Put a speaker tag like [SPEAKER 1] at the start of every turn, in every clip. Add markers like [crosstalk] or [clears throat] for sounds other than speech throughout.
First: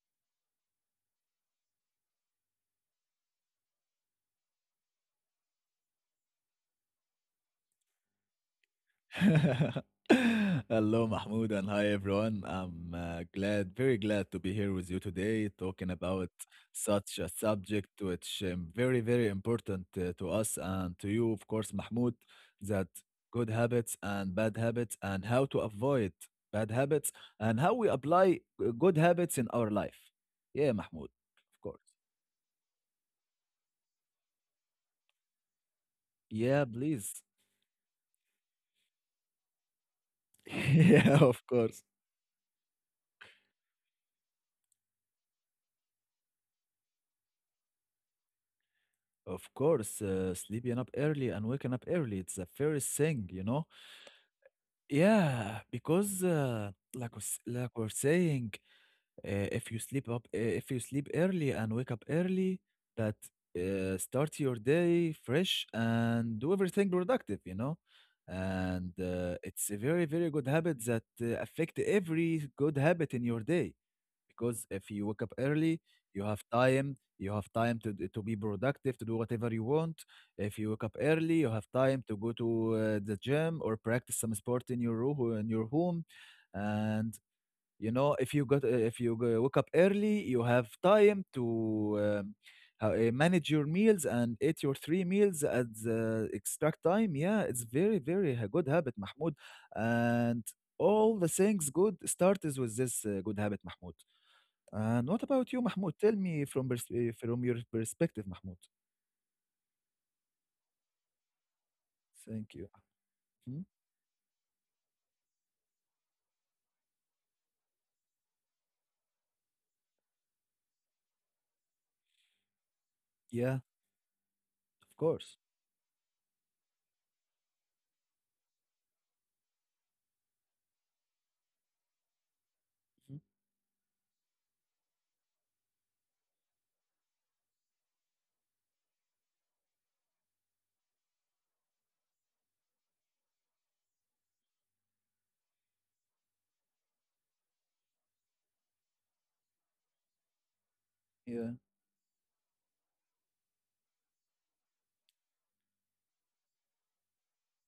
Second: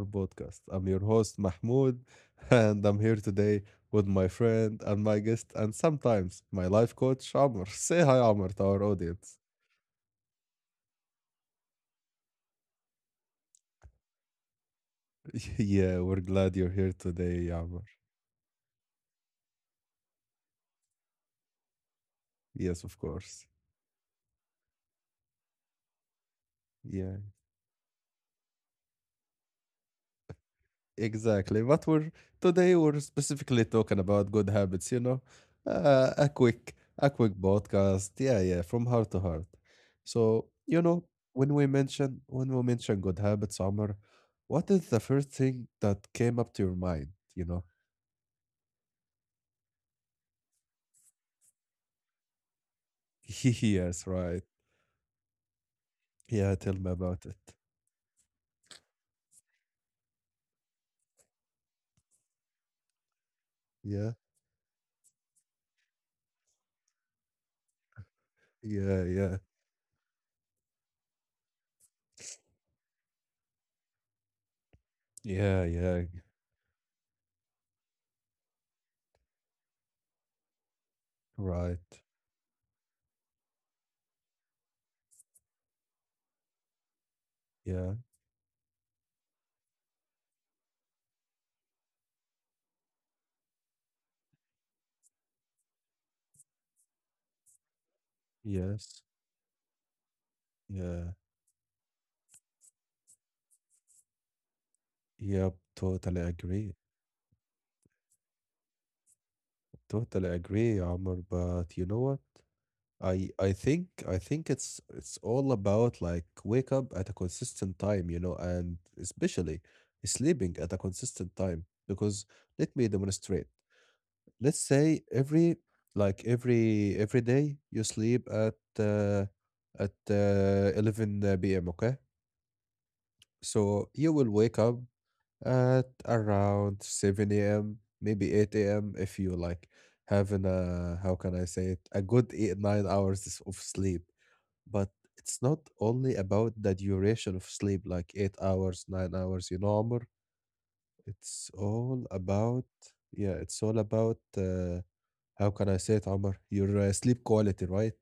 [SPEAKER 1] podcast. I'm your host, Mahmoud, [laughs] and I'm here today with my friend and my guest, and sometimes my life coach, Amr. Say hi, Amr, to our audience.
[SPEAKER 2] [laughs] Hello, Mahmoud, and hi, everyone. I'm glad, very glad to be here with you today,
[SPEAKER 1] [laughs]
[SPEAKER 2] talking
[SPEAKER 1] yeah,
[SPEAKER 2] about
[SPEAKER 1] we're glad you're
[SPEAKER 2] such
[SPEAKER 1] here
[SPEAKER 2] a
[SPEAKER 1] today,
[SPEAKER 2] subject
[SPEAKER 1] Amr.
[SPEAKER 2] which very, very important to us and to you, of course, Mahmoud, that
[SPEAKER 1] Yes, of
[SPEAKER 2] good
[SPEAKER 1] course.
[SPEAKER 2] habits and bad habits and how to avoid bad habits
[SPEAKER 1] Yeah.
[SPEAKER 2] and how we apply good habits in our life. Yeah, Mahmoud, of
[SPEAKER 1] Exactly.
[SPEAKER 2] course.
[SPEAKER 1] But we're today we're specifically talking about good habits, you know. Uh, a
[SPEAKER 2] Yeah,
[SPEAKER 1] quick a
[SPEAKER 2] please.
[SPEAKER 1] quick
[SPEAKER 2] [laughs]
[SPEAKER 1] podcast. Yeah, yeah, from heart to heart. So, you know,
[SPEAKER 2] Yeah,
[SPEAKER 1] when
[SPEAKER 2] of
[SPEAKER 1] we
[SPEAKER 2] course.
[SPEAKER 1] mention when we mention good habits, Omar, what is the first thing that came up to your mind, you know?
[SPEAKER 2] Of course, sleeping up early and waking up early, it's the first thing,
[SPEAKER 1] [laughs]
[SPEAKER 2] you know?
[SPEAKER 1] yes, right.
[SPEAKER 2] Yeah, because
[SPEAKER 1] Yeah, tell me about it.
[SPEAKER 2] like we're saying, if you sleep early and wake up early, that
[SPEAKER 1] Yeah.
[SPEAKER 2] start your day fresh and do everything productive, you know?
[SPEAKER 1] Yeah,
[SPEAKER 2] And
[SPEAKER 1] yeah.
[SPEAKER 2] it's a very, very good habit that affect every good habit in your day because if you wake
[SPEAKER 1] Yeah,
[SPEAKER 2] up
[SPEAKER 1] yeah.
[SPEAKER 2] early, you have time. You have time to be productive, to do whatever you want. If you wake up early, you have
[SPEAKER 1] Right.
[SPEAKER 2] time to go to uh, the gym or practice some sport in your room, in your home, and
[SPEAKER 1] Yeah.
[SPEAKER 2] you know if you wake up early, you have time to. Um, manage your meals and eat your three meals at the exact time. Yeah, it's very, very a good
[SPEAKER 1] Yes.
[SPEAKER 2] habit, Mahmoud. And
[SPEAKER 1] Yeah.
[SPEAKER 2] all the things good starts with this good habit, Mahmoud. And what
[SPEAKER 1] Yep,
[SPEAKER 2] about you,
[SPEAKER 1] totally
[SPEAKER 2] Mahmoud? Tell me
[SPEAKER 1] agree.
[SPEAKER 2] from pers from your perspective, Mahmoud.
[SPEAKER 1] Totally agree, Omar. But you know what?
[SPEAKER 2] Thank you. Mhm.
[SPEAKER 1] I think it's all about like wake up at a consistent time, you know, and especially sleeping at a consistent time. Because let me demonstrate.
[SPEAKER 2] Yeah,
[SPEAKER 1] Let's say
[SPEAKER 2] of
[SPEAKER 1] every
[SPEAKER 2] course.
[SPEAKER 1] like every day you sleep at 11 p.m. Okay,
[SPEAKER 2] Mhm.
[SPEAKER 1] so you will wake up at around 7 a.m., maybe 8 a.m., if you like having a, how can I say it, a good 8 9 hours of sleep. But it's not only about the duration of sleep, like 8 hours, 9 hours, you know, Amr. It's
[SPEAKER 2] Yeah,
[SPEAKER 1] all about, yeah, it's all about, how can I say it, Amr? Your sleep quality, right,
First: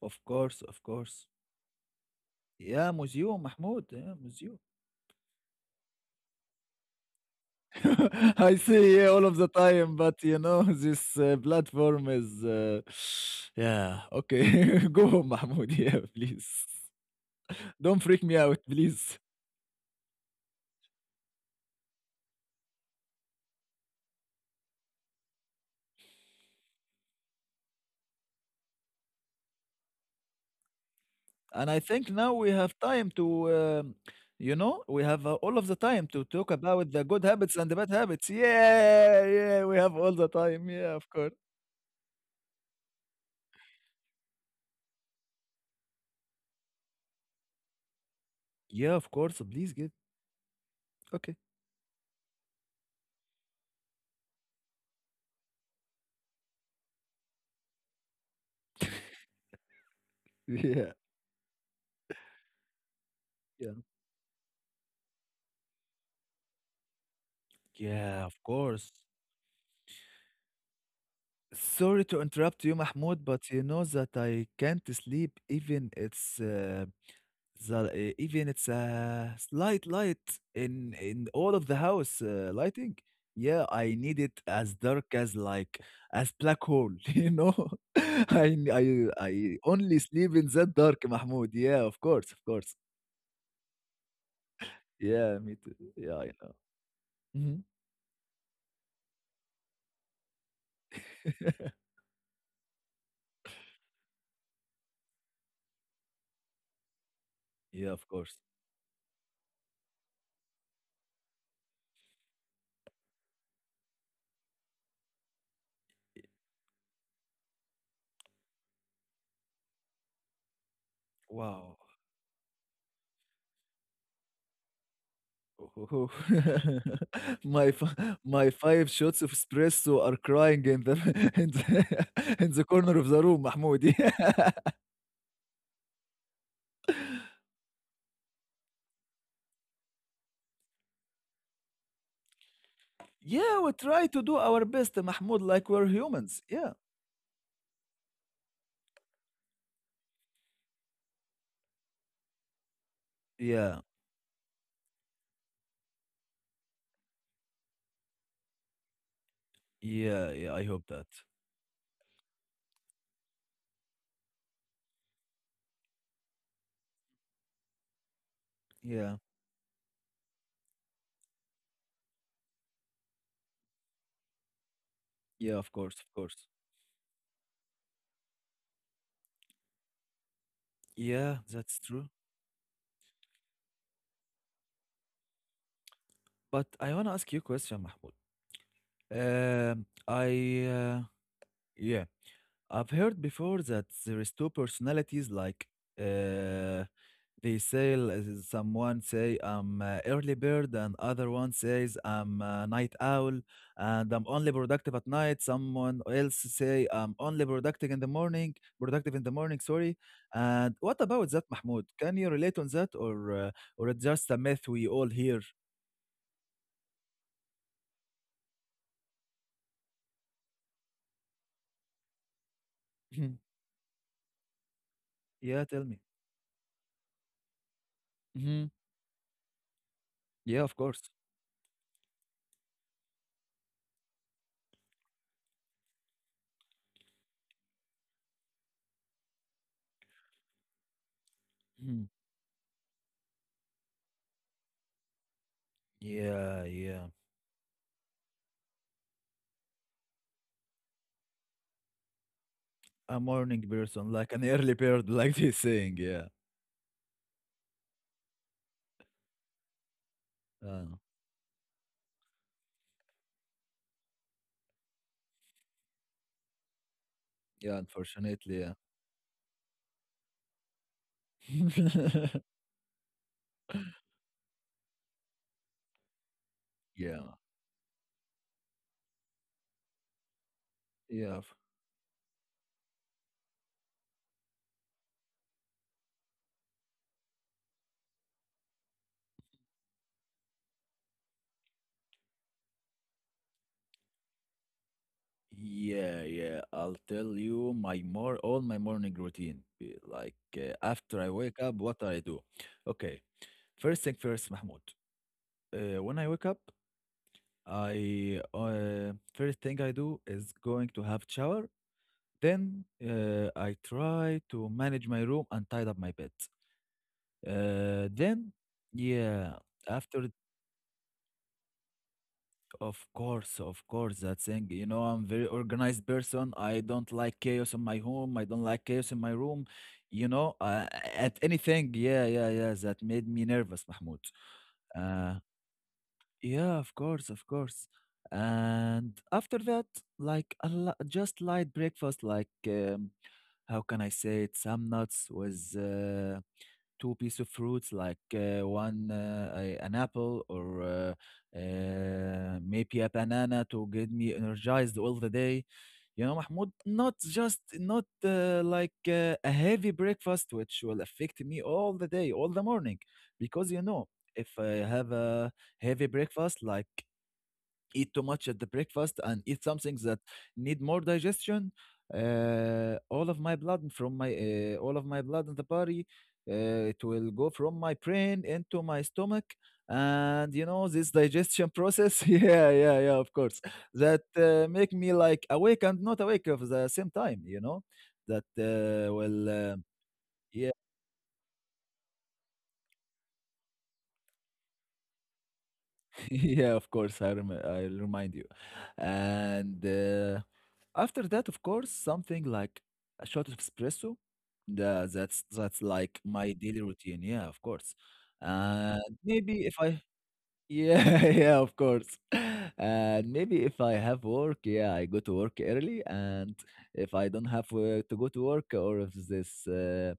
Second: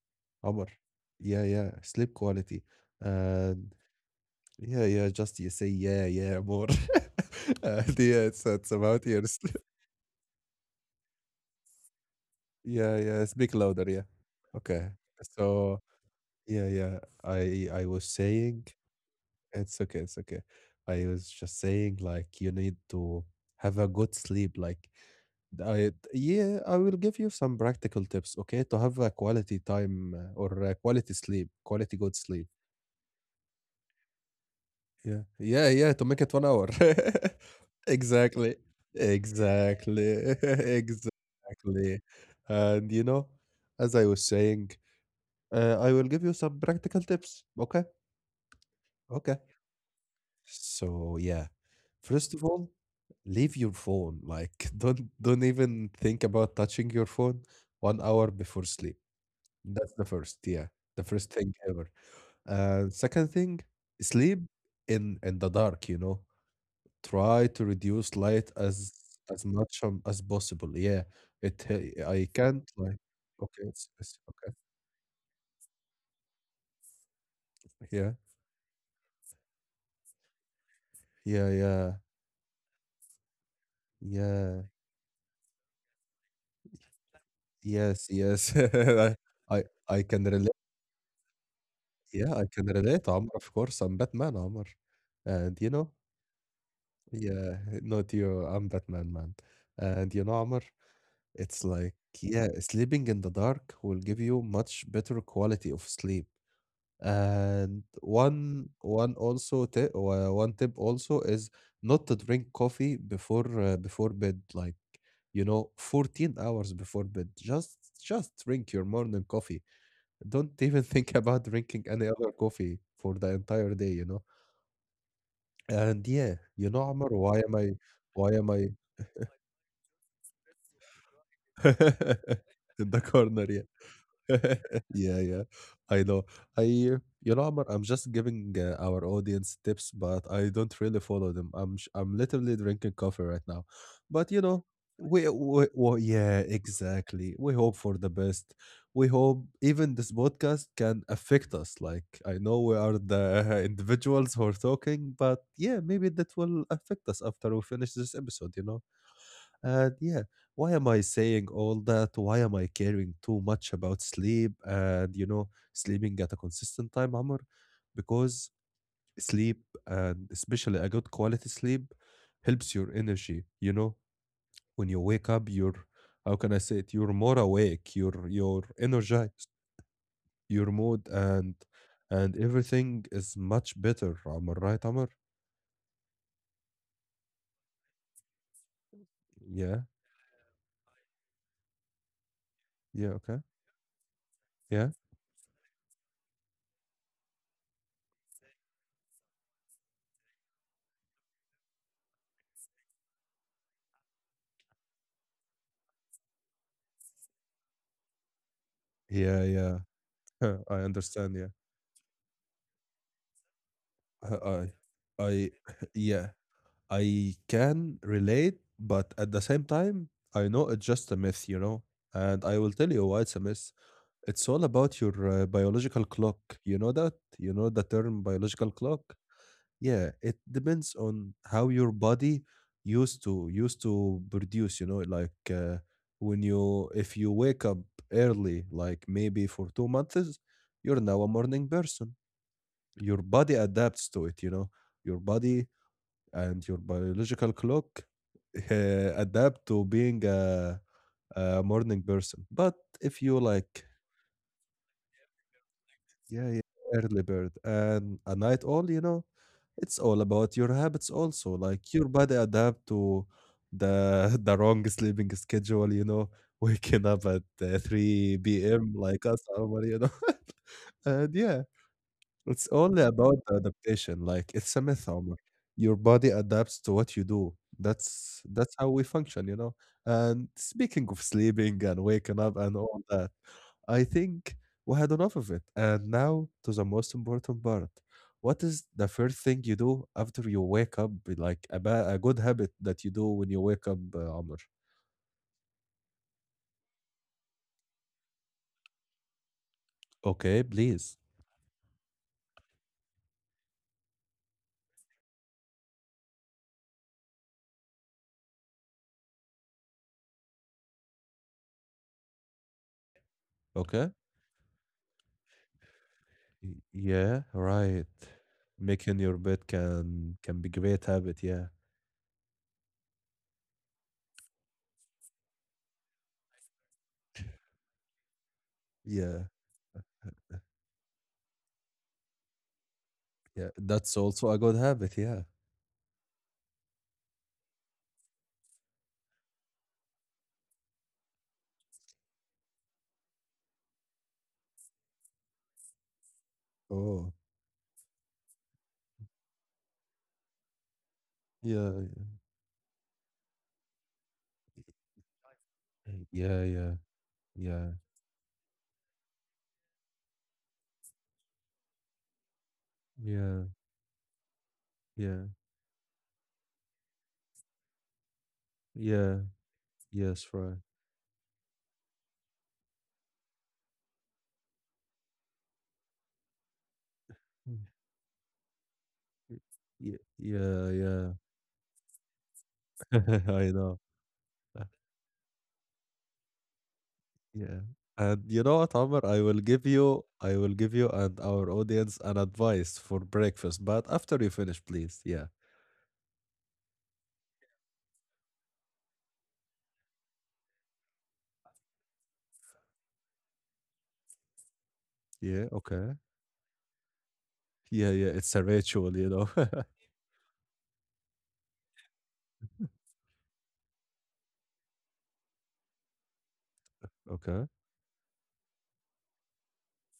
[SPEAKER 2] of course,
[SPEAKER 1] Amr?
[SPEAKER 2] of course.
[SPEAKER 1] Yeah, yeah, sleep quality.
[SPEAKER 2] Yeah, museum,
[SPEAKER 1] And
[SPEAKER 2] Mahmoud. Yeah, museum.
[SPEAKER 1] yeah, yeah, just you say yeah yeah more. [laughs] And yeah,
[SPEAKER 2] [laughs] I
[SPEAKER 1] it's
[SPEAKER 2] see,
[SPEAKER 1] about
[SPEAKER 2] yeah,
[SPEAKER 1] your
[SPEAKER 2] all of the
[SPEAKER 1] sleep.
[SPEAKER 2] time, but you know, [laughs] this platform is.
[SPEAKER 1] Yeah, yeah,
[SPEAKER 2] [sighs]
[SPEAKER 1] speak louder,
[SPEAKER 2] Yeah,
[SPEAKER 1] yeah.
[SPEAKER 2] okay.
[SPEAKER 1] Okay,
[SPEAKER 2] [laughs] Go, Mahmoud.
[SPEAKER 1] so
[SPEAKER 2] Yeah, please.
[SPEAKER 1] yeah, yeah, I
[SPEAKER 2] Don't
[SPEAKER 1] was
[SPEAKER 2] freak me out,
[SPEAKER 1] saying,
[SPEAKER 2] please.
[SPEAKER 1] it's okay, it's okay. I was just saying, like, you need to have a good sleep. Like, I, yeah, I will give you some practical tips, okay, to have a quality time, or quality sleep,
[SPEAKER 2] And I
[SPEAKER 1] quality
[SPEAKER 2] think
[SPEAKER 1] good
[SPEAKER 2] now
[SPEAKER 1] sleep.
[SPEAKER 2] we have time to, um, we
[SPEAKER 1] Yeah,
[SPEAKER 2] have all of
[SPEAKER 1] yeah,
[SPEAKER 2] the
[SPEAKER 1] yeah, to
[SPEAKER 2] time
[SPEAKER 1] make
[SPEAKER 2] to
[SPEAKER 1] it one
[SPEAKER 2] talk
[SPEAKER 1] hour.
[SPEAKER 2] about the good
[SPEAKER 1] [laughs]
[SPEAKER 2] habits and the bad habits.
[SPEAKER 1] Exactly,
[SPEAKER 2] Yeah, yeah, we have all
[SPEAKER 1] exactly,
[SPEAKER 2] the time.
[SPEAKER 1] [laughs]
[SPEAKER 2] Yeah, of course.
[SPEAKER 1] exactly. And, you know, as I was saying, I will give you some practical tips, okay,
[SPEAKER 2] Yeah, of
[SPEAKER 1] okay.
[SPEAKER 2] course. Please get.
[SPEAKER 1] So,
[SPEAKER 2] Okay.
[SPEAKER 1] yeah. First of all, leave your phone. Like, [laughs] don't even think about touching your phone one hour before sleep. That's the first,
[SPEAKER 2] [laughs]
[SPEAKER 1] yeah,
[SPEAKER 2] Yeah.
[SPEAKER 1] the first thing ever. Second thing,
[SPEAKER 2] Yeah.
[SPEAKER 1] sleep in the dark. You know, try to reduce
[SPEAKER 2] Yeah, of
[SPEAKER 1] light
[SPEAKER 2] course.
[SPEAKER 1] as much as possible. Yeah, it. He-
[SPEAKER 2] Sorry to
[SPEAKER 1] I can't
[SPEAKER 2] interrupt you,
[SPEAKER 1] like.
[SPEAKER 2] Mahmoud, but you
[SPEAKER 1] Okay,
[SPEAKER 2] know that
[SPEAKER 1] it's
[SPEAKER 2] I
[SPEAKER 1] okay.
[SPEAKER 2] can't sleep even it's
[SPEAKER 1] Yeah,
[SPEAKER 2] even it's a slight light in
[SPEAKER 1] yeah,
[SPEAKER 2] all of the
[SPEAKER 1] yeah,
[SPEAKER 2] house lighting, yeah, I need it
[SPEAKER 1] yeah.
[SPEAKER 2] as dark as, like, as black hole. [laughs] You know. [laughs]
[SPEAKER 1] Yes, yes. [laughs]
[SPEAKER 2] I
[SPEAKER 1] I I
[SPEAKER 2] only
[SPEAKER 1] I can
[SPEAKER 2] sleep in
[SPEAKER 1] relate.
[SPEAKER 2] that dark, Mahmoud. Yeah, of
[SPEAKER 1] Yeah,
[SPEAKER 2] course,
[SPEAKER 1] I
[SPEAKER 2] of
[SPEAKER 1] can
[SPEAKER 2] course.
[SPEAKER 1] relate, Amr, of course. I'm Batman, Amr.
[SPEAKER 2] Yeah,
[SPEAKER 1] And
[SPEAKER 2] me
[SPEAKER 1] you
[SPEAKER 2] too.
[SPEAKER 1] know,
[SPEAKER 2] Yeah, I know.
[SPEAKER 1] yeah,
[SPEAKER 2] Mhm.
[SPEAKER 1] not you. I'm Batman, man. And you know, Amr, it's
[SPEAKER 2] [laughs]
[SPEAKER 1] like, yeah, sleeping in the dark will give you much better quality of sleep. And
[SPEAKER 2] Yeah, of course.
[SPEAKER 1] one tip also is not to drink coffee before bed. Like, you know, 14 hours before bed. Just drink your morning coffee. Don't even [laughs] think about
[SPEAKER 2] Wow.
[SPEAKER 1] drinking any other coffee for the entire day, you know? And
[SPEAKER 2] Oh.
[SPEAKER 1] yeah, you know,
[SPEAKER 2] [laughs]
[SPEAKER 1] Amr, why am
[SPEAKER 2] my
[SPEAKER 1] I
[SPEAKER 2] fi-
[SPEAKER 1] why
[SPEAKER 2] my
[SPEAKER 1] am I [laughs]
[SPEAKER 2] five shots of espresso are crying in the, [laughs] in the, [laughs] in the
[SPEAKER 1] in
[SPEAKER 2] corner
[SPEAKER 1] the
[SPEAKER 2] of the room,
[SPEAKER 1] corner? Yeah.
[SPEAKER 2] Mahmoud. [laughs]
[SPEAKER 1] [laughs] Yeah, yeah. I know. I,
[SPEAKER 2] Yeah.
[SPEAKER 1] you know, Amr, I'm just giving our audience tips, but I don't really follow them. I'm literally drinking coffee right
[SPEAKER 2] Yeah,
[SPEAKER 1] now.
[SPEAKER 2] we try to
[SPEAKER 1] But
[SPEAKER 2] do
[SPEAKER 1] you
[SPEAKER 2] our
[SPEAKER 1] know,
[SPEAKER 2] best,
[SPEAKER 1] we,
[SPEAKER 2] Mahmoud,
[SPEAKER 1] we,
[SPEAKER 2] like we're
[SPEAKER 1] we yeah,
[SPEAKER 2] humans. Yeah,
[SPEAKER 1] exactly, we hope for the best. We hope even this podcast can affect us. Like, I know we are the [laughs]
[SPEAKER 2] yeah,
[SPEAKER 1] individuals who are talking, but yeah, maybe that will affect us after we finish this episode, you know? And yeah,
[SPEAKER 2] yeah, yeah. I
[SPEAKER 1] why
[SPEAKER 2] hope
[SPEAKER 1] am I
[SPEAKER 2] that.
[SPEAKER 1] saying all that? Why am I caring too much about sleep and, you know, sleeping at a consistent time, Amr? Because
[SPEAKER 2] Yeah,
[SPEAKER 1] sleep, and especially a good quality sleep, helps your energy. You know, when you wake up,
[SPEAKER 2] yeah, of
[SPEAKER 1] you're,
[SPEAKER 2] course, of course.
[SPEAKER 1] how can I say it? You're more awake, you're energized, your mood
[SPEAKER 2] Yeah, that's true.
[SPEAKER 1] and everything is much better, Amr, right, Amr?
[SPEAKER 2] But I want to ask you a question, Mahmoud.
[SPEAKER 1] Yeah,
[SPEAKER 2] Um, I, uh, yeah, I've
[SPEAKER 1] yeah,
[SPEAKER 2] heard
[SPEAKER 1] okay,
[SPEAKER 2] before that there is two
[SPEAKER 1] yeah,
[SPEAKER 2] personalities, like, uh, They say l- someone say I'm a early bird and other one says I'm a night owl and I'm only productive at night. Someone else say I'm only productive in the morning, productive in the
[SPEAKER 1] yeah,
[SPEAKER 2] morning,
[SPEAKER 1] yeah.
[SPEAKER 2] sorry.
[SPEAKER 1] [laughs]
[SPEAKER 2] And
[SPEAKER 1] I
[SPEAKER 2] what about
[SPEAKER 1] understand,
[SPEAKER 2] that,
[SPEAKER 1] yeah.
[SPEAKER 2] Mahmoud? Can you relate on that or it's just a myth
[SPEAKER 1] I
[SPEAKER 2] we all hear?
[SPEAKER 1] I [laughs] yeah, I can relate, but at the same time, I know it's just a myth, you know. And I will tell you why it's
[SPEAKER 2] Mhm.
[SPEAKER 1] a myth. It's all about your
[SPEAKER 2] Yeah, tell me.
[SPEAKER 1] biological clock. You know that? You know the term
[SPEAKER 2] Hmm.
[SPEAKER 1] biological clock? Yeah, it
[SPEAKER 2] Yeah, of
[SPEAKER 1] depends
[SPEAKER 2] course.
[SPEAKER 1] on how your body used to produce, you know, like when you, if you wake up early, like maybe for 2 months, you're now a morning
[SPEAKER 2] Mhm.
[SPEAKER 1] person, your body adapts to it, you know, your body
[SPEAKER 2] Yeah,
[SPEAKER 1] and your
[SPEAKER 2] yeah.
[SPEAKER 1] biological clock [laughs] adapt to being a morning person. But
[SPEAKER 2] A
[SPEAKER 1] if you
[SPEAKER 2] morning
[SPEAKER 1] like,
[SPEAKER 2] person, like an early bird, [laughs] like this saying. Yeah.
[SPEAKER 1] yeah, yeah, early bird and a night owl, you know, it's all about your
[SPEAKER 2] Uh,
[SPEAKER 1] habits also, like your body adapt to the [laughs] the wrong sleeping schedule, you know, waking up at
[SPEAKER 2] yeah, unfortunately,
[SPEAKER 1] 3
[SPEAKER 2] yeah.
[SPEAKER 1] p.m. like us, Omar, you know. [laughs] And yeah,
[SPEAKER 2] [laughs]
[SPEAKER 1] it's only about the adaptation. Like, it's a myth, Omar. Your body adapts to what
[SPEAKER 2] Yeah,
[SPEAKER 1] you do. That's how we function, you know. And speaking of
[SPEAKER 2] yeah,
[SPEAKER 1] sleeping and waking up and all that, I think we had enough of it. And now to the most important part. What is the first thing you do after you wake up? Like a, a good habit that you do when you wake up, Omar.
[SPEAKER 2] yeah, yeah. I'll tell you my more all my morning routine. Be Like
[SPEAKER 1] Okay, please.
[SPEAKER 2] after I wake up, what I do. Okay, first thing first, Mahmoud. When I wake up, I first thing I do is going to have shower. Then I
[SPEAKER 1] Okay.
[SPEAKER 2] try to manage my room and tidy up my bed.
[SPEAKER 1] Yeah, right.
[SPEAKER 2] Then,
[SPEAKER 1] Making your
[SPEAKER 2] yeah,
[SPEAKER 1] bed
[SPEAKER 2] after.
[SPEAKER 1] can be great habit, yeah.
[SPEAKER 2] Of course, that thing. You know, I'm very organized person. I don't like chaos in my home. I don't like chaos in my
[SPEAKER 1] Yeah.
[SPEAKER 2] room. You know, at anything. Yeah, yeah, yeah. That made me
[SPEAKER 1] Yeah,
[SPEAKER 2] nervous,
[SPEAKER 1] that's
[SPEAKER 2] Mahmoud.
[SPEAKER 1] also a good habit,
[SPEAKER 2] Uh,
[SPEAKER 1] yeah.
[SPEAKER 2] yeah, of course, of course. And after that, like just light breakfast, like, how can I say it? Some nuts with two
[SPEAKER 1] Oh,
[SPEAKER 2] piece of fruits, like, one, an apple, or,
[SPEAKER 1] yeah,
[SPEAKER 2] maybe a banana to get me energized all the day, you know,
[SPEAKER 1] yeah,
[SPEAKER 2] Mahmoud,
[SPEAKER 1] yeah,
[SPEAKER 2] not just
[SPEAKER 1] yeah,
[SPEAKER 2] not, like, a heavy breakfast which will affect me all the day all the morning,
[SPEAKER 1] yeah,
[SPEAKER 2] because you know if I have
[SPEAKER 1] yeah,
[SPEAKER 2] a heavy breakfast, like eat too much at the breakfast
[SPEAKER 1] yeah,
[SPEAKER 2] and eat something that
[SPEAKER 1] yes, right.
[SPEAKER 2] need more digestion, all of my blood in the body, it will go from
[SPEAKER 1] Mm,
[SPEAKER 2] my brain into my stomach,
[SPEAKER 1] y- yeah,
[SPEAKER 2] and you know this
[SPEAKER 1] yeah,
[SPEAKER 2] digestion process. [laughs] Yeah, yeah, yeah, of
[SPEAKER 1] [laughs] I
[SPEAKER 2] course,
[SPEAKER 1] know.
[SPEAKER 2] that
[SPEAKER 1] Uh,
[SPEAKER 2] make me like awake and not awake at the same time,
[SPEAKER 1] Yeah.
[SPEAKER 2] you know.
[SPEAKER 1] And you
[SPEAKER 2] That
[SPEAKER 1] know what, Amr?
[SPEAKER 2] Well,
[SPEAKER 1] I will give
[SPEAKER 2] yeah.
[SPEAKER 1] you and our audience an advice for breakfast, but after you finish, please. Yeah.
[SPEAKER 2] [laughs] Yeah, of course. I'll remind you. And after that, of course, something like a shot of espresso. The,
[SPEAKER 1] Yeah,
[SPEAKER 2] that's
[SPEAKER 1] okay.
[SPEAKER 2] like my daily routine. Yeah, of
[SPEAKER 1] Yeah,
[SPEAKER 2] course.
[SPEAKER 1] yeah, it's a ritual, you
[SPEAKER 2] And
[SPEAKER 1] know. [laughs]
[SPEAKER 2] maybe if I. Yeah. [laughs] Yeah, of course. And maybe if I have work, yeah, I go to work early. And if I don't
[SPEAKER 1] Okay.
[SPEAKER 2] have to go to work, or if this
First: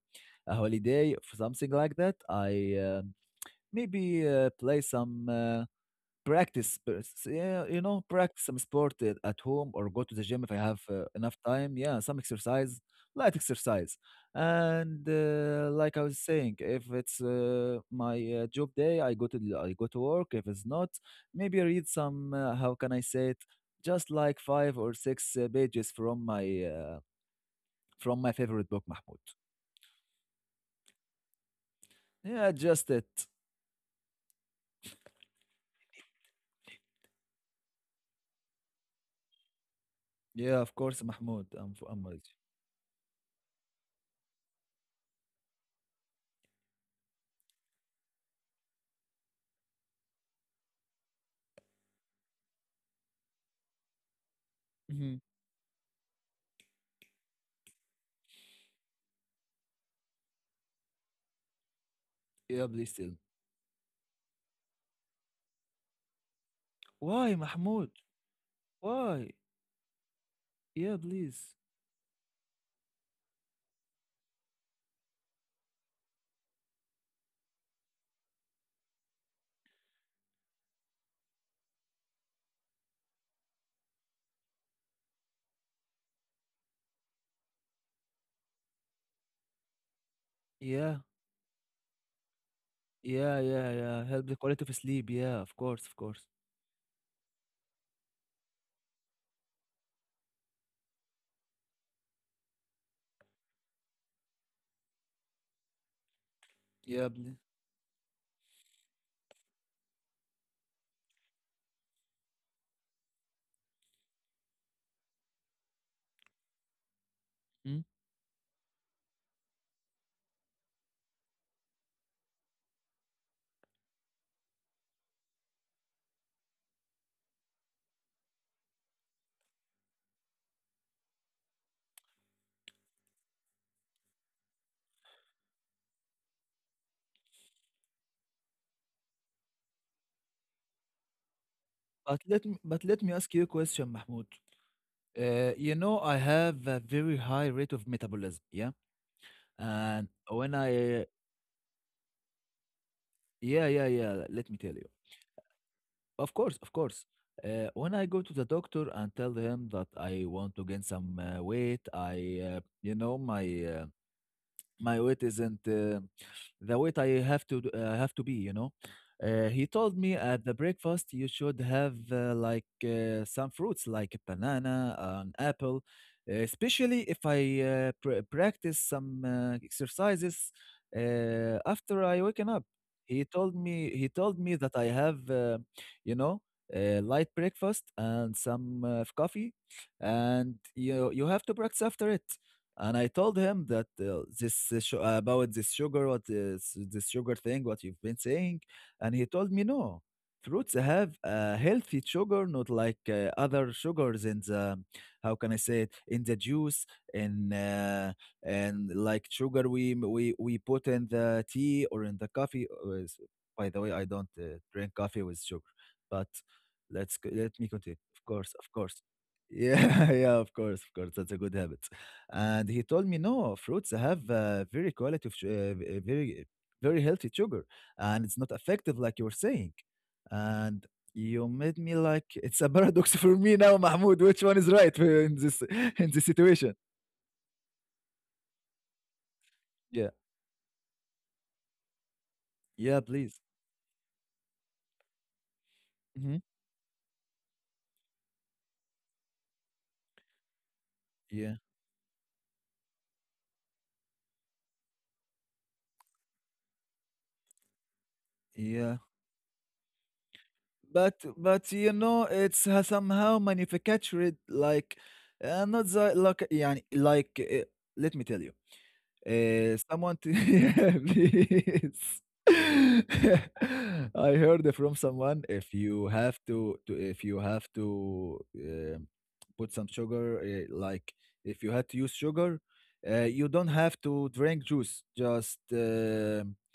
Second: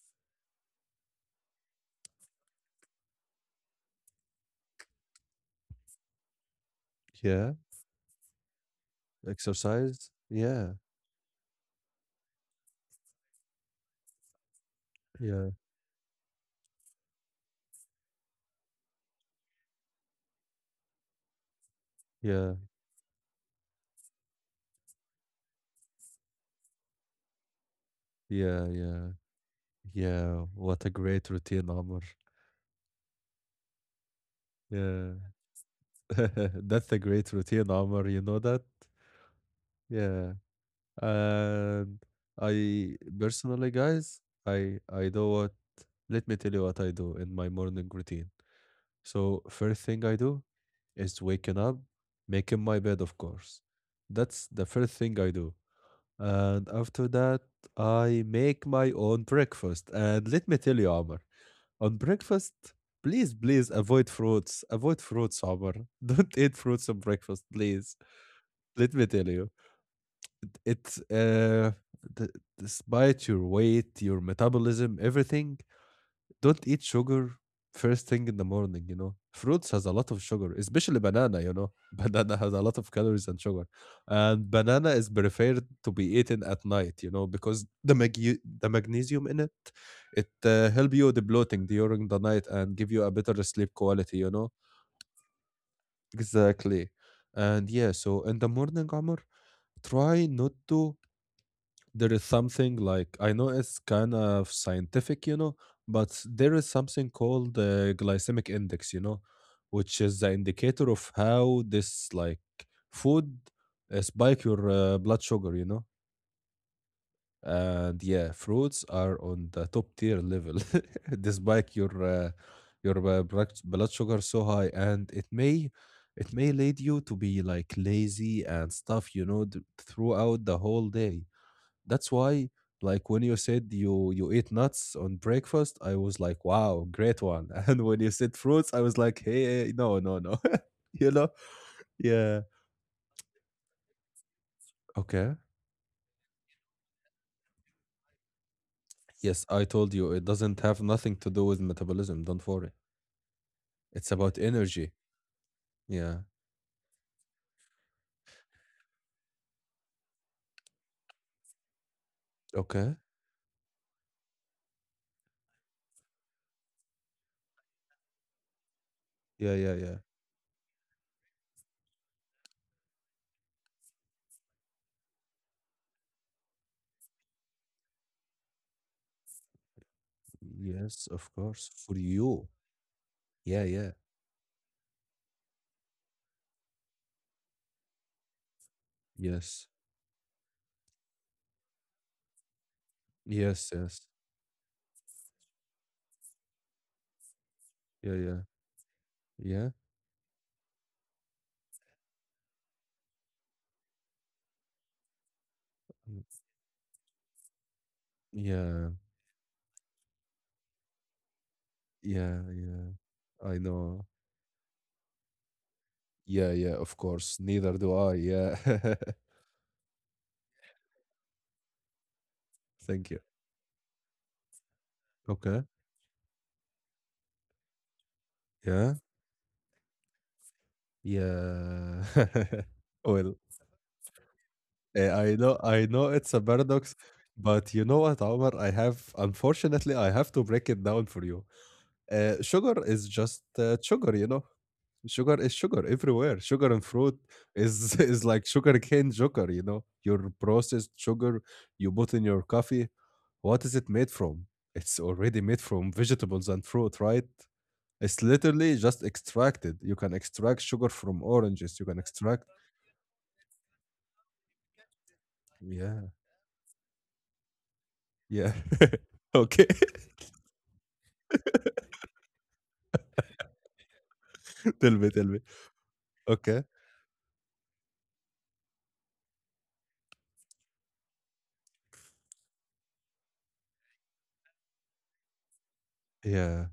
[SPEAKER 2] a holiday or something like that, I maybe play some. But
[SPEAKER 1] Yeah.
[SPEAKER 2] yeah, you know, practice some sport at home or go
[SPEAKER 1] Exercise.
[SPEAKER 2] to the gym if I
[SPEAKER 1] Yeah.
[SPEAKER 2] have enough time. Yeah, some exercise, light exercise. And
[SPEAKER 1] Yeah.
[SPEAKER 2] like I was saying, if it's my job day, I go to work. If it's not, maybe I read some.
[SPEAKER 1] Yeah.
[SPEAKER 2] How can I say it? Just like five or six pages uh, from my
[SPEAKER 1] Yeah.
[SPEAKER 2] favorite book,
[SPEAKER 1] Yeah.
[SPEAKER 2] Mahmoud.
[SPEAKER 1] Yeah, what a great routine, Amr.
[SPEAKER 2] Yeah, just it.
[SPEAKER 1] Yeah, [laughs] that's a great routine, Amr. You know that? Yeah.
[SPEAKER 2] Yeah, of course, Mahmoud. I'm
[SPEAKER 1] And
[SPEAKER 2] I'm with you.
[SPEAKER 1] I personally, guys, I do what. Let me tell you what I do in my morning routine. So first thing I do is waking up, making my bed, of course. That's the first
[SPEAKER 2] Hmm.
[SPEAKER 1] thing I do. And after that, I make my own breakfast. And let me tell you, Amr. On breakfast,
[SPEAKER 2] Yeah, please tell me.
[SPEAKER 1] please, please avoid fruits. Avoid fruits, Omar. [laughs] Don't eat fruits on
[SPEAKER 2] Why,
[SPEAKER 1] breakfast,
[SPEAKER 2] Mahmoud?
[SPEAKER 1] please. Let me tell
[SPEAKER 2] Why?
[SPEAKER 1] you, it,
[SPEAKER 2] Yeah,
[SPEAKER 1] it
[SPEAKER 2] please.
[SPEAKER 1] uh, d- despite your weight, your metabolism, everything, don't eat sugar first thing in the morning, you know. Fruits has a lot of sugar, especially banana, you know. [laughs] Banana has a lot of calories and sugar. And banana is preferred to be eaten at night, you know, because the magnesium in it,
[SPEAKER 2] Yeah,
[SPEAKER 1] help you the bloating during the night and give you a
[SPEAKER 2] yeah,
[SPEAKER 1] better
[SPEAKER 2] yeah,
[SPEAKER 1] sleep
[SPEAKER 2] yeah.
[SPEAKER 1] quality,
[SPEAKER 2] Help the
[SPEAKER 1] you know.
[SPEAKER 2] quality of sleep. Yeah, of course, of course.
[SPEAKER 1] Exactly. And yeah, so in the morning, Amr, try not to, there is something like, I know it's kind of scientific, you know, but there is
[SPEAKER 2] Yeah,
[SPEAKER 1] something
[SPEAKER 2] please.
[SPEAKER 1] called the glycemic index, you know, which is the indicator of how this like food spike your blood sugar, you know.
[SPEAKER 2] Hmm?
[SPEAKER 1] And yeah, fruits are on the top tier level. [laughs] They spike your blood sugar so high, and it may lead you to be like lazy and stuff, you know, throughout the whole day. That's why, like, when you said you ate nuts on breakfast, I was like, wow, great one. [laughs] And when you said fruits, I was like, hey, no, no, no. [laughs] you know?
[SPEAKER 2] But let
[SPEAKER 1] Yeah.
[SPEAKER 2] me, but let me ask you a question, Mahmoud.
[SPEAKER 1] Okay.
[SPEAKER 2] You know, I have a very high rate of metabolism. Yeah,
[SPEAKER 1] Yes, I told
[SPEAKER 2] and
[SPEAKER 1] you it
[SPEAKER 2] when
[SPEAKER 1] doesn't have
[SPEAKER 2] I.
[SPEAKER 1] nothing to do with metabolism. Don't worry.
[SPEAKER 2] Yeah, yeah,
[SPEAKER 1] It's
[SPEAKER 2] yeah.
[SPEAKER 1] about
[SPEAKER 2] Let me tell you.
[SPEAKER 1] energy. Yeah.
[SPEAKER 2] Of course, of course. When I go to the doctor and tell him that I want to gain some weight, I, you
[SPEAKER 1] Okay.
[SPEAKER 2] know, my my weight isn't the weight I have to be, you know.
[SPEAKER 1] Yeah,
[SPEAKER 2] He
[SPEAKER 1] yeah,
[SPEAKER 2] told
[SPEAKER 1] yeah.
[SPEAKER 2] me at the breakfast you should have, like, some fruits like a banana, an apple, especially if I practice some exercises
[SPEAKER 1] Yes, of course.
[SPEAKER 2] after
[SPEAKER 1] For
[SPEAKER 2] I waken
[SPEAKER 1] you.
[SPEAKER 2] up. He told
[SPEAKER 1] Yeah, yeah.
[SPEAKER 2] me he told me that I have, you know a light breakfast and some coffee,
[SPEAKER 1] Yes.
[SPEAKER 2] and you have to practice after it. And I told him
[SPEAKER 1] Yes,
[SPEAKER 2] that,
[SPEAKER 1] yes.
[SPEAKER 2] about this sugar, what is this sugar thing, what you've been
[SPEAKER 1] Yeah, yeah.
[SPEAKER 2] saying, and he told
[SPEAKER 1] Yeah.
[SPEAKER 2] me no, fruits have a healthy sugar, not like other sugars in the, how can I say it,
[SPEAKER 1] Mm,
[SPEAKER 2] in the juice, in, and
[SPEAKER 1] yeah,
[SPEAKER 2] like sugar we m- we put in the tea or in the
[SPEAKER 1] yeah,
[SPEAKER 2] coffee.
[SPEAKER 1] yeah. I
[SPEAKER 2] By the way, I
[SPEAKER 1] know.
[SPEAKER 2] don't drink coffee with sugar, but
[SPEAKER 1] Yeah, yeah, of course.
[SPEAKER 2] let me
[SPEAKER 1] Neither
[SPEAKER 2] continue.
[SPEAKER 1] do I.
[SPEAKER 2] Of course,
[SPEAKER 1] Yeah.
[SPEAKER 2] of course.
[SPEAKER 1] [laughs]
[SPEAKER 2] Yeah, [laughs] yeah, of course, of course. That's a good habit, and he told
[SPEAKER 1] Thank
[SPEAKER 2] me
[SPEAKER 1] you.
[SPEAKER 2] no, fruits have, very quality of su-
[SPEAKER 1] Okay.
[SPEAKER 2] v- very very healthy sugar, and it's not effective
[SPEAKER 1] Yeah.
[SPEAKER 2] like you were saying, and you made me
[SPEAKER 1] Yeah.
[SPEAKER 2] like, [laughs] it's a paradox
[SPEAKER 1] [laughs]
[SPEAKER 2] [laughs] for
[SPEAKER 1] Well,
[SPEAKER 2] me now, Mahmoud, which one is right? [laughs]
[SPEAKER 1] eh,
[SPEAKER 2] In
[SPEAKER 1] I
[SPEAKER 2] this
[SPEAKER 1] know, I
[SPEAKER 2] in
[SPEAKER 1] know
[SPEAKER 2] this
[SPEAKER 1] it's a
[SPEAKER 2] situation.
[SPEAKER 1] paradox, but you know what, Omar? I, have unfortunately,
[SPEAKER 2] Yeah,
[SPEAKER 1] I have to break it down for you. Sugar
[SPEAKER 2] yeah,
[SPEAKER 1] is
[SPEAKER 2] please.
[SPEAKER 1] just sugar, you know. Sugar is sugar
[SPEAKER 2] Hmm.
[SPEAKER 1] everywhere. Sugar and fruit is [laughs] is like sugar cane sugar, you know. Your processed sugar
[SPEAKER 2] Yeah,
[SPEAKER 1] you put in your coffee. What is it made from? It's already made from vegetables and fruit, right? It's literally
[SPEAKER 2] yeah.
[SPEAKER 1] just extracted. You can extract sugar
[SPEAKER 2] but
[SPEAKER 1] from
[SPEAKER 2] but
[SPEAKER 1] oranges. You
[SPEAKER 2] you
[SPEAKER 1] can
[SPEAKER 2] know
[SPEAKER 1] extract,
[SPEAKER 2] it's somehow manufactured, like, not
[SPEAKER 1] yeah,
[SPEAKER 2] the, like, yeah, like, let me tell you.
[SPEAKER 1] yeah. [laughs] Okay.
[SPEAKER 2] Someone to. [laughs] Yeah, please. [laughs] I heard
[SPEAKER 1] [laughs]
[SPEAKER 2] from
[SPEAKER 1] Tell me, tell
[SPEAKER 2] someone,
[SPEAKER 1] me.
[SPEAKER 2] if you have
[SPEAKER 1] Okay.
[SPEAKER 2] to if you have to put some sugar, like, if you had to use sugar, you don't have to drink juice. Just
[SPEAKER 1] Yeah,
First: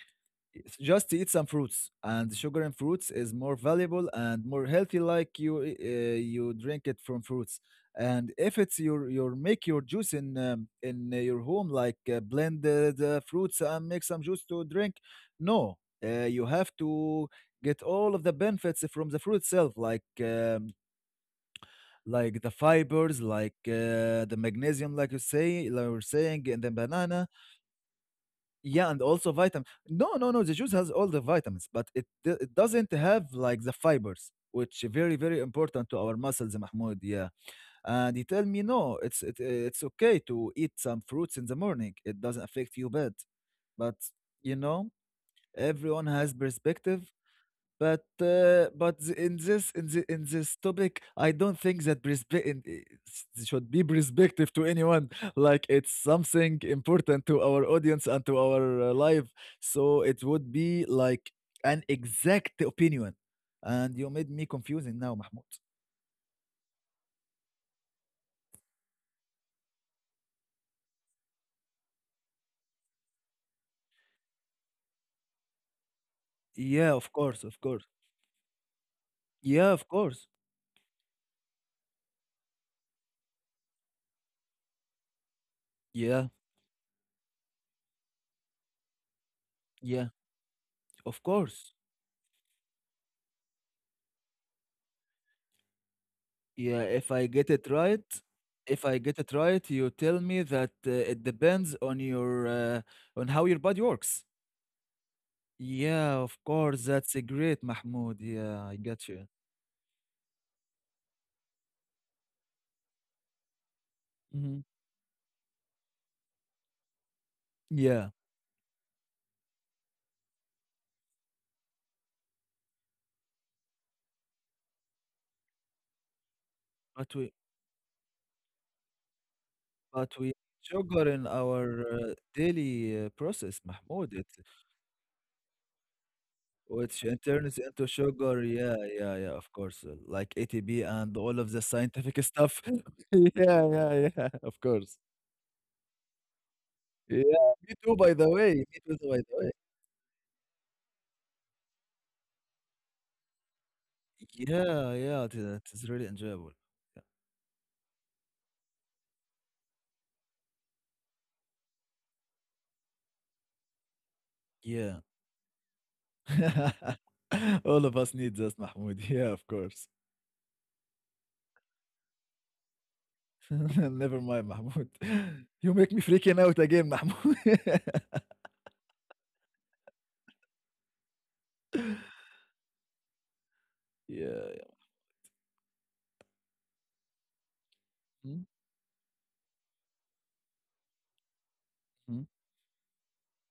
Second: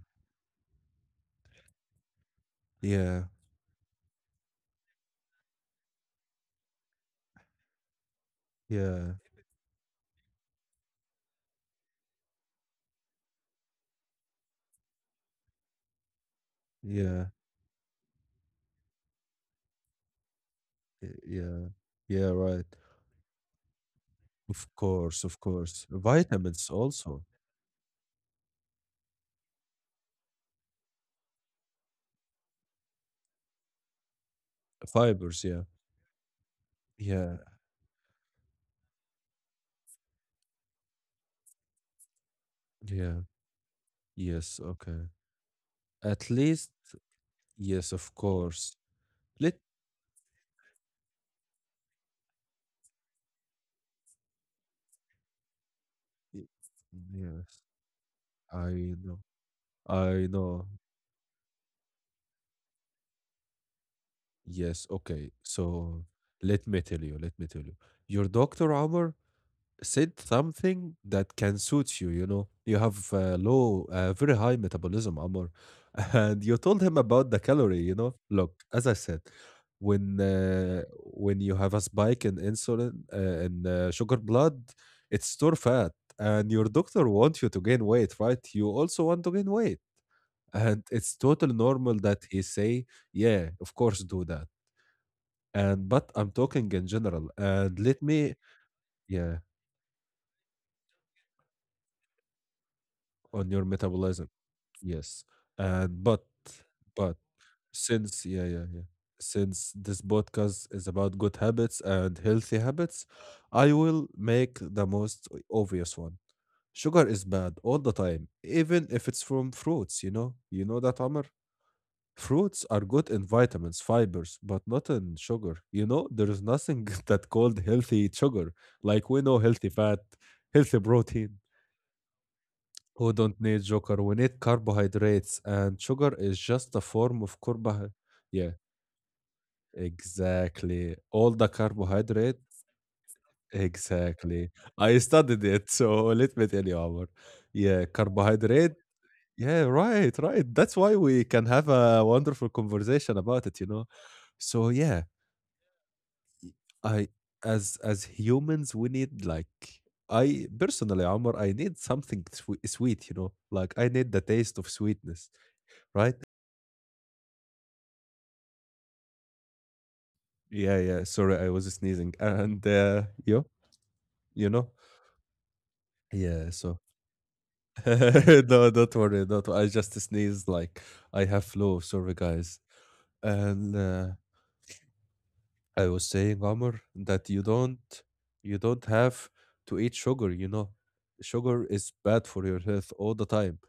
[SPEAKER 2] It's just eat some fruits, and sugar in fruits
[SPEAKER 1] yeah,
[SPEAKER 2] is more valuable and more healthy, like you drink it from fruits. And if it's
[SPEAKER 1] yeah,
[SPEAKER 2] your make your juice in your home, like, blend the fruits and make some juice to drink. No, you have to
[SPEAKER 1] yeah,
[SPEAKER 2] get all of the benefits from the fruit itself, like,
[SPEAKER 1] yeah, yeah,
[SPEAKER 2] like the
[SPEAKER 1] right.
[SPEAKER 2] fibers, like the
[SPEAKER 1] Of
[SPEAKER 2] magnesium,
[SPEAKER 1] course, of course.
[SPEAKER 2] like we're saying in
[SPEAKER 1] Vitamins
[SPEAKER 2] the
[SPEAKER 1] also.
[SPEAKER 2] banana. Yeah, and also vitamin. No, no, no. The juice has all the vitamins, but it doesn't have like the fibers, which very very
[SPEAKER 1] Fibers, yeah.
[SPEAKER 2] important to our muscles, Mahmoud. Yeah,
[SPEAKER 1] Yeah,
[SPEAKER 2] and he tell me no, it's okay to eat some fruits in the morning. It doesn't affect you bad,
[SPEAKER 1] yeah.
[SPEAKER 2] but
[SPEAKER 1] Yes,
[SPEAKER 2] you know
[SPEAKER 1] okay.
[SPEAKER 2] everyone
[SPEAKER 1] At
[SPEAKER 2] has
[SPEAKER 1] least,
[SPEAKER 2] perspective,
[SPEAKER 1] yes, of
[SPEAKER 2] but
[SPEAKER 1] course.
[SPEAKER 2] uh, but
[SPEAKER 1] Let,
[SPEAKER 2] the- in this in the in this topic, I don't think that should be perspective to anyone. [laughs] Like it's something important to
[SPEAKER 1] yes,
[SPEAKER 2] our audience and to
[SPEAKER 1] I
[SPEAKER 2] our
[SPEAKER 1] know.
[SPEAKER 2] life. So
[SPEAKER 1] I
[SPEAKER 2] it would
[SPEAKER 1] know.
[SPEAKER 2] be like an exact opinion. And you made me
[SPEAKER 1] Yes,
[SPEAKER 2] confusing now,
[SPEAKER 1] okay.
[SPEAKER 2] Mahmoud.
[SPEAKER 1] So let me tell you, let me tell you. Your doctor, Omar, said something that can suit you, you know. You have very high metabolism, Omar. [laughs] And you told him
[SPEAKER 2] Yeah, of
[SPEAKER 1] about the
[SPEAKER 2] course, of
[SPEAKER 1] calorie,
[SPEAKER 2] course.
[SPEAKER 1] you know. Look, as I said,
[SPEAKER 2] Yeah, of
[SPEAKER 1] when
[SPEAKER 2] course.
[SPEAKER 1] uh, when you have a spike in insulin in sugar blood, it's store fat.
[SPEAKER 2] Yeah,
[SPEAKER 1] And your doctor wants you to gain weight, right? You also want to gain weight.
[SPEAKER 2] yeah,
[SPEAKER 1] And it's
[SPEAKER 2] of
[SPEAKER 1] totally
[SPEAKER 2] course.
[SPEAKER 1] normal that he say, yeah, of course do that and but I'm talking in
[SPEAKER 2] Yeah, if
[SPEAKER 1] general.
[SPEAKER 2] I get it
[SPEAKER 1] And let
[SPEAKER 2] right,
[SPEAKER 1] me,
[SPEAKER 2] if I get
[SPEAKER 1] yeah,
[SPEAKER 2] it right, you tell me that it depends on your on
[SPEAKER 1] on
[SPEAKER 2] how your
[SPEAKER 1] your
[SPEAKER 2] body works.
[SPEAKER 1] metabolism. Yes. And
[SPEAKER 2] Yeah, of course,
[SPEAKER 1] but
[SPEAKER 2] that's a great,
[SPEAKER 1] since
[SPEAKER 2] Mahmoud.
[SPEAKER 1] yeah yeah
[SPEAKER 2] Yeah, I
[SPEAKER 1] yeah
[SPEAKER 2] got you.
[SPEAKER 1] since this podcast is about good habits and healthy habits, I will make
[SPEAKER 2] Hmm.
[SPEAKER 1] the most obvious one. Sugar is bad all the
[SPEAKER 2] Yeah,
[SPEAKER 1] time, even if it's from fruits. You know that, Amr. Fruits are good in vitamins, fibers, but not in sugar. You know, there is nothing [laughs]
[SPEAKER 2] but
[SPEAKER 1] that
[SPEAKER 2] we
[SPEAKER 1] called healthy sugar. Like we know healthy fat,
[SPEAKER 2] but we
[SPEAKER 1] healthy
[SPEAKER 2] sugar in
[SPEAKER 1] protein.
[SPEAKER 2] our daily
[SPEAKER 1] We don't
[SPEAKER 2] process,
[SPEAKER 1] need sugar. We
[SPEAKER 2] Mahmoud. It
[SPEAKER 1] need carbohydrates, and sugar is just a
[SPEAKER 2] which in
[SPEAKER 1] form of
[SPEAKER 2] turns into
[SPEAKER 1] carbohydrate.
[SPEAKER 2] sugar.
[SPEAKER 1] Yeah,
[SPEAKER 2] Yeah, yeah, yeah. Of course, like ATP
[SPEAKER 1] exactly.
[SPEAKER 2] and
[SPEAKER 1] All
[SPEAKER 2] all
[SPEAKER 1] the
[SPEAKER 2] of the scientific
[SPEAKER 1] carbohydrates.
[SPEAKER 2] stuff. [laughs] Yeah, yeah, yeah.
[SPEAKER 1] Exactly.
[SPEAKER 2] Of
[SPEAKER 1] I
[SPEAKER 2] course.
[SPEAKER 1] studied it, so let me tell you, Omar.
[SPEAKER 2] Yeah, me
[SPEAKER 1] Yeah,
[SPEAKER 2] too. By the way,
[SPEAKER 1] carbohydrate.
[SPEAKER 2] me too. By the way.
[SPEAKER 1] Yeah, right, right. That's why we can have a wonderful conversation about it. So
[SPEAKER 2] Yeah,
[SPEAKER 1] yeah,
[SPEAKER 2] yeah, it is really enjoyable.
[SPEAKER 1] I as humans we need like I personally, Omar, I need something sweet, you know, like I need the taste of
[SPEAKER 2] Yeah.
[SPEAKER 1] sweetness, right?
[SPEAKER 2] [laughs] All of us need that, Mahmoud. [laughs] Yeah, of course.
[SPEAKER 1] Yeah, yeah, sorry, I was sneezing and you
[SPEAKER 2] [laughs] Never
[SPEAKER 1] you
[SPEAKER 2] mind,
[SPEAKER 1] know.
[SPEAKER 2] Mahmoud. [laughs] You make me
[SPEAKER 1] Yeah,
[SPEAKER 2] freaking out
[SPEAKER 1] so
[SPEAKER 2] again, Mahmoud. [laughs]
[SPEAKER 1] [laughs] no, don't worry, do not, I just sneezed like I have flu, sorry guys. And
[SPEAKER 2] Yeah. Yeah.
[SPEAKER 1] I was saying, Omar, that you
[SPEAKER 2] Mm,
[SPEAKER 1] don't have to eat sugar, you know. Sugar is bad
[SPEAKER 2] mm.
[SPEAKER 1] for your health all the time.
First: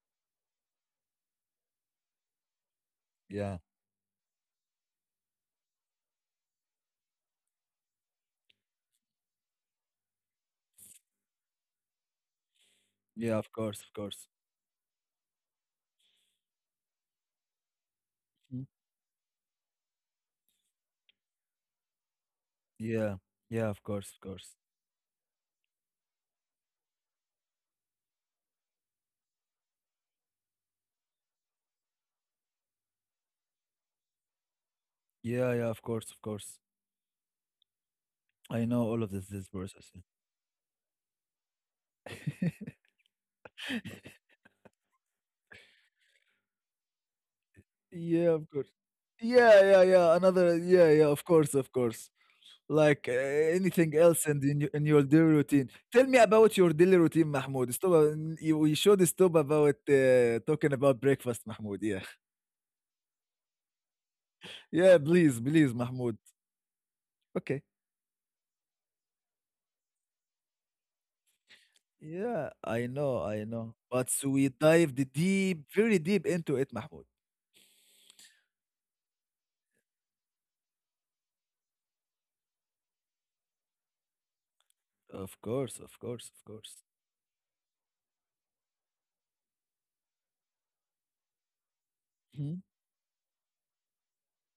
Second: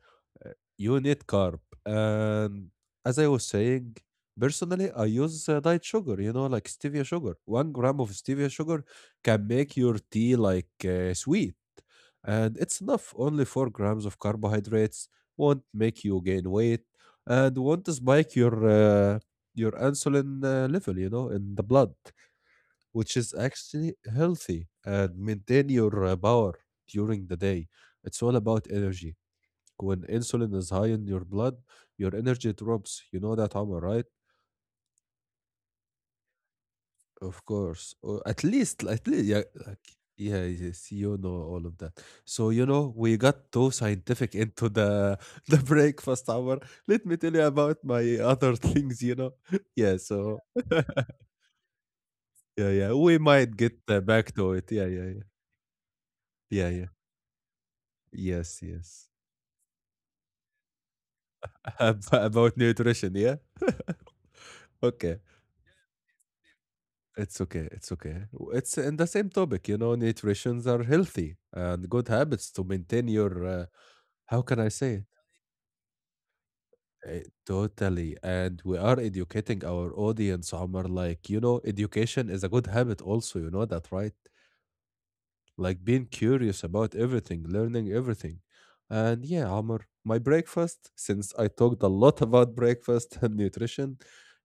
[SPEAKER 1] Uh, You need carb. And as I was
[SPEAKER 2] Yeah,
[SPEAKER 1] saying, personally, I use diet sugar, you know, like stevia sugar. 1 gram of stevia sugar can make your tea like sweet. And it's enough.
[SPEAKER 2] yeah,
[SPEAKER 1] Only
[SPEAKER 2] of
[SPEAKER 1] four
[SPEAKER 2] course, of
[SPEAKER 1] grams of
[SPEAKER 2] course.
[SPEAKER 1] carbohydrates won't make you gain weight and won't spike
[SPEAKER 2] Mm.
[SPEAKER 1] your insulin level, you know, in the blood, which
[SPEAKER 2] Yeah,
[SPEAKER 1] is
[SPEAKER 2] yeah, of
[SPEAKER 1] actually
[SPEAKER 2] course, of course.
[SPEAKER 1] healthy and maintain your power during the day. It's all about energy. When insulin is high in your blood, your energy drops. You know that, Omar, right?
[SPEAKER 2] Yeah, yeah, of course, of course.
[SPEAKER 1] Of course. Or
[SPEAKER 2] I know
[SPEAKER 1] at
[SPEAKER 2] all
[SPEAKER 1] least,
[SPEAKER 2] of
[SPEAKER 1] yeah,
[SPEAKER 2] this
[SPEAKER 1] like,
[SPEAKER 2] process.
[SPEAKER 1] yeah, yes, you know all of that. So, you know, we got too
[SPEAKER 2] [laughs]
[SPEAKER 1] scientific into the [laughs] the breakfast hour. Let me tell you about my
[SPEAKER 2] Yeah,
[SPEAKER 1] other [laughs]
[SPEAKER 2] of course.
[SPEAKER 1] things, you know. [laughs]
[SPEAKER 2] Yeah,
[SPEAKER 1] Yeah,
[SPEAKER 2] yeah, yeah.
[SPEAKER 1] so
[SPEAKER 2] Another. Yeah, yeah. Of course, of course.
[SPEAKER 1] yeah, yeah. We
[SPEAKER 2] Like,
[SPEAKER 1] might get
[SPEAKER 2] anything else
[SPEAKER 1] back
[SPEAKER 2] and
[SPEAKER 1] to
[SPEAKER 2] in
[SPEAKER 1] it.
[SPEAKER 2] your in
[SPEAKER 1] Yeah,
[SPEAKER 2] your
[SPEAKER 1] yeah, yeah.
[SPEAKER 2] daily routine. Tell me about your
[SPEAKER 1] Yeah,
[SPEAKER 2] daily
[SPEAKER 1] yeah.
[SPEAKER 2] routine, Mahmoud. Stop, you
[SPEAKER 1] Yes,
[SPEAKER 2] we should
[SPEAKER 1] yes.
[SPEAKER 2] stop talking about breakfast, Mahmoud,
[SPEAKER 1] [laughs]
[SPEAKER 2] yeah.
[SPEAKER 1] About nutrition, yeah? [laughs]
[SPEAKER 2] [laughs]
[SPEAKER 1] Okay.
[SPEAKER 2] Yeah, please, please, Mahmoud.
[SPEAKER 1] It's okay.
[SPEAKER 2] Okay.
[SPEAKER 1] It's okay. It's in the same topic, you know, nutritions are healthy and good
[SPEAKER 2] Yeah,
[SPEAKER 1] habits to
[SPEAKER 2] I
[SPEAKER 1] maintain
[SPEAKER 2] know,
[SPEAKER 1] your
[SPEAKER 2] I know. But so we
[SPEAKER 1] how can I
[SPEAKER 2] dived
[SPEAKER 1] say it?
[SPEAKER 2] deep, very deep into it, Mahmoud.
[SPEAKER 1] Totally. And we are educating our audience, Omar. Like, you know, education is a good habit also, you know that, right?
[SPEAKER 2] Of course,
[SPEAKER 1] Like
[SPEAKER 2] of
[SPEAKER 1] being
[SPEAKER 2] course, of
[SPEAKER 1] curious
[SPEAKER 2] course.
[SPEAKER 1] about everything, learning everything. And yeah, Amr, my breakfast, since I talked a lot
[SPEAKER 2] Mhm.
[SPEAKER 1] about breakfast [laughs] and nutrition,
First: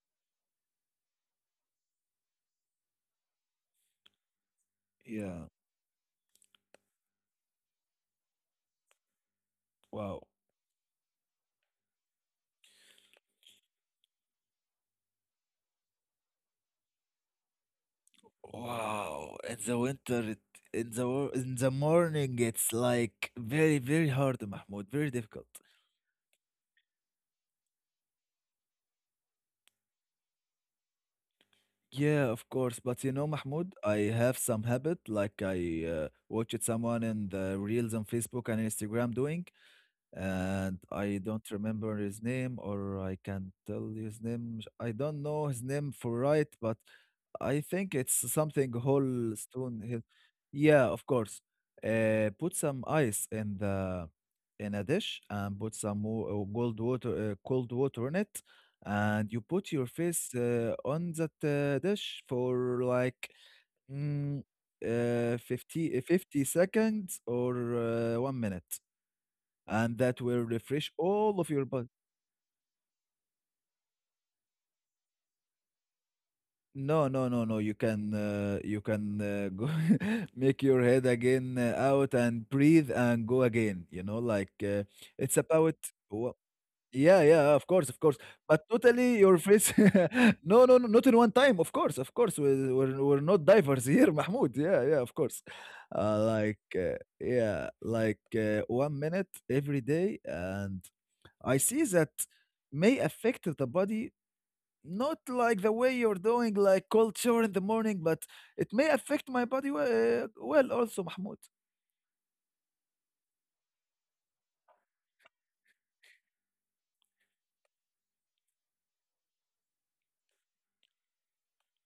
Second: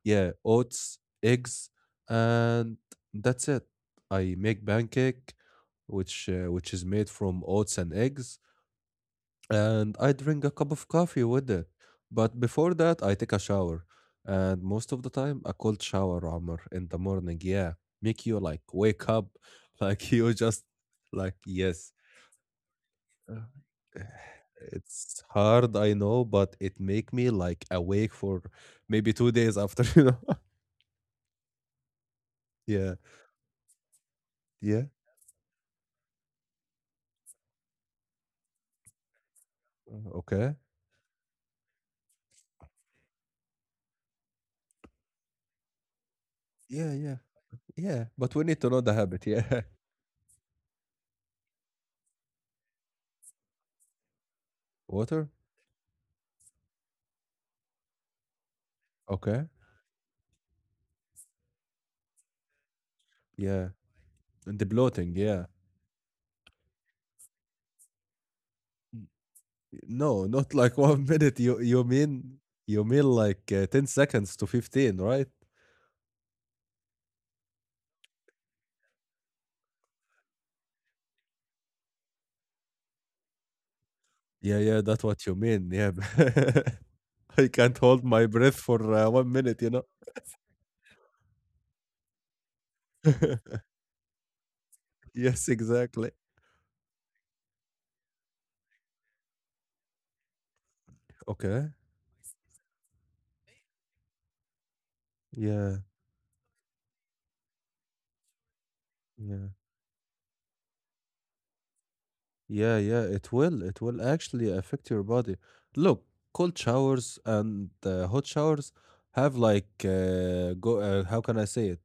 [SPEAKER 1] yeah, oats, eggs, and that's it. I make pancake,
[SPEAKER 2] Yeah.
[SPEAKER 1] which is made from oats and eggs and I
[SPEAKER 2] Wow.
[SPEAKER 1] drink a cup of coffee with it. But before that, I take a shower. And most of the time, a cold shower, Amr, in the morning, yeah, make you like wake up,
[SPEAKER 2] Wow. In the
[SPEAKER 1] [laughs] like
[SPEAKER 2] winter,
[SPEAKER 1] you
[SPEAKER 2] it,
[SPEAKER 1] just
[SPEAKER 2] in the wo-
[SPEAKER 1] like
[SPEAKER 2] in the
[SPEAKER 1] yes.
[SPEAKER 2] morning, it's like
[SPEAKER 1] Uh,
[SPEAKER 2] very, very
[SPEAKER 1] [sighs]
[SPEAKER 2] hard, Mahmoud. Very
[SPEAKER 1] It's
[SPEAKER 2] difficult.
[SPEAKER 1] hard, I know, but it make me like awake for maybe 2 days after, [laughs] you know.
[SPEAKER 2] Yeah, of course.
[SPEAKER 1] Yeah,
[SPEAKER 2] But you know, Mahmoud, I have some
[SPEAKER 1] yeah,
[SPEAKER 2] habit like I watched someone in the reels on Facebook and Instagram doing,
[SPEAKER 1] okay,
[SPEAKER 2] and I don't remember his name, or I can't tell his name. I don't know his name for right, but
[SPEAKER 1] yeah, yeah,
[SPEAKER 2] I think
[SPEAKER 1] yeah.
[SPEAKER 2] it's
[SPEAKER 1] But we need to
[SPEAKER 2] something
[SPEAKER 1] know the habit,
[SPEAKER 2] whole
[SPEAKER 1] yeah.
[SPEAKER 2] stone. Hill. Yeah, of course. Put some ice in the in a
[SPEAKER 1] [laughs]
[SPEAKER 2] dish,
[SPEAKER 1] Water,
[SPEAKER 2] and put some more cold water in it, and you
[SPEAKER 1] okay,
[SPEAKER 2] put your face on that dish for like
[SPEAKER 1] yeah,
[SPEAKER 2] mm,
[SPEAKER 1] and the bloating, yeah.
[SPEAKER 2] 50, 50 seconds or 1 minute, and that
[SPEAKER 1] No,
[SPEAKER 2] will
[SPEAKER 1] not [laughs] like
[SPEAKER 2] refresh
[SPEAKER 1] 1
[SPEAKER 2] all
[SPEAKER 1] minute.
[SPEAKER 2] of
[SPEAKER 1] You
[SPEAKER 2] your body.
[SPEAKER 1] you mean like, 10 seconds to 15, right?
[SPEAKER 2] No, no, no, no. You can go [laughs] make your head again out and breathe and go again. You know, like
[SPEAKER 1] Yeah, yeah, that's what you
[SPEAKER 2] it's
[SPEAKER 1] mean,
[SPEAKER 2] about
[SPEAKER 1] yeah.
[SPEAKER 2] wha-
[SPEAKER 1] [laughs]
[SPEAKER 2] yeah, yeah.
[SPEAKER 1] I
[SPEAKER 2] Of
[SPEAKER 1] can't
[SPEAKER 2] course, of
[SPEAKER 1] hold
[SPEAKER 2] course.
[SPEAKER 1] my breath
[SPEAKER 2] But
[SPEAKER 1] for,
[SPEAKER 2] totally
[SPEAKER 1] 1
[SPEAKER 2] your
[SPEAKER 1] minute, you
[SPEAKER 2] face.
[SPEAKER 1] know?
[SPEAKER 2] [laughs] No, no, no. Not in one time. Of course, of course. We're not
[SPEAKER 1] [laughs]
[SPEAKER 2] divers [laughs] here, Mahmoud. Yeah, yeah. Of course.
[SPEAKER 1] Yes, exactly.
[SPEAKER 2] Yeah, like, 1 minute every day, and I
[SPEAKER 1] Okay.
[SPEAKER 2] see that may affect the body not like the
[SPEAKER 1] Yeah,
[SPEAKER 2] way you're doing like cold shower in the morning, but it may affect my
[SPEAKER 1] yeah.
[SPEAKER 2] body well, well also, Mahmoud.
[SPEAKER 1] Yeah, yeah, it will. It will actually affect your body. Look, cold showers and, hot showers have like, go how can I say it?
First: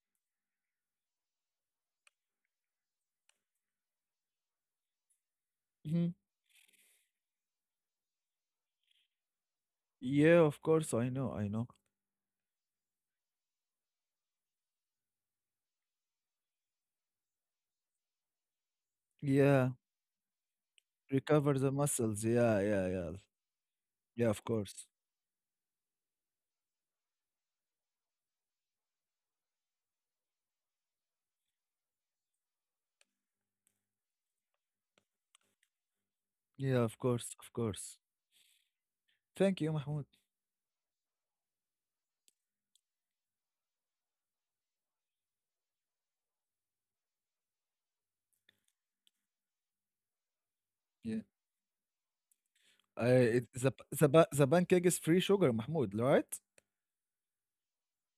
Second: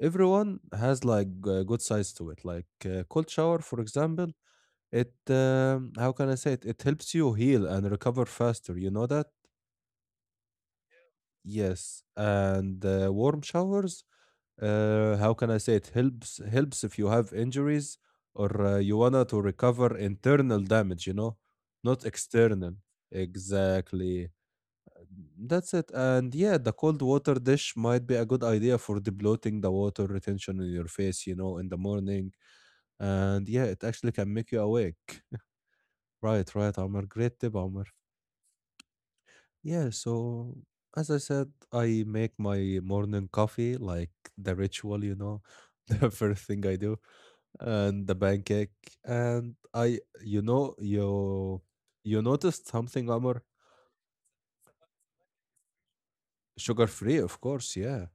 [SPEAKER 1] Everyone has like, good sides to it. Like, cold shower, for example, it,
[SPEAKER 2] Hmm.
[SPEAKER 1] how can I say it? It helps you heal and recover faster. You know that?
[SPEAKER 2] Yeah, of course, I know, I know.
[SPEAKER 1] Yes. And warm showers, how can I say it? Helps if you have injuries or you wanna to
[SPEAKER 2] Yeah,
[SPEAKER 1] recover internal damage. You know,
[SPEAKER 2] recover the
[SPEAKER 1] not
[SPEAKER 2] muscles. Yeah,
[SPEAKER 1] external.
[SPEAKER 2] yeah, yeah. Yeah,
[SPEAKER 1] Exactly.
[SPEAKER 2] of course.
[SPEAKER 1] That's it. And yeah, the cold water dish might be a good idea for debloating the water retention in your face. You know, in the morning. And yeah, it actually can make you awake. [laughs] Right, right,
[SPEAKER 2] Yeah, of
[SPEAKER 1] Omar.
[SPEAKER 2] course,
[SPEAKER 1] Great
[SPEAKER 2] of
[SPEAKER 1] tip, Omar.
[SPEAKER 2] course. Thank you,
[SPEAKER 1] Yeah,
[SPEAKER 2] Mahmoud.
[SPEAKER 1] so as I said, I make my morning coffee like the ritual, you know, [laughs] the first thing I do, and the pancake. And I, you know,
[SPEAKER 2] Yeah.
[SPEAKER 1] you noticed something,
[SPEAKER 2] It,
[SPEAKER 1] Amr?
[SPEAKER 2] the, p- the, ba- the pancake is free sugar, Mahmoud, right?
[SPEAKER 1] Sugar free, of course, yeah.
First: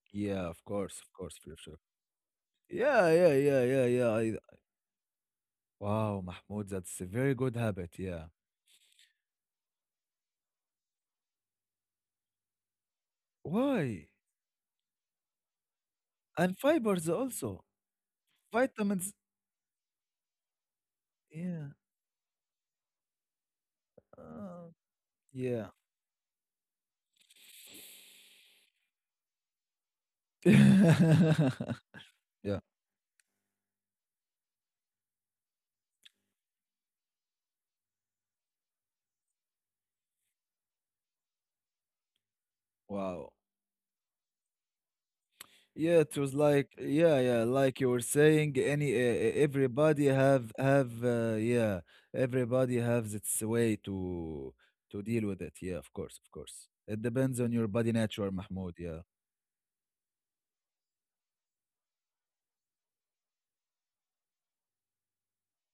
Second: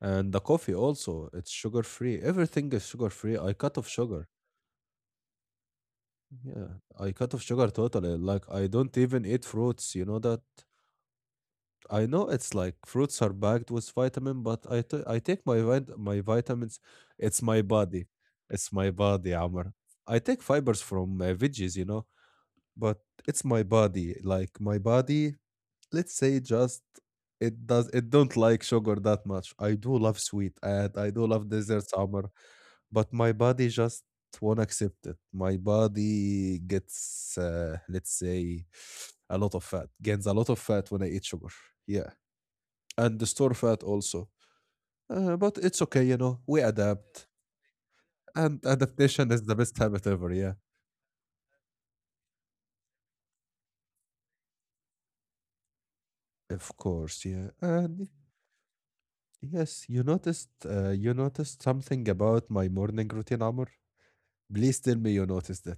[SPEAKER 1] And the
[SPEAKER 2] Yeah,
[SPEAKER 1] coffee
[SPEAKER 2] of
[SPEAKER 1] also,
[SPEAKER 2] course,
[SPEAKER 1] it's
[SPEAKER 2] free sugar.
[SPEAKER 1] sugar free. Everything is
[SPEAKER 2] Yeah,
[SPEAKER 1] sugar
[SPEAKER 2] yeah,
[SPEAKER 1] free. I
[SPEAKER 2] yeah,
[SPEAKER 1] cut
[SPEAKER 2] yeah,
[SPEAKER 1] off
[SPEAKER 2] yeah.
[SPEAKER 1] sugar.
[SPEAKER 2] Wow,
[SPEAKER 1] Yeah,
[SPEAKER 2] Mahmoud, that's a
[SPEAKER 1] I
[SPEAKER 2] very
[SPEAKER 1] cut off
[SPEAKER 2] good
[SPEAKER 1] sugar
[SPEAKER 2] habit.
[SPEAKER 1] totally.
[SPEAKER 2] Yeah.
[SPEAKER 1] Like I don't even eat fruits, you know that? I know it's like fruits are packed with
[SPEAKER 2] Why?
[SPEAKER 1] vitamin, but I take my
[SPEAKER 2] And
[SPEAKER 1] vitamins.
[SPEAKER 2] fibers
[SPEAKER 1] It's my
[SPEAKER 2] also.
[SPEAKER 1] body. It's my
[SPEAKER 2] Vitamins,
[SPEAKER 1] body, Amr. I take fibers from
[SPEAKER 2] yeah,
[SPEAKER 1] veggies, you know, but it's my body. Like
[SPEAKER 2] uh,
[SPEAKER 1] my body,
[SPEAKER 2] yeah.
[SPEAKER 1] let's say just it does it don't like sugar that much. I do love sweet and I do love
[SPEAKER 2] [laughs]
[SPEAKER 1] desserts, Amr,
[SPEAKER 2] Yeah,
[SPEAKER 1] but my body just won't accept it. My body gets let's say a lot of fat, gains a lot of fat when I eat sugar. Yeah, and the
[SPEAKER 2] wow.
[SPEAKER 1] store fat also. But it's
[SPEAKER 2] Yeah,
[SPEAKER 1] okay, you
[SPEAKER 2] it was
[SPEAKER 1] know, we
[SPEAKER 2] like yeah,
[SPEAKER 1] adapt.
[SPEAKER 2] yeah, like you were saying,
[SPEAKER 1] And
[SPEAKER 2] any e
[SPEAKER 1] adaptation
[SPEAKER 2] e
[SPEAKER 1] is the best habit
[SPEAKER 2] everybody
[SPEAKER 1] ever, yeah.
[SPEAKER 2] have yeah, everybody has its way to deal with it. Yeah, of course, of course.
[SPEAKER 1] Of
[SPEAKER 2] It
[SPEAKER 1] course,
[SPEAKER 2] depends
[SPEAKER 1] yeah.
[SPEAKER 2] on your body
[SPEAKER 1] And
[SPEAKER 2] nature, Mahmoud, yeah.
[SPEAKER 1] yes, you noticed something about my morning routine, Amr? Please tell me you noticed it.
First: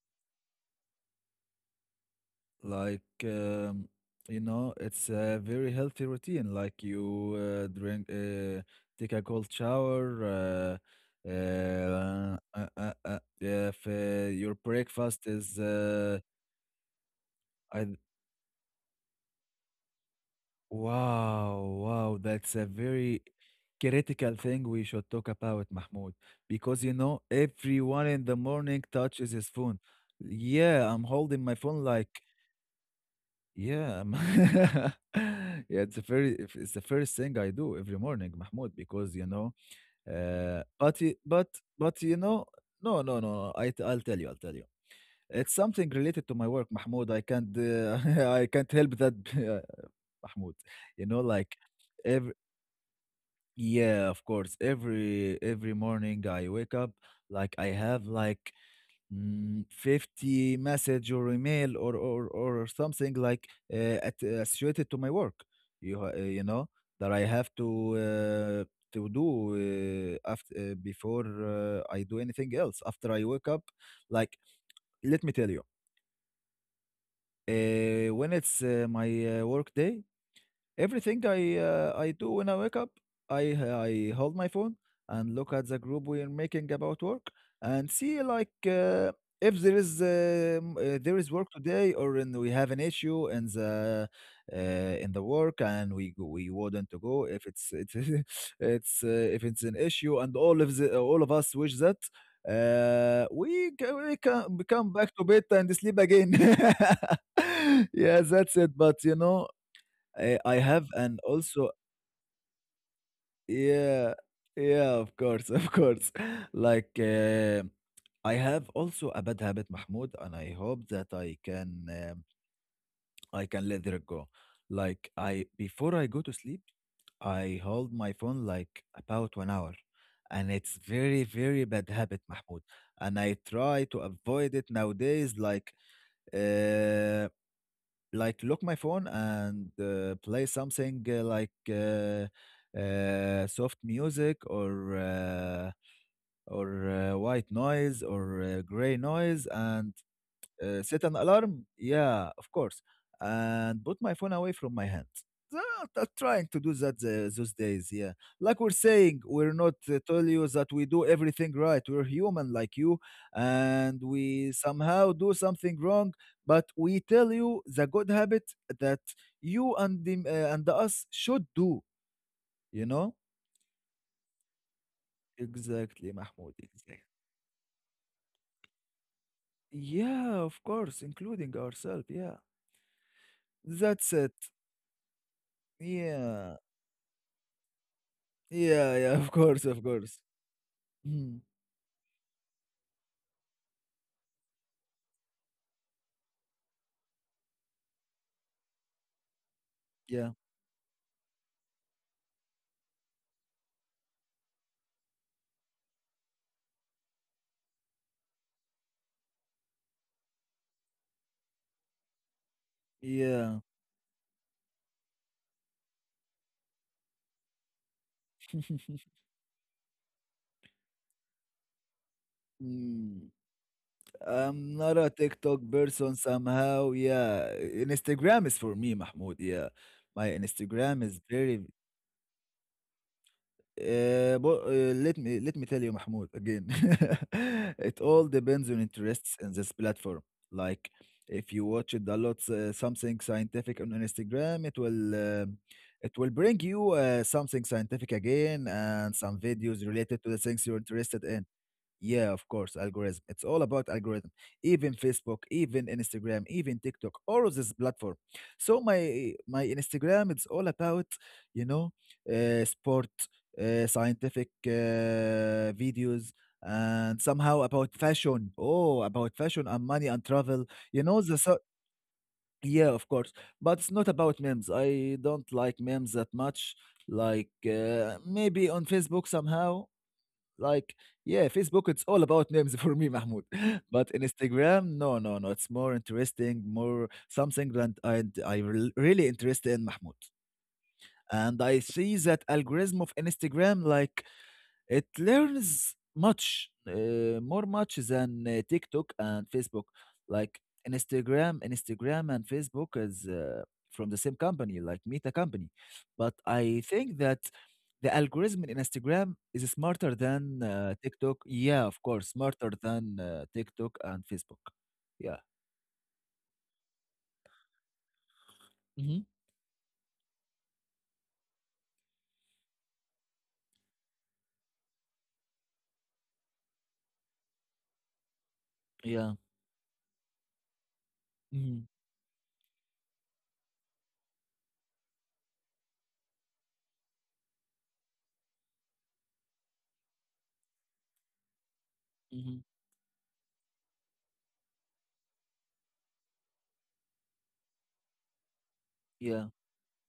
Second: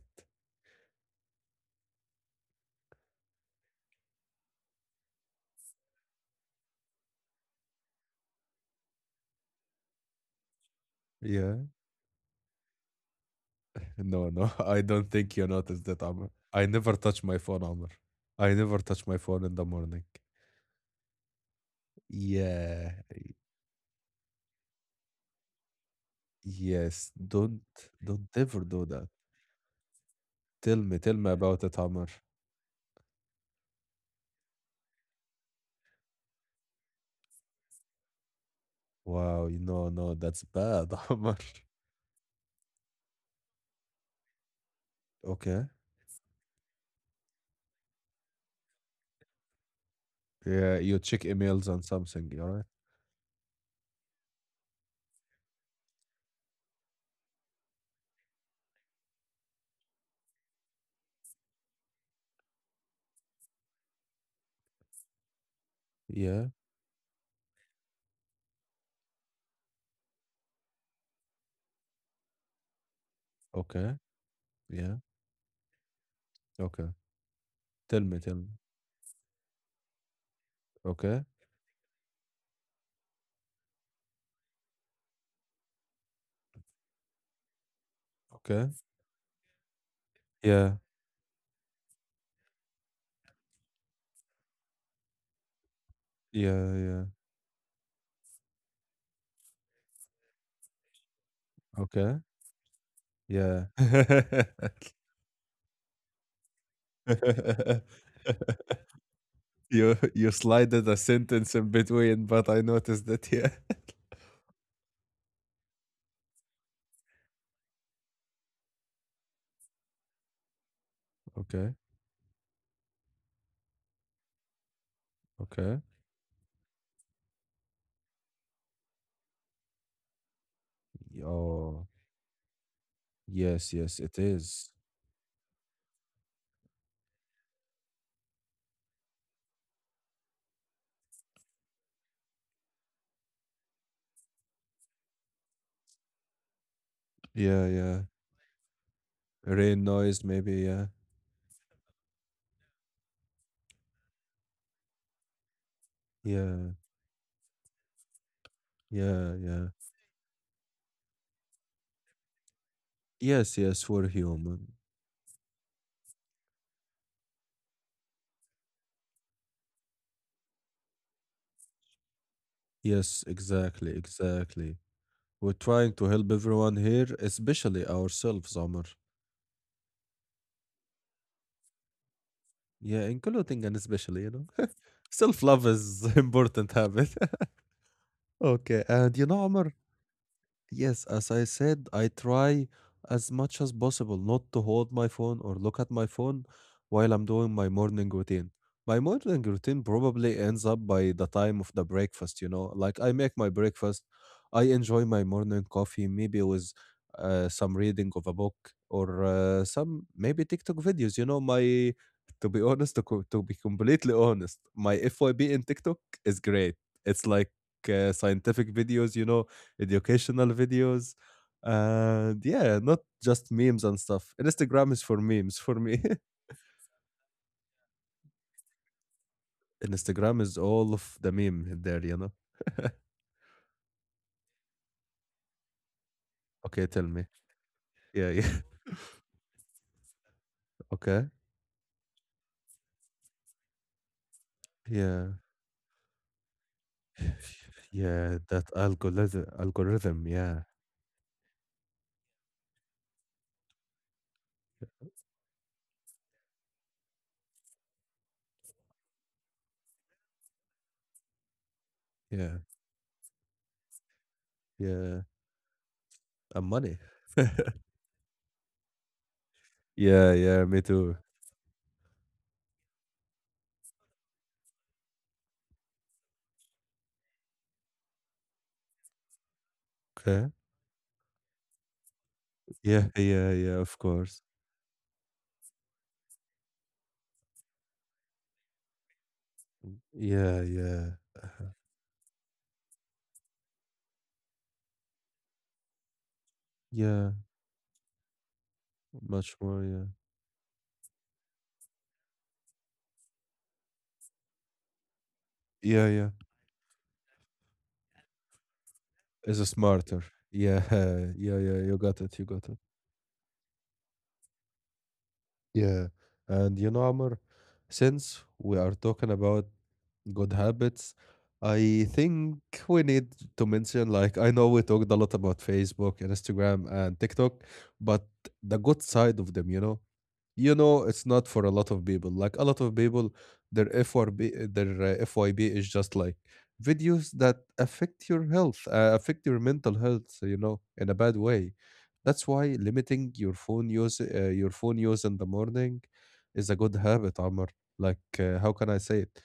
[SPEAKER 2] Like, it's a very healthy routine. Like you uh, drink, uh, take a cold shower,
[SPEAKER 1] Yeah.
[SPEAKER 2] if
[SPEAKER 1] No, no,
[SPEAKER 2] your
[SPEAKER 1] [laughs] I don't
[SPEAKER 2] breakfast
[SPEAKER 1] think you
[SPEAKER 2] is,
[SPEAKER 1] noticed that, Amr. I never touch my phone,
[SPEAKER 2] I,
[SPEAKER 1] Amr. I never touch my phone in the morning.
[SPEAKER 2] wow, wow, that's a
[SPEAKER 1] Yeah.
[SPEAKER 2] very critical thing we should talk about, Mahmoud, because you
[SPEAKER 1] Yes.
[SPEAKER 2] know, everyone in
[SPEAKER 1] Don't
[SPEAKER 2] the
[SPEAKER 1] ever
[SPEAKER 2] morning
[SPEAKER 1] do that.
[SPEAKER 2] touches his phone. Yeah, I'm
[SPEAKER 1] Tell me
[SPEAKER 2] holding my
[SPEAKER 1] about it,
[SPEAKER 2] phone
[SPEAKER 1] Amr.
[SPEAKER 2] like, yeah, [laughs] yeah, it's the very if- it's the first thing I do every morning, Mahmoud, because you
[SPEAKER 1] Wow,
[SPEAKER 2] know,
[SPEAKER 1] you know, no, that's bad.
[SPEAKER 2] but
[SPEAKER 1] [laughs]
[SPEAKER 2] y-
[SPEAKER 1] How
[SPEAKER 2] but but you know, no, no, no, no, I'll tell you, I'll tell you. It's
[SPEAKER 1] okay.
[SPEAKER 2] something related to my work, Mahmoud. I can't [laughs] I can't help that, [laughs] Mahmoud.
[SPEAKER 1] Yeah, you
[SPEAKER 2] You know,
[SPEAKER 1] check
[SPEAKER 2] like
[SPEAKER 1] emails and
[SPEAKER 2] every
[SPEAKER 1] something, all right?
[SPEAKER 2] yeah, of course, every morning I wake up, like I have like 50 message or email or something like associated to my work, you
[SPEAKER 1] Yeah.
[SPEAKER 2] know, that I have to do, after before I do anything else after I wake up.
[SPEAKER 1] Okay.
[SPEAKER 2] Like,
[SPEAKER 1] Yeah.
[SPEAKER 2] let me tell you,
[SPEAKER 1] Okay. Tell me,
[SPEAKER 2] when
[SPEAKER 1] tell me.
[SPEAKER 2] it's my work day, everything
[SPEAKER 1] Okay.
[SPEAKER 2] I do when I wake up, I I hold my phone and look at the group we are making about work and see like,
[SPEAKER 1] Okay.
[SPEAKER 2] if there is
[SPEAKER 1] Yeah.
[SPEAKER 2] um, uh, there is work today, or and we have an issue in the work, and we
[SPEAKER 1] Yeah.
[SPEAKER 2] wouldn't to
[SPEAKER 1] Yeah.
[SPEAKER 2] go. If it's [laughs] it's if it's an issue, and all of us wish
[SPEAKER 1] Okay.
[SPEAKER 2] that, Uh,
[SPEAKER 1] Yeah.
[SPEAKER 2] we ca- we can come back to bed and sleep again. [laughs]
[SPEAKER 1] [laughs]
[SPEAKER 2] Yeah, that's it. But you know,
[SPEAKER 1] You
[SPEAKER 2] I have,
[SPEAKER 1] slided a
[SPEAKER 2] and
[SPEAKER 1] sentence in
[SPEAKER 2] also
[SPEAKER 1] between, but I noticed that yeah. [laughs]
[SPEAKER 2] yeah, yeah, of course, of course. [laughs] Like, I have also a bad habit, Mahmoud, and I hope that
[SPEAKER 1] Okay.
[SPEAKER 2] um, I can let it go. Like, I
[SPEAKER 1] Okay.
[SPEAKER 2] before I go to sleep, I hold my phone like about 1 hour, and it's very very
[SPEAKER 1] Oh,
[SPEAKER 2] bad habit, Mahmoud. And I
[SPEAKER 1] yes.
[SPEAKER 2] try
[SPEAKER 1] Yes,
[SPEAKER 2] to
[SPEAKER 1] it
[SPEAKER 2] avoid it
[SPEAKER 1] is.
[SPEAKER 2] nowadays. Like, uh, lock my phone and play something like, soft music, or white
[SPEAKER 1] Yeah.
[SPEAKER 2] noise,
[SPEAKER 1] Yeah.
[SPEAKER 2] or gray noise,
[SPEAKER 1] Rain
[SPEAKER 2] and
[SPEAKER 1] noise, maybe. Yeah.
[SPEAKER 2] set an alarm. Yeah, of course. And put my phone away from my hands. Trying to
[SPEAKER 1] Yeah.
[SPEAKER 2] do that those days, yeah. Like we're
[SPEAKER 1] Yeah.
[SPEAKER 2] saying,
[SPEAKER 1] Yeah.
[SPEAKER 2] we're not tell you that we do everything right. We're human like you,
[SPEAKER 1] Yes, yes, we're
[SPEAKER 2] and we
[SPEAKER 1] human.
[SPEAKER 2] somehow do something wrong. But we tell you the good habit that you and and us should do. You know
[SPEAKER 1] Yes, exactly, exactly. We're trying to
[SPEAKER 2] exactly,
[SPEAKER 1] help
[SPEAKER 2] Mahmoud.
[SPEAKER 1] everyone
[SPEAKER 2] Exactly.
[SPEAKER 1] here, especially ourselves, Omar.
[SPEAKER 2] Yeah, of course, including ourselves. Yeah,
[SPEAKER 1] Yeah, including and
[SPEAKER 2] that's
[SPEAKER 1] especially, you
[SPEAKER 2] it.
[SPEAKER 1] know. [laughs] Self love is [laughs]
[SPEAKER 2] Yeah.
[SPEAKER 1] important habit. [laughs] Okay,
[SPEAKER 2] Yeah, yeah,
[SPEAKER 1] and you
[SPEAKER 2] of
[SPEAKER 1] know,
[SPEAKER 2] course,
[SPEAKER 1] Omar,
[SPEAKER 2] of course.
[SPEAKER 1] yes, as
[SPEAKER 2] Mhm.
[SPEAKER 1] I said, I try as much as possible not to hold my phone or look at my phone while I'm doing my morning routine. My morning routine
[SPEAKER 2] Yeah,
[SPEAKER 1] probably ends up by the time of the breakfast, you know. Like I make my breakfast, I enjoy my morning coffee, maybe with some reading of a book or some maybe TikTok videos, you know. My To be honest, to be
[SPEAKER 2] yeah.
[SPEAKER 1] completely honest, my FYB in TikTok is great. It's like scientific
[SPEAKER 2] [laughs]
[SPEAKER 1] videos, you know, educational videos, and yeah, not
[SPEAKER 2] Mm,
[SPEAKER 1] just memes and stuff.
[SPEAKER 2] I'm
[SPEAKER 1] Instagram
[SPEAKER 2] not
[SPEAKER 1] is
[SPEAKER 2] a
[SPEAKER 1] for
[SPEAKER 2] TikTok
[SPEAKER 1] memes for me.
[SPEAKER 2] person
[SPEAKER 1] [laughs]
[SPEAKER 2] somehow. Yeah, Instagram is for me, Mahmoud. Yeah, my
[SPEAKER 1] Instagram is all
[SPEAKER 2] Instagram is
[SPEAKER 1] of the
[SPEAKER 2] very.
[SPEAKER 1] meme there, you know.
[SPEAKER 2] But let me tell you, Mahmoud, again.
[SPEAKER 1] Okay, tell me.
[SPEAKER 2] [laughs] It all
[SPEAKER 1] Yeah, yeah.
[SPEAKER 2] depends on interests in this platform. Like,
[SPEAKER 1] [laughs] Okay.
[SPEAKER 2] if you watch it a lot, something scientific on Instagram, it will uh,
[SPEAKER 1] Yeah.
[SPEAKER 2] bring you something scientific
[SPEAKER 1] [sighs]
[SPEAKER 2] again,
[SPEAKER 1] Yeah, that
[SPEAKER 2] and some videos related to the things you're
[SPEAKER 1] algorithm, yeah.
[SPEAKER 2] interested in. Yeah, of course, algorithm. It's all about algorithm. Even Facebook, even Instagram, even TikTok, all of this platform. So my Instagram, it's all about, you know sport,
[SPEAKER 1] Yeah.
[SPEAKER 2] scientific
[SPEAKER 1] Yeah.
[SPEAKER 2] videos, and
[SPEAKER 1] And
[SPEAKER 2] somehow
[SPEAKER 1] money.
[SPEAKER 2] about fashion. Oh, about fashion and money and travel.
[SPEAKER 1] Yeah,
[SPEAKER 2] You know,
[SPEAKER 1] yeah,
[SPEAKER 2] the
[SPEAKER 1] me
[SPEAKER 2] so
[SPEAKER 1] too.
[SPEAKER 2] yeah, of course, but it's not about memes. I don't like memes that much. Like, maybe on Facebook somehow, like,
[SPEAKER 1] Okay.
[SPEAKER 2] yeah, Facebook, it's all about names [laughs] for me, Mahmoud.
[SPEAKER 1] Yeah,
[SPEAKER 2] [laughs] But
[SPEAKER 1] yeah,
[SPEAKER 2] in
[SPEAKER 1] yeah, of
[SPEAKER 2] Instagram,
[SPEAKER 1] course.
[SPEAKER 2] no, no, no. It's more interesting, more something that really interested in, Mahmoud.
[SPEAKER 1] Yeah,
[SPEAKER 2] And
[SPEAKER 1] yeah.
[SPEAKER 2] I see
[SPEAKER 1] Uh-huh.
[SPEAKER 2] that algorithm of Instagram, like, it learns more much
[SPEAKER 1] Yeah,
[SPEAKER 2] than TikTok and Facebook.
[SPEAKER 1] much more,
[SPEAKER 2] Like,
[SPEAKER 1] yeah.
[SPEAKER 2] Instagram, and Facebook is from the same company, like Meta company. But
[SPEAKER 1] Yeah,
[SPEAKER 2] I
[SPEAKER 1] yeah.
[SPEAKER 2] think that the algorithm in Instagram is smarter
[SPEAKER 1] Is a
[SPEAKER 2] than
[SPEAKER 1] smarter.
[SPEAKER 2] TikTok.
[SPEAKER 1] Yeah,
[SPEAKER 2] Yeah, of
[SPEAKER 1] [laughs] yeah,
[SPEAKER 2] course,
[SPEAKER 1] yeah, you
[SPEAKER 2] smarter
[SPEAKER 1] got it, you
[SPEAKER 2] than
[SPEAKER 1] got it.
[SPEAKER 2] TikTok and Facebook. Yeah.
[SPEAKER 1] Yeah. And you know, Amr, since
[SPEAKER 2] Hmm.
[SPEAKER 1] we are talking about good habits, I think we need to mention like, I know we talked a lot about Facebook and Instagram and TikTok, but
[SPEAKER 2] Yeah.
[SPEAKER 1] the good side of them, you know? You know,
[SPEAKER 2] Hmm.
[SPEAKER 1] it's not for a lot of people. Like a lot of people, their FYB, their FYB is just like videos that affect your health, affect your mental health. So, you know, in a bad way.
[SPEAKER 2] Hmm.
[SPEAKER 1] That's why limiting your phone use in the morning, is a good habit, Amr. Like, how
[SPEAKER 2] Yeah.
[SPEAKER 1] can I say it?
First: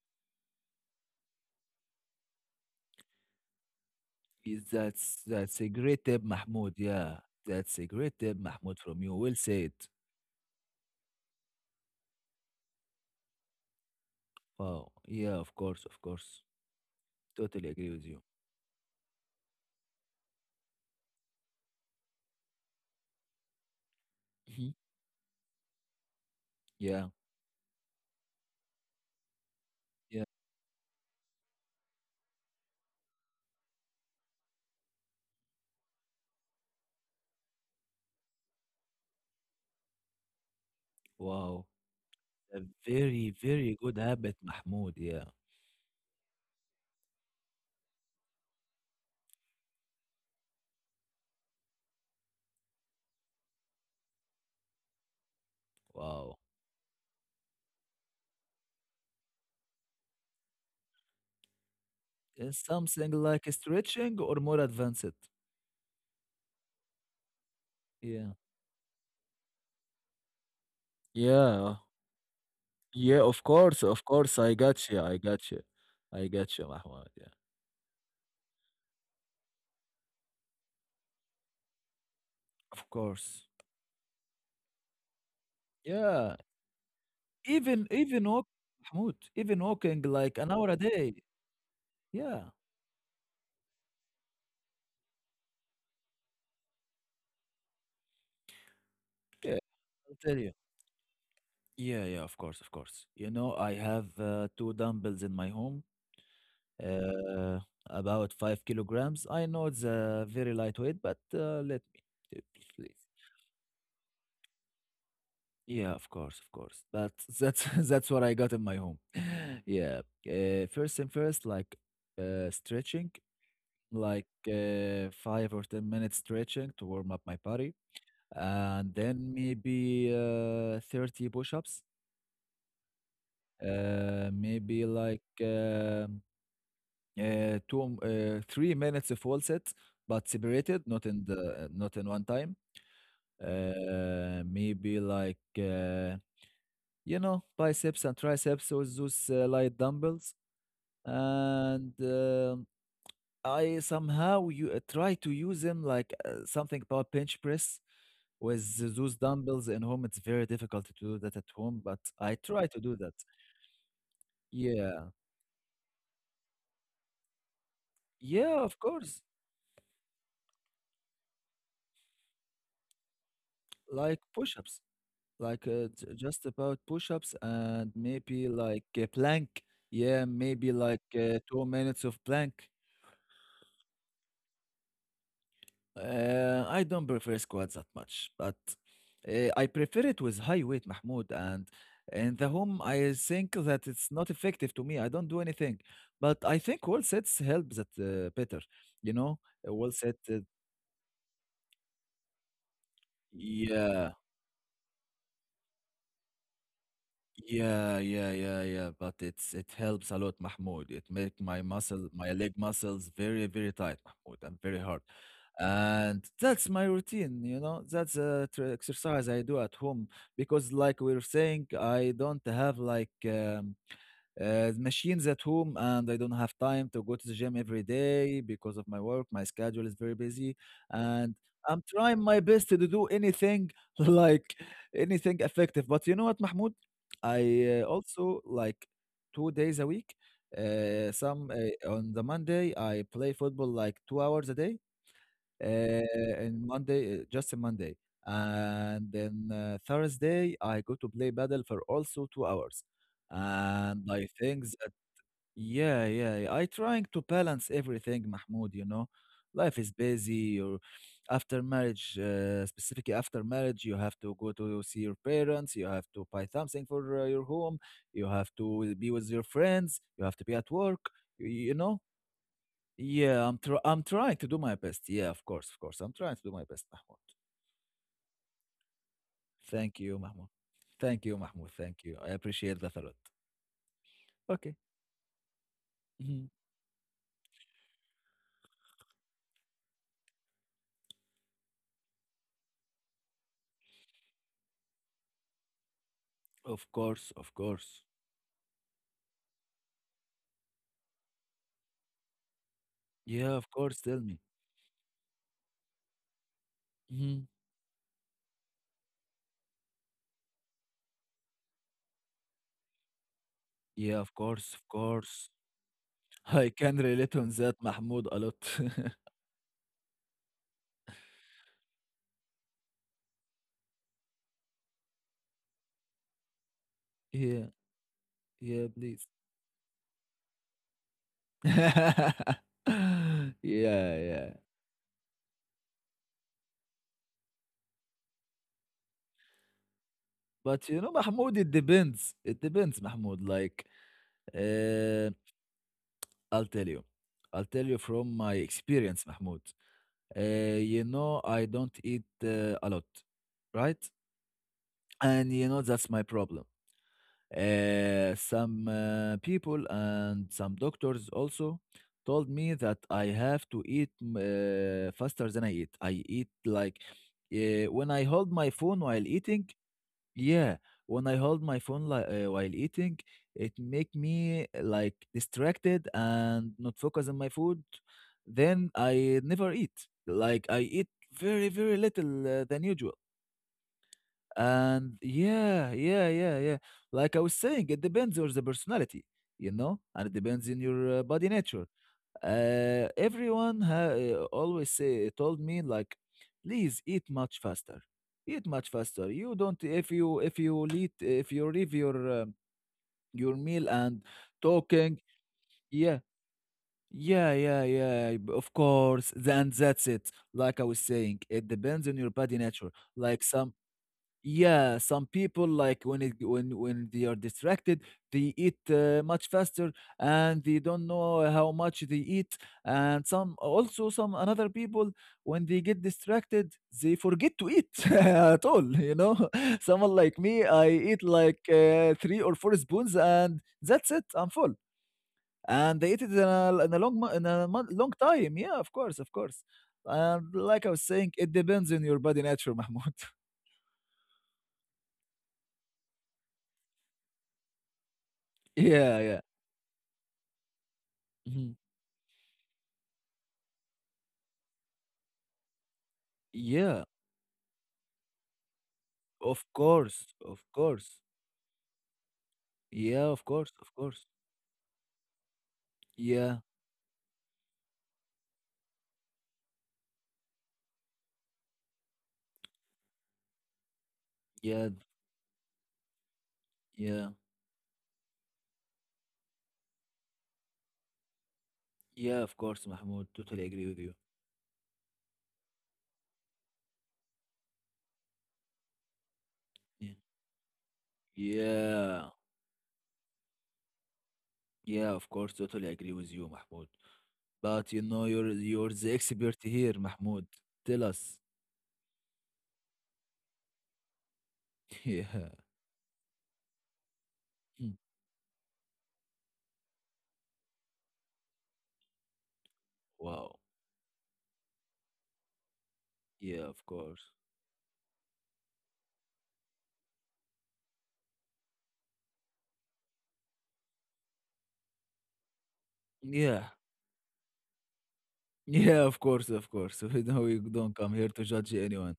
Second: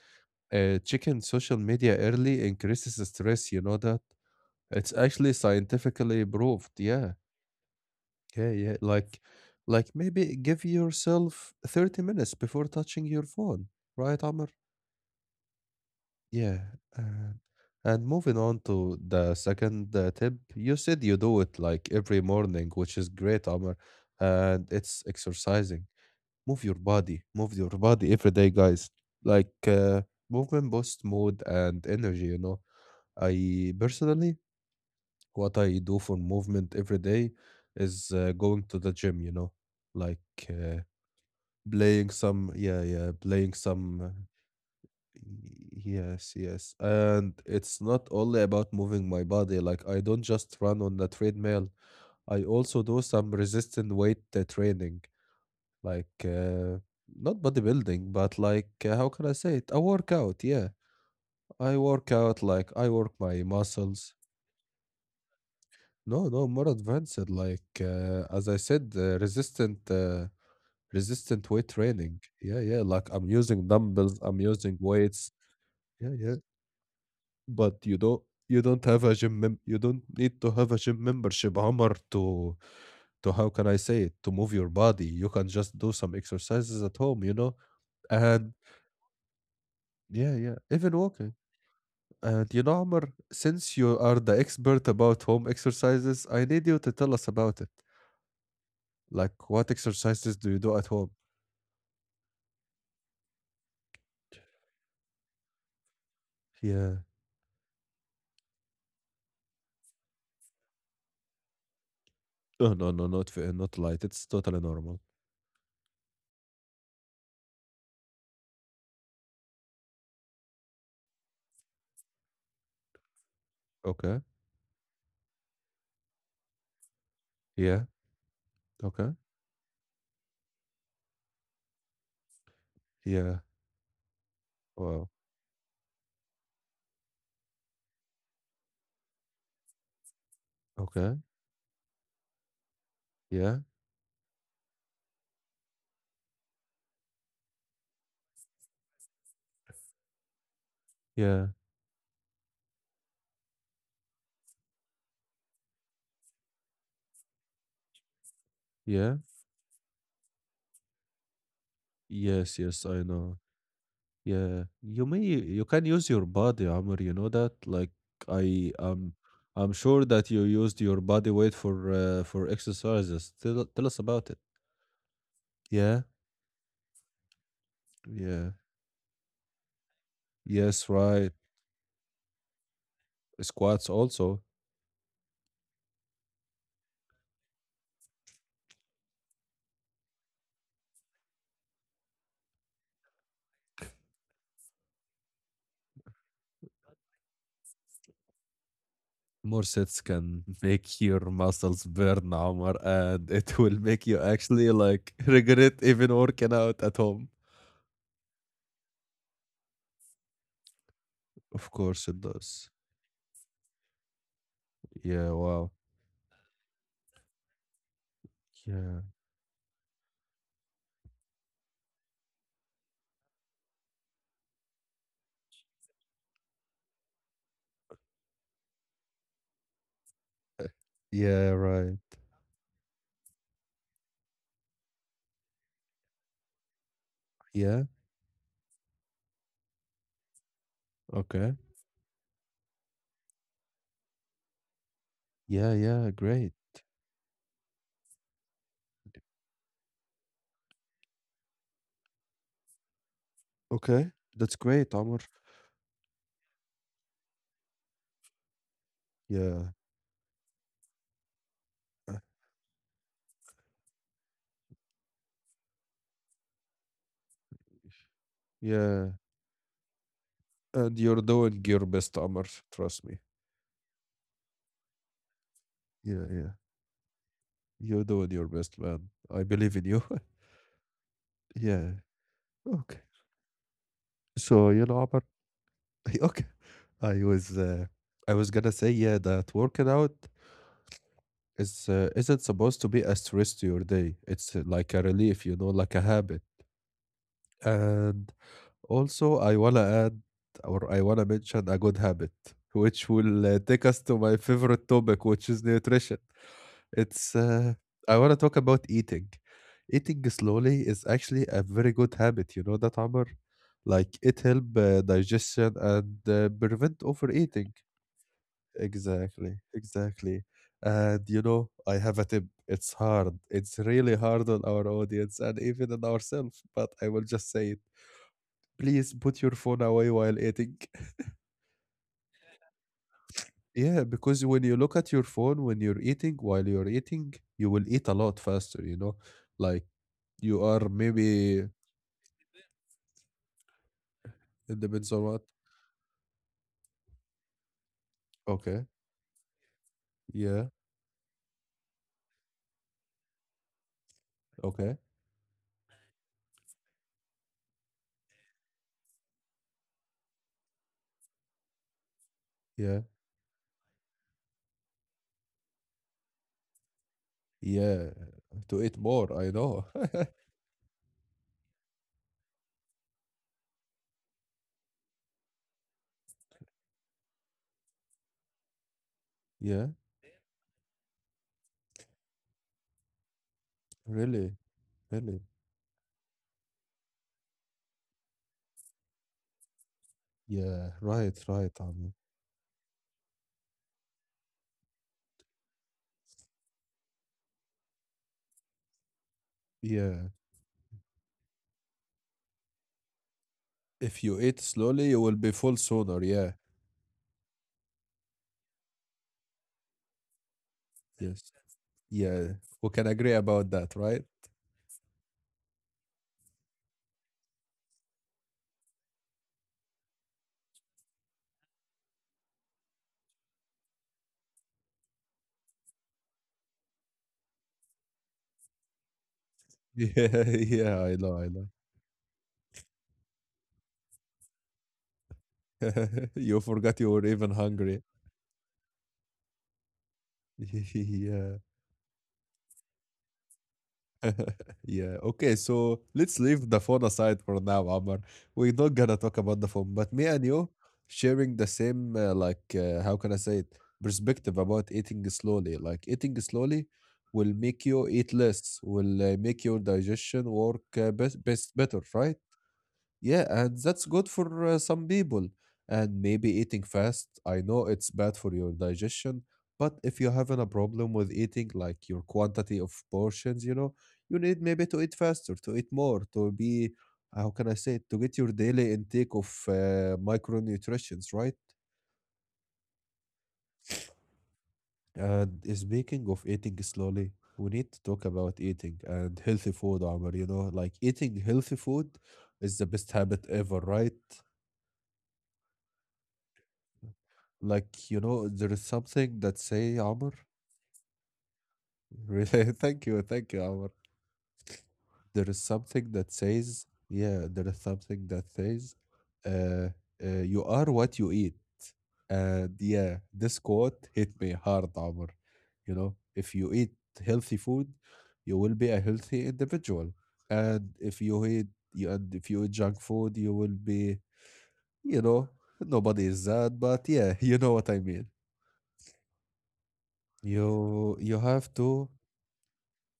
[SPEAKER 1] Checking social media early increases the stress. You know that it's
[SPEAKER 2] That's
[SPEAKER 1] actually
[SPEAKER 2] that's a great tip,
[SPEAKER 1] scientifically
[SPEAKER 2] Mahmoud.
[SPEAKER 1] proved. Yeah.
[SPEAKER 2] Yeah. That's a great tip,
[SPEAKER 1] Okay, yeah,
[SPEAKER 2] Mahmoud, from you. Well said.
[SPEAKER 1] like maybe give yourself 30 minutes before touching your phone, right, Amr?
[SPEAKER 2] Wow. Yeah, of course, of course.
[SPEAKER 1] Yeah. And,
[SPEAKER 2] Totally agree
[SPEAKER 1] and
[SPEAKER 2] with you.
[SPEAKER 1] moving on to the second tip, you said you do it like every morning, which is great, Amr. And
[SPEAKER 2] Mhm.
[SPEAKER 1] it's exercising.
[SPEAKER 2] Yeah,
[SPEAKER 1] Move your body every day, guys. Like
[SPEAKER 2] yeah.
[SPEAKER 1] movement boosts mood and energy, you know. I personally, what I do for movement every day is going to the gym, you know, like uh,
[SPEAKER 2] Wow.
[SPEAKER 1] playing some,
[SPEAKER 2] A
[SPEAKER 1] yeah, yeah,
[SPEAKER 2] very,
[SPEAKER 1] playing
[SPEAKER 2] very
[SPEAKER 1] some.
[SPEAKER 2] good habit, Mahmoud. Yeah.
[SPEAKER 1] Y- Yes, yes. And it's not only about moving my body. Like, I don't just run on the treadmill, I also do some resistant weight training, like,
[SPEAKER 2] Wow.
[SPEAKER 1] not bodybuilding, but like, how can I say it? A workout, yeah. I work out,
[SPEAKER 2] It's
[SPEAKER 1] like, I work
[SPEAKER 2] something
[SPEAKER 1] my
[SPEAKER 2] like
[SPEAKER 1] muscles.
[SPEAKER 2] stretching or more advanced.
[SPEAKER 1] No, no, more advanced, like,
[SPEAKER 2] Yeah.
[SPEAKER 1] as I said, resistant. Resistant weight
[SPEAKER 2] Yeah,
[SPEAKER 1] training. Yeah, yeah. Like
[SPEAKER 2] yeah,
[SPEAKER 1] I'm
[SPEAKER 2] of
[SPEAKER 1] using
[SPEAKER 2] course, of
[SPEAKER 1] dumbbells, I'm
[SPEAKER 2] course. I
[SPEAKER 1] using
[SPEAKER 2] got you. I
[SPEAKER 1] weights.
[SPEAKER 2] got you.
[SPEAKER 1] Yeah,
[SPEAKER 2] I
[SPEAKER 1] yeah.
[SPEAKER 2] got you, Mahmoud. Yeah.
[SPEAKER 1] But you don't have a gym mem you don't need to have a gym membership, Omar,
[SPEAKER 2] Of
[SPEAKER 1] to how
[SPEAKER 2] course.
[SPEAKER 1] can I say it, to move your body. You can just do some
[SPEAKER 2] Yeah.
[SPEAKER 1] exercises at home, you know?
[SPEAKER 2] Even walk,
[SPEAKER 1] And
[SPEAKER 2] Mahmoud, even walking
[SPEAKER 1] yeah,
[SPEAKER 2] like an
[SPEAKER 1] yeah,
[SPEAKER 2] hour a
[SPEAKER 1] even
[SPEAKER 2] day.
[SPEAKER 1] walking.
[SPEAKER 2] Yeah.
[SPEAKER 1] And you know, Omar, since you are the expert about home exercises, I need you to tell us about it. Like
[SPEAKER 2] Yeah.
[SPEAKER 1] what
[SPEAKER 2] I'll tell
[SPEAKER 1] exercises do
[SPEAKER 2] you.
[SPEAKER 1] you do at home?
[SPEAKER 2] Yeah, yeah, of course, of course. You know, I have two dumbbells in my home,
[SPEAKER 1] Yeah.
[SPEAKER 2] uh, about 5 kilograms. I know it's very lightweight, but let me
[SPEAKER 1] Oh no,
[SPEAKER 2] please.
[SPEAKER 1] no, not light. It's totally normal.
[SPEAKER 2] Yeah, of course, of course. But that's [laughs] that's what I got in my home. [laughs] Yeah. First and first, like, stretching,
[SPEAKER 1] Okay.
[SPEAKER 2] like, 5 or 10 minutes stretching to warm up my body,
[SPEAKER 1] Yeah.
[SPEAKER 2] and
[SPEAKER 1] Okay.
[SPEAKER 2] then maybe 30 push-ups.
[SPEAKER 1] Yeah.
[SPEAKER 2] Maybe
[SPEAKER 1] Wow.
[SPEAKER 2] like. Two, 3 minutes of wall sets, but separated, not in
[SPEAKER 1] Okay.
[SPEAKER 2] not in one time.
[SPEAKER 1] Yeah.
[SPEAKER 2] Maybe like biceps and triceps with those light dumbbells,
[SPEAKER 1] Yeah.
[SPEAKER 2] and I somehow you try to use them like something about bench press with those
[SPEAKER 1] Yeah.
[SPEAKER 2] dumbbells in home. It's very difficult to do that at home, but I
[SPEAKER 1] Yes,
[SPEAKER 2] try to
[SPEAKER 1] yes,
[SPEAKER 2] do
[SPEAKER 1] I
[SPEAKER 2] that.
[SPEAKER 1] know. Yeah,
[SPEAKER 2] Yeah,
[SPEAKER 1] you can use your body, Amr. You know that? Like
[SPEAKER 2] yeah,
[SPEAKER 1] I
[SPEAKER 2] of
[SPEAKER 1] um,
[SPEAKER 2] course,
[SPEAKER 1] I'm sure that you used your body weight for exercises. Tell us
[SPEAKER 2] like
[SPEAKER 1] about it.
[SPEAKER 2] push-ups. Like
[SPEAKER 1] Yeah,
[SPEAKER 2] just about push-ups and maybe
[SPEAKER 1] yeah,
[SPEAKER 2] like a plank. Yeah, maybe
[SPEAKER 1] yes,
[SPEAKER 2] like
[SPEAKER 1] right.
[SPEAKER 2] 2 minutes of plank.
[SPEAKER 1] Squats also.
[SPEAKER 2] I don't prefer squats that much, but I prefer it with high weight, Mahmoud. And in the home, I think that it's not effective to me. I don't do anything, but I think wall sets help that better. You know,
[SPEAKER 1] More
[SPEAKER 2] a wall
[SPEAKER 1] sets
[SPEAKER 2] set.
[SPEAKER 1] can [laughs] make your muscles burn, Amr, and it [laughs] will make
[SPEAKER 2] Yeah.
[SPEAKER 1] you actually like [laughs] regret even working out at home.
[SPEAKER 2] Yeah, yeah, yeah But it helps a lot, Mahmoud. It make my
[SPEAKER 1] Of
[SPEAKER 2] muscle,
[SPEAKER 1] course it
[SPEAKER 2] my leg
[SPEAKER 1] does.
[SPEAKER 2] muscles very, very tight, Mahmoud, and very hard.
[SPEAKER 1] Yeah. Wow.
[SPEAKER 2] And that's my routine, you know. That's a tr
[SPEAKER 1] Yeah.
[SPEAKER 2] exercise I do at home because, like we were saying, I don't have like machines at home, and I don't have time to go to the gym every day because of my work. My schedule is very busy, and
[SPEAKER 1] Yeah.
[SPEAKER 2] I'm
[SPEAKER 1] Right.
[SPEAKER 2] trying my best to do anything [laughs] like anything effective. But you know what, Mahmoud? I
[SPEAKER 1] Yeah.
[SPEAKER 2] also like 2 days a week. Some
[SPEAKER 1] Okay.
[SPEAKER 2] On the Monday I play football like 2 hours a day.
[SPEAKER 1] Yeah, yeah, great.
[SPEAKER 2] And Monday, just a Monday, and then Thursday I go to play paddle for also 2 hours. And
[SPEAKER 1] Okay,
[SPEAKER 2] I
[SPEAKER 1] that's
[SPEAKER 2] think
[SPEAKER 1] great, Amr.
[SPEAKER 2] yeah, yeah, yeah. I trying to balance everything, Mahmoud, you know.
[SPEAKER 1] Yeah,
[SPEAKER 2] Life is busy or after marriage,
[SPEAKER 1] uh,
[SPEAKER 2] specifically after marriage, you have to go to see your parents, you have to buy something for your home, you have to be
[SPEAKER 1] yeah.
[SPEAKER 2] with your friends, you have to be at work,
[SPEAKER 1] And you're doing
[SPEAKER 2] you
[SPEAKER 1] your
[SPEAKER 2] know?
[SPEAKER 1] best, Amr. Trust me.
[SPEAKER 2] Yeah, I'm trying to do my best. Yeah, of course, of course. I'm
[SPEAKER 1] Yeah,
[SPEAKER 2] trying to do
[SPEAKER 1] yeah.
[SPEAKER 2] my best, Mahmoud.
[SPEAKER 1] You're doing your best, man. I believe in
[SPEAKER 2] Thank
[SPEAKER 1] you.
[SPEAKER 2] you, Mahmoud. Thank you,
[SPEAKER 1] [laughs]
[SPEAKER 2] Mahmoud.
[SPEAKER 1] yeah.
[SPEAKER 2] Thank you. I appreciate that a
[SPEAKER 1] Okay.
[SPEAKER 2] lot. Okay.
[SPEAKER 1] So you know, Amr. [laughs]
[SPEAKER 2] Mhm.
[SPEAKER 1] Okay. I was, uh, I was gonna say, yeah, that working out is isn't supposed to be a stress to your day. It's like a relief, like a habit.
[SPEAKER 2] Of course, of course.
[SPEAKER 1] And also, I wanna add or I wanna mention a good habit, which will
[SPEAKER 2] Yeah, of
[SPEAKER 1] take
[SPEAKER 2] course.
[SPEAKER 1] us
[SPEAKER 2] Tell
[SPEAKER 1] to
[SPEAKER 2] me.
[SPEAKER 1] my favorite topic, which is nutrition. It's
[SPEAKER 2] Mm-hmm.
[SPEAKER 1] I wanna talk about eating. Eating slowly is actually a very good habit. You know that, Amr?
[SPEAKER 2] Yeah,
[SPEAKER 1] Like
[SPEAKER 2] of
[SPEAKER 1] it help
[SPEAKER 2] course, of course.
[SPEAKER 1] digestion and
[SPEAKER 2] [laughs] I can
[SPEAKER 1] prevent
[SPEAKER 2] relate on that,
[SPEAKER 1] overeating.
[SPEAKER 2] Mahmoud, a lot. [laughs]
[SPEAKER 1] Exactly, exactly. And you know, I have a tip. It's hard. It's really hard on our audience and even on ourselves. But I will just
[SPEAKER 2] Yeah,
[SPEAKER 1] say it.
[SPEAKER 2] yeah,
[SPEAKER 1] Please
[SPEAKER 2] please.
[SPEAKER 1] put your phone away while eating. [laughs]
[SPEAKER 2] [laughs]
[SPEAKER 1] Yeah,
[SPEAKER 2] Yeah,
[SPEAKER 1] because
[SPEAKER 2] yeah.
[SPEAKER 1] when you look at your phone when you're eating, while you're eating, you will eat a lot faster, you know? Like you
[SPEAKER 2] But
[SPEAKER 1] are
[SPEAKER 2] you know, Mahmoud, it
[SPEAKER 1] maybe
[SPEAKER 2] depends. It depends, Mahmoud.
[SPEAKER 1] it depends
[SPEAKER 2] Uh,
[SPEAKER 1] on what?
[SPEAKER 2] I'll tell you. I'll tell you from my
[SPEAKER 1] Okay.
[SPEAKER 2] experience, Mahmoud.
[SPEAKER 1] Yeah.
[SPEAKER 2] You know, I don't eat a lot, right?
[SPEAKER 1] Okay.
[SPEAKER 2] And you know, that's my problem. Some People and some doctors also told me
[SPEAKER 1] Yeah.
[SPEAKER 2] that I have to eat faster than I eat. I eat like
[SPEAKER 1] Yeah.
[SPEAKER 2] when I hold
[SPEAKER 1] To eat
[SPEAKER 2] my phone
[SPEAKER 1] more, I
[SPEAKER 2] while
[SPEAKER 1] know.
[SPEAKER 2] eating.
[SPEAKER 1] [laughs]
[SPEAKER 2] Yeah, when I hold my phone while eating, it make me like distracted and not focus on my food. Then
[SPEAKER 1] Yeah.
[SPEAKER 2] I never eat. Like I eat very very little than usual.
[SPEAKER 1] Really. Really.
[SPEAKER 2] And yeah, yeah, yeah. Like I was saying, it depends on the personality, you know, and it
[SPEAKER 1] Yeah.
[SPEAKER 2] depends on
[SPEAKER 1] Right. Right.
[SPEAKER 2] your body
[SPEAKER 1] Ami.
[SPEAKER 2] nature. Everyone always say told me like, please eat much faster, eat much faster. You
[SPEAKER 1] Yeah.
[SPEAKER 2] don't if you eat if you leave your
[SPEAKER 1] If you
[SPEAKER 2] meal
[SPEAKER 1] eat
[SPEAKER 2] and
[SPEAKER 1] slowly, you will be full
[SPEAKER 2] talking,
[SPEAKER 1] sooner. Yeah.
[SPEAKER 2] yeah. Yeah, yeah, of course. Then that's it. Like I
[SPEAKER 1] Yes.
[SPEAKER 2] was saying, it
[SPEAKER 1] Yeah.
[SPEAKER 2] depends on
[SPEAKER 1] We
[SPEAKER 2] your
[SPEAKER 1] can
[SPEAKER 2] body
[SPEAKER 1] agree
[SPEAKER 2] nature.
[SPEAKER 1] about that,
[SPEAKER 2] Like
[SPEAKER 1] right?
[SPEAKER 2] some yeah, some people like when it when they are distracted, they eat much faster and they don't know how much they eat. And some also some another people when they get distracted, they forget to eat [laughs] at all. You
[SPEAKER 1] [laughs]
[SPEAKER 2] know,
[SPEAKER 1] Yeah.
[SPEAKER 2] [laughs] someone
[SPEAKER 1] Yeah.
[SPEAKER 2] like
[SPEAKER 1] I
[SPEAKER 2] me,
[SPEAKER 1] know. I
[SPEAKER 2] I
[SPEAKER 1] know.
[SPEAKER 2] eat like three or four spoons and that's it. I'm full,
[SPEAKER 1] [laughs] You
[SPEAKER 2] and I eat it
[SPEAKER 1] forgot
[SPEAKER 2] in
[SPEAKER 1] you were even
[SPEAKER 2] in a long mo-
[SPEAKER 1] hungry.
[SPEAKER 2] in a mon- long time. Yeah, of course, of course.
[SPEAKER 1] [laughs]
[SPEAKER 2] And like I
[SPEAKER 1] Yeah.
[SPEAKER 2] was saying, it depends on your body nature, [laughs] Mahmoud.
[SPEAKER 1] [laughs] Yeah. Okay, so let's leave the phone aside for now, Amar. We're not gonna talk about the
[SPEAKER 2] Yeah,
[SPEAKER 1] phone,
[SPEAKER 2] yeah.
[SPEAKER 1] but me and you sharing the same,
[SPEAKER 2] Mm-hmm.
[SPEAKER 1] like, how can I say it, perspective about eating slowly. Like, eating slowly will
[SPEAKER 2] Yeah,
[SPEAKER 1] make you eat less, will make your
[SPEAKER 2] of
[SPEAKER 1] digestion work
[SPEAKER 2] course, of
[SPEAKER 1] best
[SPEAKER 2] course.
[SPEAKER 1] better, right? Yeah, and
[SPEAKER 2] Yeah,
[SPEAKER 1] that's
[SPEAKER 2] of
[SPEAKER 1] good
[SPEAKER 2] course, of
[SPEAKER 1] for
[SPEAKER 2] course.
[SPEAKER 1] some people. And maybe eating
[SPEAKER 2] Yeah,
[SPEAKER 1] fast, I know it's bad for your digestion, but if you're having a problem with eating, like your quantity of portions, you know, you need maybe to eat
[SPEAKER 2] yeah,
[SPEAKER 1] faster, to eat more, to be, how can I
[SPEAKER 2] yeah,
[SPEAKER 1] say, it, to get your daily intake of micronutrients, right?
[SPEAKER 2] yeah, of course, Mahmoud. Totally agree with you.
[SPEAKER 1] And speaking of eating slowly, we need to talk about eating and healthy food, Omar. You
[SPEAKER 2] Yeah,
[SPEAKER 1] know, like eating healthy food is the
[SPEAKER 2] yeah,
[SPEAKER 1] best habit ever, right?
[SPEAKER 2] yeah, of course, totally agree with you, Mahmoud.
[SPEAKER 1] Like, you know,
[SPEAKER 2] But you
[SPEAKER 1] there is
[SPEAKER 2] know, you're
[SPEAKER 1] something
[SPEAKER 2] you're
[SPEAKER 1] that
[SPEAKER 2] the
[SPEAKER 1] say,
[SPEAKER 2] expert
[SPEAKER 1] Amr.
[SPEAKER 2] here, Mahmoud. Tell us.
[SPEAKER 1] [laughs] Really, thank you, Amr. There is
[SPEAKER 2] [laughs] Yeah.
[SPEAKER 1] something that says, yeah, there is something that
[SPEAKER 2] Hmm.
[SPEAKER 1] says, uh, you are what you eat. And yeah, this quote hit
[SPEAKER 2] Wow.
[SPEAKER 1] me hard, Amr. You know, if you eat
[SPEAKER 2] Yeah,
[SPEAKER 1] healthy
[SPEAKER 2] of
[SPEAKER 1] food,
[SPEAKER 2] course.
[SPEAKER 1] you will be a healthy individual. And if you eat, and if you eat junk food, you will be, you know, nobody is that, but yeah, [laughs] you
[SPEAKER 2] Yeah.
[SPEAKER 1] know
[SPEAKER 2] [laughs]
[SPEAKER 1] what I mean.
[SPEAKER 2] Yeah, of course, of course.
[SPEAKER 1] You
[SPEAKER 2] [laughs]
[SPEAKER 1] you
[SPEAKER 2] We
[SPEAKER 1] have
[SPEAKER 2] don't
[SPEAKER 1] to
[SPEAKER 2] come here to judge anyone.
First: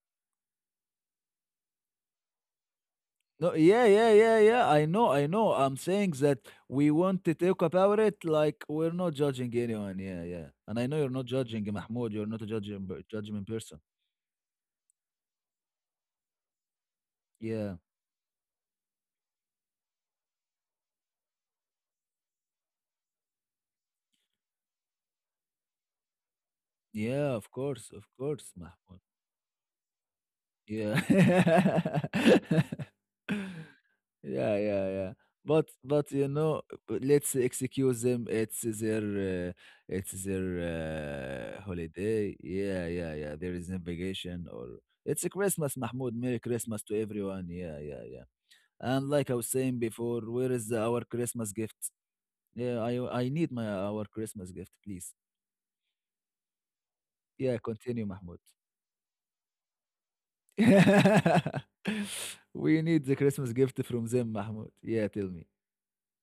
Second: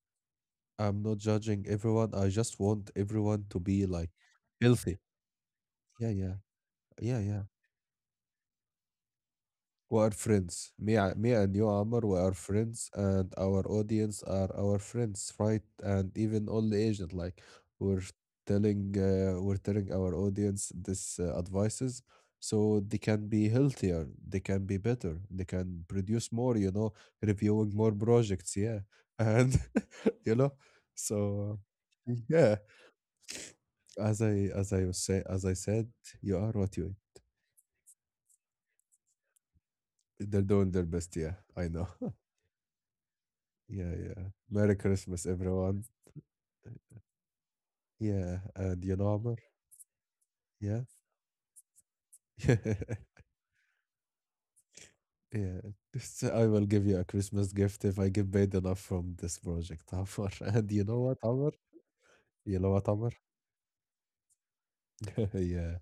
[SPEAKER 1] I'm not judging everyone. I just want
[SPEAKER 2] No,
[SPEAKER 1] everyone to
[SPEAKER 2] yeah,
[SPEAKER 1] be
[SPEAKER 2] yeah,
[SPEAKER 1] like
[SPEAKER 2] yeah, yeah. I know, I
[SPEAKER 1] healthy.
[SPEAKER 2] know. I'm saying that
[SPEAKER 1] Yeah, yeah,
[SPEAKER 2] we want to
[SPEAKER 1] yeah,
[SPEAKER 2] talk
[SPEAKER 1] yeah.
[SPEAKER 2] about it like we're not judging anyone. Yeah,
[SPEAKER 1] We are
[SPEAKER 2] yeah. And I know
[SPEAKER 1] friends.
[SPEAKER 2] you're not
[SPEAKER 1] Me
[SPEAKER 2] judging
[SPEAKER 1] and you,
[SPEAKER 2] Mahmoud. You're
[SPEAKER 1] Amr,
[SPEAKER 2] not a
[SPEAKER 1] we are friends,
[SPEAKER 2] judge him in
[SPEAKER 1] and
[SPEAKER 2] person.
[SPEAKER 1] our audience are our friends, right? And even all the Asian, like
[SPEAKER 2] Yeah,
[SPEAKER 1] we're we're telling our audience this advices, so they can be healthier, they can be better, they can produce more. You know,
[SPEAKER 2] yeah. Of
[SPEAKER 1] reviewing more
[SPEAKER 2] course,
[SPEAKER 1] projects.
[SPEAKER 2] Mahmoud.
[SPEAKER 1] Yeah, and [laughs] you know,
[SPEAKER 2] Yeah.
[SPEAKER 1] so yeah.
[SPEAKER 2] [laughs] Yeah, yeah,
[SPEAKER 1] As
[SPEAKER 2] yeah.
[SPEAKER 1] I was say
[SPEAKER 2] But
[SPEAKER 1] as I said,
[SPEAKER 2] you know,
[SPEAKER 1] you are
[SPEAKER 2] but
[SPEAKER 1] what you
[SPEAKER 2] let's excuse them. It's their
[SPEAKER 1] eat. They're doing their best. Yeah, I know.
[SPEAKER 2] holiday.
[SPEAKER 1] [laughs]
[SPEAKER 2] Yeah, yeah, yeah. There is no
[SPEAKER 1] yeah,
[SPEAKER 2] vacation
[SPEAKER 1] yeah.
[SPEAKER 2] or
[SPEAKER 1] Merry
[SPEAKER 2] it's a
[SPEAKER 1] Christmas,
[SPEAKER 2] Christmas, Mahmoud.
[SPEAKER 1] everyone.
[SPEAKER 2] Merry Christmas to everyone. Yeah, yeah, yeah.
[SPEAKER 1] Yeah,
[SPEAKER 2] And
[SPEAKER 1] and
[SPEAKER 2] like
[SPEAKER 1] you
[SPEAKER 2] I
[SPEAKER 1] know,
[SPEAKER 2] was
[SPEAKER 1] Amr.
[SPEAKER 2] saying before, where is our
[SPEAKER 1] Yeah,
[SPEAKER 2] Christmas gift? Yeah, I
[SPEAKER 1] [laughs]
[SPEAKER 2] need my our Christmas gift, please.
[SPEAKER 1] yeah. Just, I will give you a
[SPEAKER 2] Yeah,
[SPEAKER 1] Christmas
[SPEAKER 2] continue,
[SPEAKER 1] gift if
[SPEAKER 2] Mahmoud.
[SPEAKER 1] I get paid enough from this project, Amr. [laughs] And you know what,
[SPEAKER 2] [laughs]
[SPEAKER 1] Amr?
[SPEAKER 2] We
[SPEAKER 1] You
[SPEAKER 2] need
[SPEAKER 1] know
[SPEAKER 2] the
[SPEAKER 1] what, Amr?
[SPEAKER 2] Christmas gift from them, Mahmoud. Yeah, tell me.
[SPEAKER 1] [laughs] yeah.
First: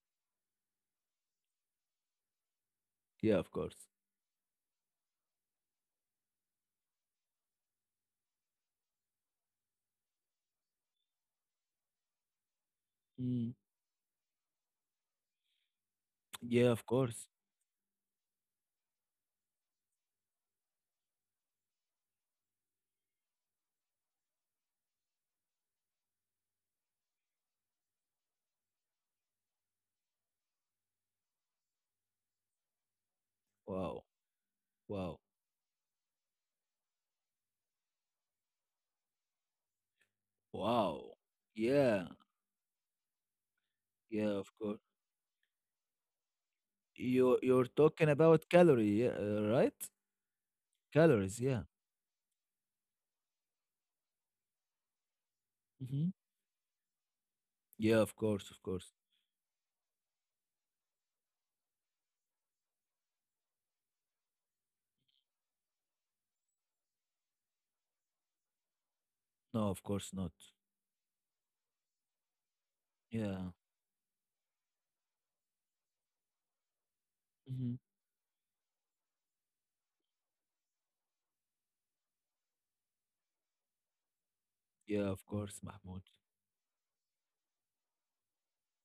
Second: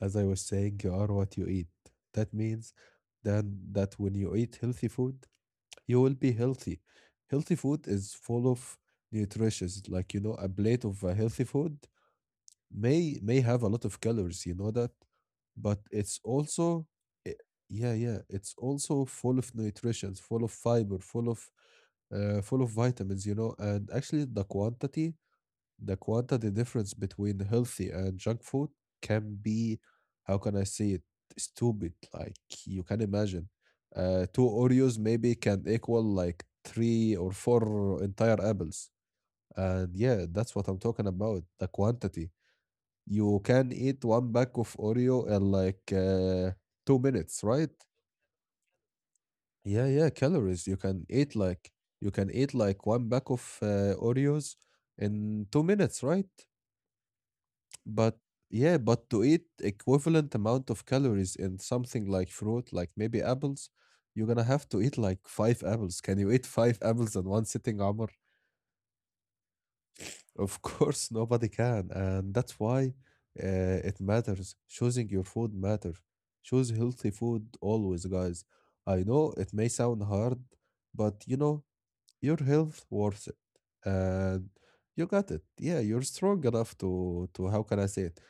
[SPEAKER 1] As I was saying, you are what you eat. That means
[SPEAKER 2] Yeah, of
[SPEAKER 1] then
[SPEAKER 2] course.
[SPEAKER 1] that when you eat healthy food, you will be healthy. Healthy food is full of nutrients. Like you know, a plate of healthy food
[SPEAKER 2] Mm,
[SPEAKER 1] may have a lot of calories. You know that, but it's
[SPEAKER 2] yeah, of
[SPEAKER 1] also
[SPEAKER 2] course.
[SPEAKER 1] i- yeah yeah it's also full of nutrients, full of fiber, full of vitamins. You know, and actually the quantity difference between healthy and junk food can be, how can I say it, stupid. Like you can imagine,
[SPEAKER 2] Wow,
[SPEAKER 1] two
[SPEAKER 2] wow,
[SPEAKER 1] Oreos maybe can equal like three or four entire apples. And yeah, that's
[SPEAKER 2] wow.
[SPEAKER 1] what I'm talking about,
[SPEAKER 2] Yeah,
[SPEAKER 1] the quantity. You can
[SPEAKER 2] yeah, of
[SPEAKER 1] eat
[SPEAKER 2] course.
[SPEAKER 1] one pack of Oreo in like
[SPEAKER 2] You
[SPEAKER 1] two
[SPEAKER 2] you're
[SPEAKER 1] minutes,
[SPEAKER 2] talking
[SPEAKER 1] right?
[SPEAKER 2] about calorie, yeah, right?
[SPEAKER 1] Yeah, yeah, calories.
[SPEAKER 2] Calories, yeah.
[SPEAKER 1] You can eat like one pack of Oreos in
[SPEAKER 2] Hmm.
[SPEAKER 1] 2 minutes, right?
[SPEAKER 2] Yeah, of course, of
[SPEAKER 1] But
[SPEAKER 2] course.
[SPEAKER 1] yeah, but to eat equivalent amount of calories in something like fruit, like maybe apples, you're gonna have to eat like five apples. Can you eat five apples in one sitting, Amr? [laughs]
[SPEAKER 2] No, of course not.
[SPEAKER 1] Of course, nobody can, and that's why
[SPEAKER 2] Yeah.
[SPEAKER 1] it matters. Choosing your food matters. Choose healthy
[SPEAKER 2] Hmm.
[SPEAKER 1] food always, guys. I know it may sound hard, but you know your health worth it. And
[SPEAKER 2] Yeah, of course,
[SPEAKER 1] you got it.
[SPEAKER 2] Mahmoud.
[SPEAKER 1] Yeah, you're strong enough to how can I say it?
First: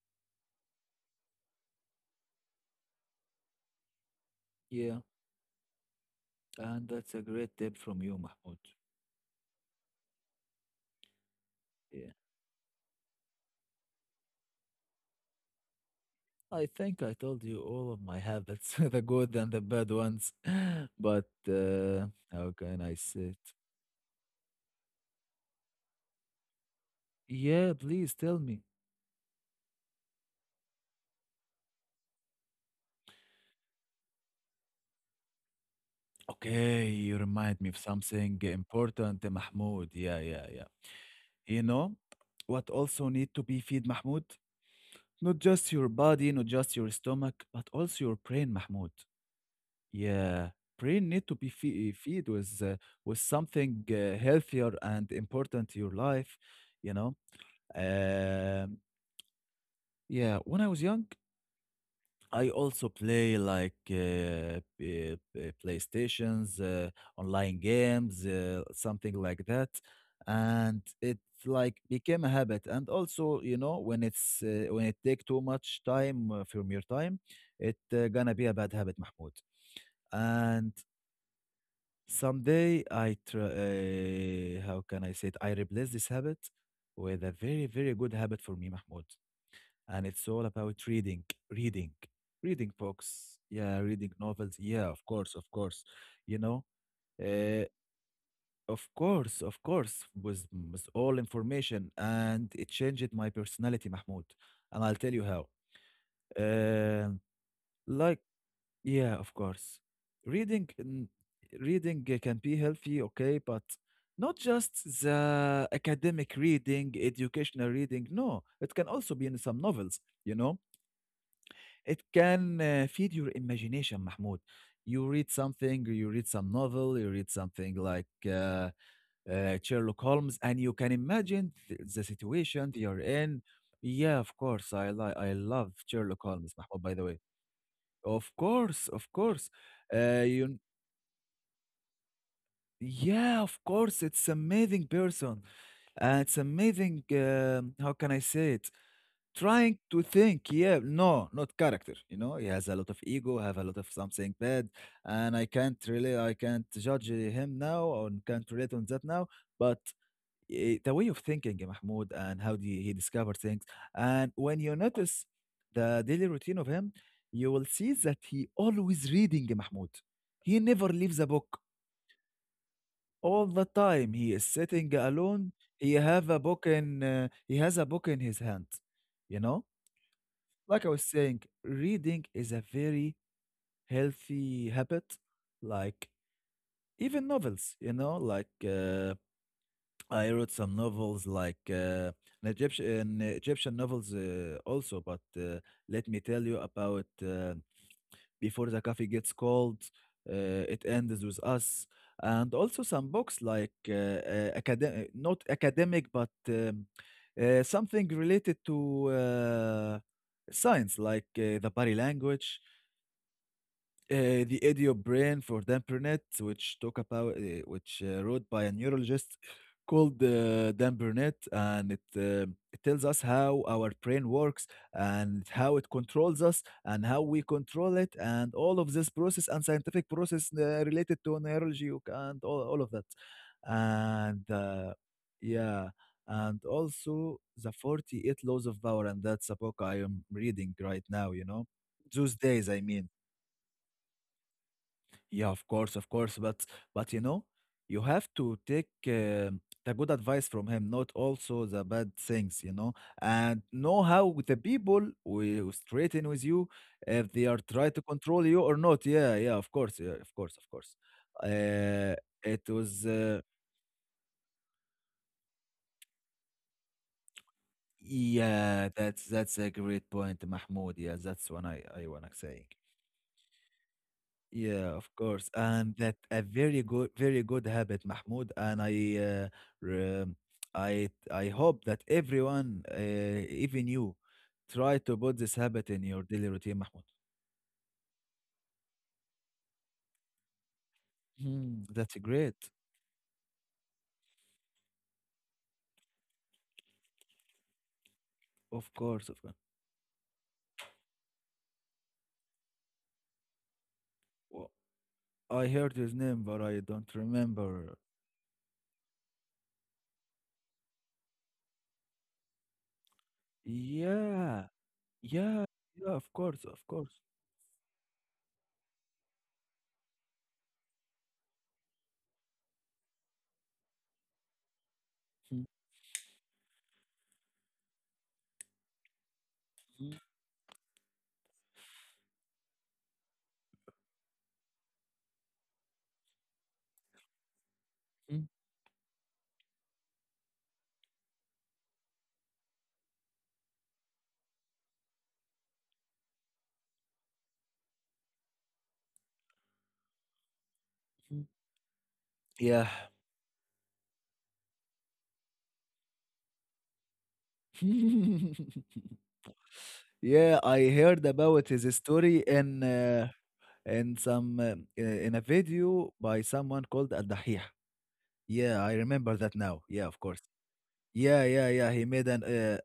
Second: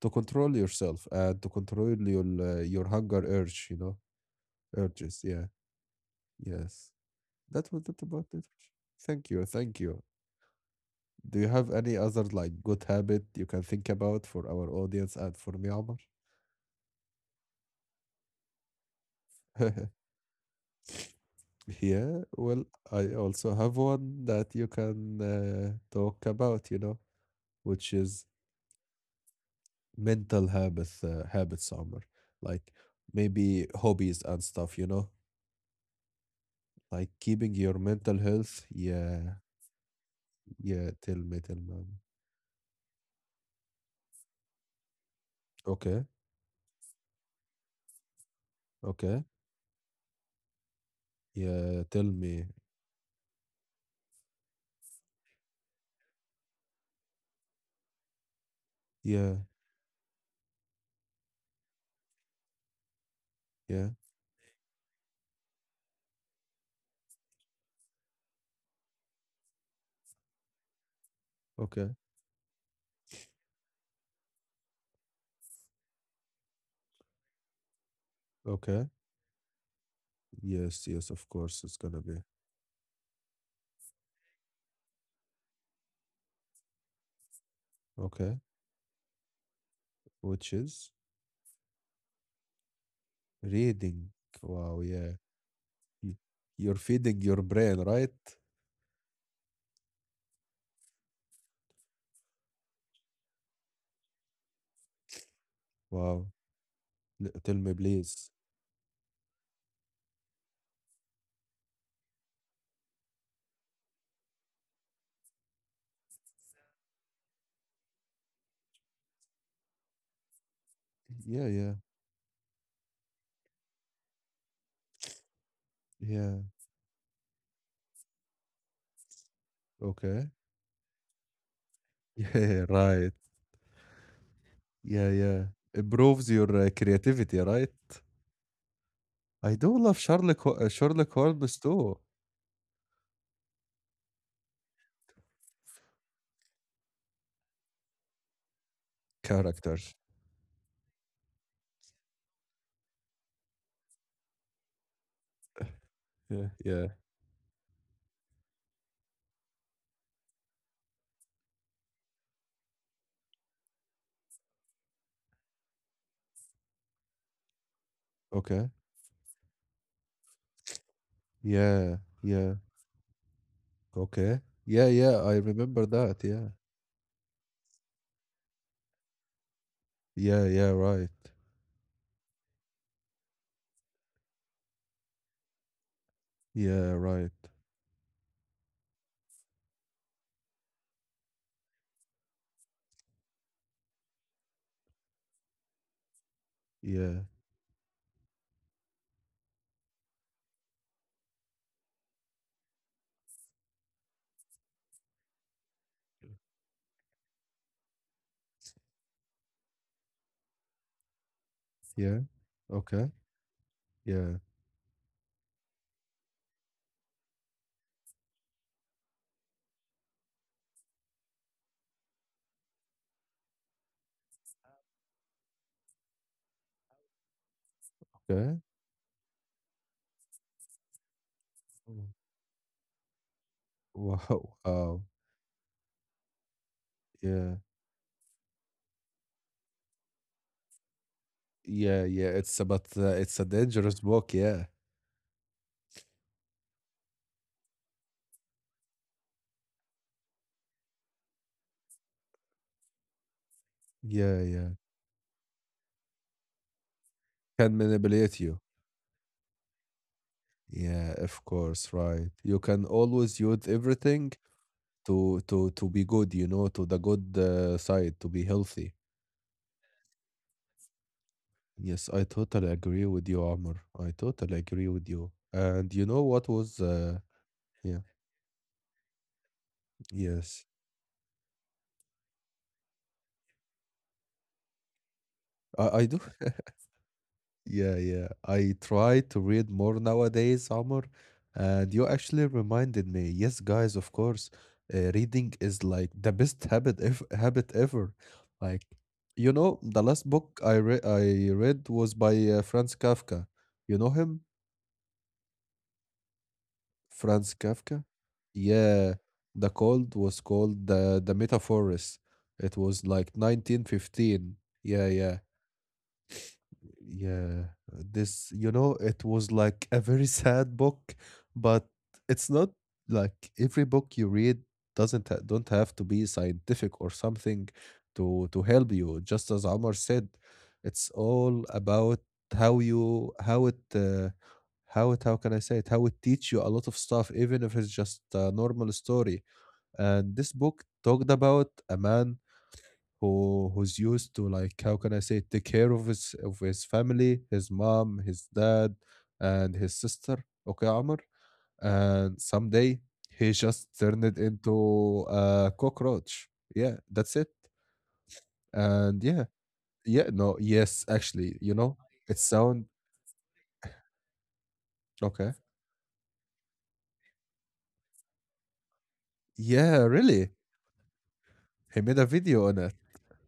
[SPEAKER 1] To control yourself and to control your hunger urge, you know,
[SPEAKER 2] Yeah,
[SPEAKER 1] urges. Yeah,
[SPEAKER 2] and
[SPEAKER 1] yes.
[SPEAKER 2] that's a great
[SPEAKER 1] That
[SPEAKER 2] tip
[SPEAKER 1] was it
[SPEAKER 2] from you,
[SPEAKER 1] about it.
[SPEAKER 2] Mahmoud.
[SPEAKER 1] Thank you, thank you. Do you have any
[SPEAKER 2] Yeah.
[SPEAKER 1] other like good habit you can think about for our audience and for me, Omar?
[SPEAKER 2] I think I told you all of my habits, [laughs] the good and the bad
[SPEAKER 1] [laughs]
[SPEAKER 2] ones. [gasps] [laughs] But
[SPEAKER 1] Yeah, well, I
[SPEAKER 2] how can I
[SPEAKER 1] also have
[SPEAKER 2] say it?
[SPEAKER 1] one that you can talk about, you know, which is
[SPEAKER 2] Yeah, please tell me.
[SPEAKER 1] mental habits Omar like maybe hobbies and stuff you know like
[SPEAKER 2] Okay,
[SPEAKER 1] keeping
[SPEAKER 2] you
[SPEAKER 1] your mental
[SPEAKER 2] remind me of
[SPEAKER 1] health
[SPEAKER 2] something
[SPEAKER 1] yeah
[SPEAKER 2] important, Mahmoud. Yeah,
[SPEAKER 1] yeah
[SPEAKER 2] yeah, yeah.
[SPEAKER 1] tell me
[SPEAKER 2] You know what also need to be feed, Mahmoud? Not
[SPEAKER 1] okay
[SPEAKER 2] just your body, not just your stomach, but also your brain,
[SPEAKER 1] okay
[SPEAKER 2] Mahmoud. Yeah,
[SPEAKER 1] yeah
[SPEAKER 2] brain
[SPEAKER 1] tell
[SPEAKER 2] need to be
[SPEAKER 1] me
[SPEAKER 2] fe feed with something healthier and important to your life. You know.
[SPEAKER 1] yeah
[SPEAKER 2] Um, yeah, when I was young, I also
[SPEAKER 1] yeah
[SPEAKER 2] play like PlayStations, online games, something like that, and it
[SPEAKER 1] okay
[SPEAKER 2] like became a habit. And also, you know, when it's when it take too much time from your time, it
[SPEAKER 1] okay
[SPEAKER 2] gonna be a bad habit, Mahmoud.
[SPEAKER 1] yes yes of
[SPEAKER 2] And
[SPEAKER 1] course it's gonna be
[SPEAKER 2] someday I try. How can I say it? I replace this habit with a very
[SPEAKER 1] okay
[SPEAKER 2] very good habit for me, Mahmoud,
[SPEAKER 1] which
[SPEAKER 2] and it's
[SPEAKER 1] is
[SPEAKER 2] all about reading, reading, reading books.
[SPEAKER 1] reading
[SPEAKER 2] Yeah, reading
[SPEAKER 1] wow yeah
[SPEAKER 2] novels. Yeah, of course, of
[SPEAKER 1] Y-
[SPEAKER 2] course.
[SPEAKER 1] you're
[SPEAKER 2] You
[SPEAKER 1] feeding
[SPEAKER 2] know,
[SPEAKER 1] your brain right
[SPEAKER 2] uh, of course, was all information, and it changed my personality, Mahmoud. And I'll tell you how.
[SPEAKER 1] wow tell me
[SPEAKER 2] Um,
[SPEAKER 1] please
[SPEAKER 2] like, yeah, of course, reading, mm, reading can be healthy, okay, but not just the academic reading, educational reading. No, it can also be in some novels. You know
[SPEAKER 1] yeah yeah
[SPEAKER 2] it can feed your imagination, Mahmoud. You read
[SPEAKER 1] yeah
[SPEAKER 2] something, you read some novel, you read something like
[SPEAKER 1] okay
[SPEAKER 2] Sherlock Holmes, and you can imagine
[SPEAKER 1] [laughs] yeah
[SPEAKER 2] the
[SPEAKER 1] right.
[SPEAKER 2] situation you're in. Yeah, of
[SPEAKER 1] Yeah,
[SPEAKER 2] course,
[SPEAKER 1] yeah.
[SPEAKER 2] I
[SPEAKER 1] Improves
[SPEAKER 2] love
[SPEAKER 1] your
[SPEAKER 2] Sherlock Holmes,
[SPEAKER 1] creativity,
[SPEAKER 2] Mahmoud, by the
[SPEAKER 1] right?
[SPEAKER 2] way. Of course,
[SPEAKER 1] I
[SPEAKER 2] of
[SPEAKER 1] do love
[SPEAKER 2] course. Uh,
[SPEAKER 1] Sherlock
[SPEAKER 2] you,
[SPEAKER 1] Holmes too.
[SPEAKER 2] yeah, of course, it's amazing person. It's amazing. How can I say it?
[SPEAKER 1] Characters.
[SPEAKER 2] Trying to think, yeah, no, not character. You know, he has a lot of ego, have a lot of something bad, and I can't
[SPEAKER 1] Yeah,
[SPEAKER 2] really,
[SPEAKER 1] yeah.
[SPEAKER 2] I can't judge him now, or can't relate on that now. But eh, the way of thinking, eh, Mahmoud, and how do he discover things, and when you notice the daily routine of him, you will see
[SPEAKER 1] Okay.
[SPEAKER 2] that he always reading, eh, Mahmoud. He never leaves a
[SPEAKER 1] Yeah,
[SPEAKER 2] book
[SPEAKER 1] yeah.
[SPEAKER 2] all the
[SPEAKER 1] Okay.
[SPEAKER 2] time
[SPEAKER 1] Yeah,
[SPEAKER 2] he is
[SPEAKER 1] yeah. I
[SPEAKER 2] sitting
[SPEAKER 1] remember
[SPEAKER 2] alone.
[SPEAKER 1] that. Yeah.
[SPEAKER 2] He have a book in he has a book in his hand, you know,
[SPEAKER 1] Yeah, yeah. Right.
[SPEAKER 2] like I was saying reading is a very healthy habit, like
[SPEAKER 1] Yeah, right.
[SPEAKER 2] even novels, you know, like I wrote some novels like an egyptian novels also, but let me tell you
[SPEAKER 1] Yeah,
[SPEAKER 2] about before the coffee gets cold. It ends with us. And also some books like academic, not academic, but something related to science, like
[SPEAKER 1] yeah.
[SPEAKER 2] the body
[SPEAKER 1] Okay.
[SPEAKER 2] language,
[SPEAKER 1] Yeah.
[SPEAKER 2] the audio brain for Dampernet, which talk about which wrote by a neurologist called Dan Burnett, and it tells us how our brain works and how it controls us and how we
[SPEAKER 1] Okay.
[SPEAKER 2] control
[SPEAKER 1] Mm.
[SPEAKER 2] it and all of this process and scientific process related to
[SPEAKER 1] [laughs]
[SPEAKER 2] neurology and all of that,
[SPEAKER 1] Wow. Wow.
[SPEAKER 2] and uh, yeah and
[SPEAKER 1] Yeah.
[SPEAKER 2] also the 48 laws of power, and that's a book I am reading right now,
[SPEAKER 1] Yeah,
[SPEAKER 2] you know,
[SPEAKER 1] yeah. It's about
[SPEAKER 2] those days
[SPEAKER 1] it's
[SPEAKER 2] I
[SPEAKER 1] a
[SPEAKER 2] mean.
[SPEAKER 1] dangerous book. Yeah.
[SPEAKER 2] Yeah, of course, of course. But you know, you have to take the good advice from him, not also the bad things, you know, and
[SPEAKER 1] Yeah,
[SPEAKER 2] know
[SPEAKER 1] yeah.
[SPEAKER 2] how the people will straighten with you
[SPEAKER 1] Can
[SPEAKER 2] if they are
[SPEAKER 1] manipulate
[SPEAKER 2] trying
[SPEAKER 1] you.
[SPEAKER 2] to control you or not. Yeah, yeah, of
[SPEAKER 1] Yeah,
[SPEAKER 2] course, of
[SPEAKER 1] of
[SPEAKER 2] course.
[SPEAKER 1] course, right. You
[SPEAKER 2] Uh,
[SPEAKER 1] can
[SPEAKER 2] it
[SPEAKER 1] always
[SPEAKER 2] was
[SPEAKER 1] use everything to be good, you know, to the good side, to be healthy.
[SPEAKER 2] Yeah, that's a great point, Mahmoud. Yeah,
[SPEAKER 1] Yes,
[SPEAKER 2] that's
[SPEAKER 1] I
[SPEAKER 2] what I
[SPEAKER 1] totally
[SPEAKER 2] I wanna
[SPEAKER 1] agree
[SPEAKER 2] say.
[SPEAKER 1] with you, Amr. I totally agree with you.
[SPEAKER 2] Yeah, of
[SPEAKER 1] And you
[SPEAKER 2] course.
[SPEAKER 1] know what
[SPEAKER 2] And that
[SPEAKER 1] was
[SPEAKER 2] a very good,
[SPEAKER 1] yeah,
[SPEAKER 2] very good habit, Mahmoud.
[SPEAKER 1] yes.
[SPEAKER 2] Re- I hope that everyone, even you, try to put
[SPEAKER 1] I do
[SPEAKER 2] this habit in
[SPEAKER 1] [laughs]
[SPEAKER 2] your daily routine, Mahmoud.
[SPEAKER 1] Yeah, yeah. I try to read more nowadays, Amr, and you actually
[SPEAKER 2] Hmm. That's
[SPEAKER 1] reminded me.
[SPEAKER 2] great.
[SPEAKER 1] Yes, guys, of course. Reading is like the best habit ever. Like, you
[SPEAKER 2] Of
[SPEAKER 1] know,
[SPEAKER 2] course,
[SPEAKER 1] the
[SPEAKER 2] of course.
[SPEAKER 1] last book I read was by Franz Kafka. You know him?
[SPEAKER 2] Well, I heard his name, but I
[SPEAKER 1] Franz
[SPEAKER 2] don't
[SPEAKER 1] Kafka?
[SPEAKER 2] remember.
[SPEAKER 1] Yeah. The Cold was called the Metaphorist. It was like 1915. Yeah,
[SPEAKER 2] Yeah,
[SPEAKER 1] yeah.
[SPEAKER 2] yeah, yeah. Of course, of
[SPEAKER 1] Yeah,
[SPEAKER 2] course.
[SPEAKER 1] this, you know, it was like a very [laughs] sad book, but it's not like every book you read doesn't ha don't have to be
[SPEAKER 2] Hmm,
[SPEAKER 1] scientific or something to help you. Just as Omar said,
[SPEAKER 2] hmm,
[SPEAKER 1] it's all about how it how can I say it how it teach you a lot of stuff, even if it's just a normal
[SPEAKER 2] hmm,
[SPEAKER 1] story. And this book talked about a man who's used to like how can I say take care of his family, his mom, his dad, and his sister. Okay, Amr,
[SPEAKER 2] hmm.
[SPEAKER 1] and someday
[SPEAKER 2] Yeah,
[SPEAKER 1] he just turned it into a cockroach. Yeah, that's it. And yeah,
[SPEAKER 2] [laughs]
[SPEAKER 1] yeah, no, yes,
[SPEAKER 2] yeah. I
[SPEAKER 1] actually, you
[SPEAKER 2] heard
[SPEAKER 1] know,
[SPEAKER 2] about
[SPEAKER 1] it
[SPEAKER 2] his
[SPEAKER 1] sound
[SPEAKER 2] story in. In some
[SPEAKER 1] okay.
[SPEAKER 2] in a video by someone called Al Dahih. Yeah, I remember
[SPEAKER 1] Yeah,
[SPEAKER 2] that now.
[SPEAKER 1] really,
[SPEAKER 2] Yeah, of course.
[SPEAKER 1] he
[SPEAKER 2] Yeah,
[SPEAKER 1] made a
[SPEAKER 2] yeah, yeah. He
[SPEAKER 1] video on
[SPEAKER 2] made
[SPEAKER 1] it.
[SPEAKER 2] an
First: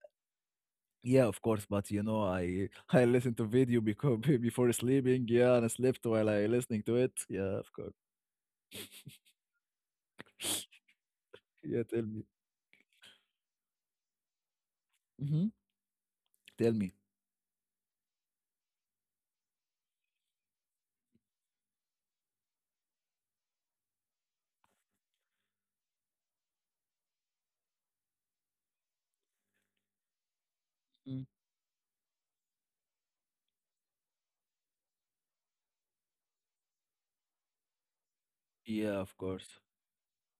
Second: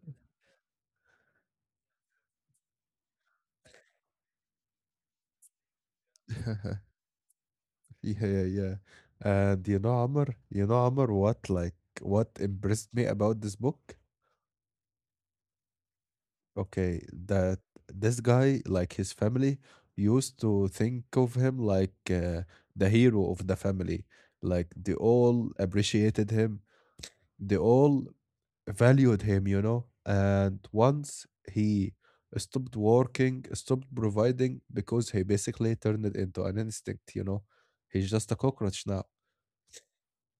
[SPEAKER 2] yeah, of course. But you know, I [laughs] I listened to video because [laughs] before sleeping. Yeah, and I slept while I listening
[SPEAKER 1] [laughs]
[SPEAKER 2] to it. Yeah, of course.
[SPEAKER 1] yeah, yeah. And you know, Amr,
[SPEAKER 2] Yeah, tell me.
[SPEAKER 1] what impressed me about this book?
[SPEAKER 2] Mm-hmm. Tell me.
[SPEAKER 1] Okay, that this guy, like his family, used to think of him like the hero of the family. Like they all appreciated him, they all valued him, you know. And
[SPEAKER 2] Mm.
[SPEAKER 1] once he stopped working, stopped providing because he basically turned it into an instinct, you know. He's just a cockroach
[SPEAKER 2] Yeah,
[SPEAKER 1] now.
[SPEAKER 2] of course.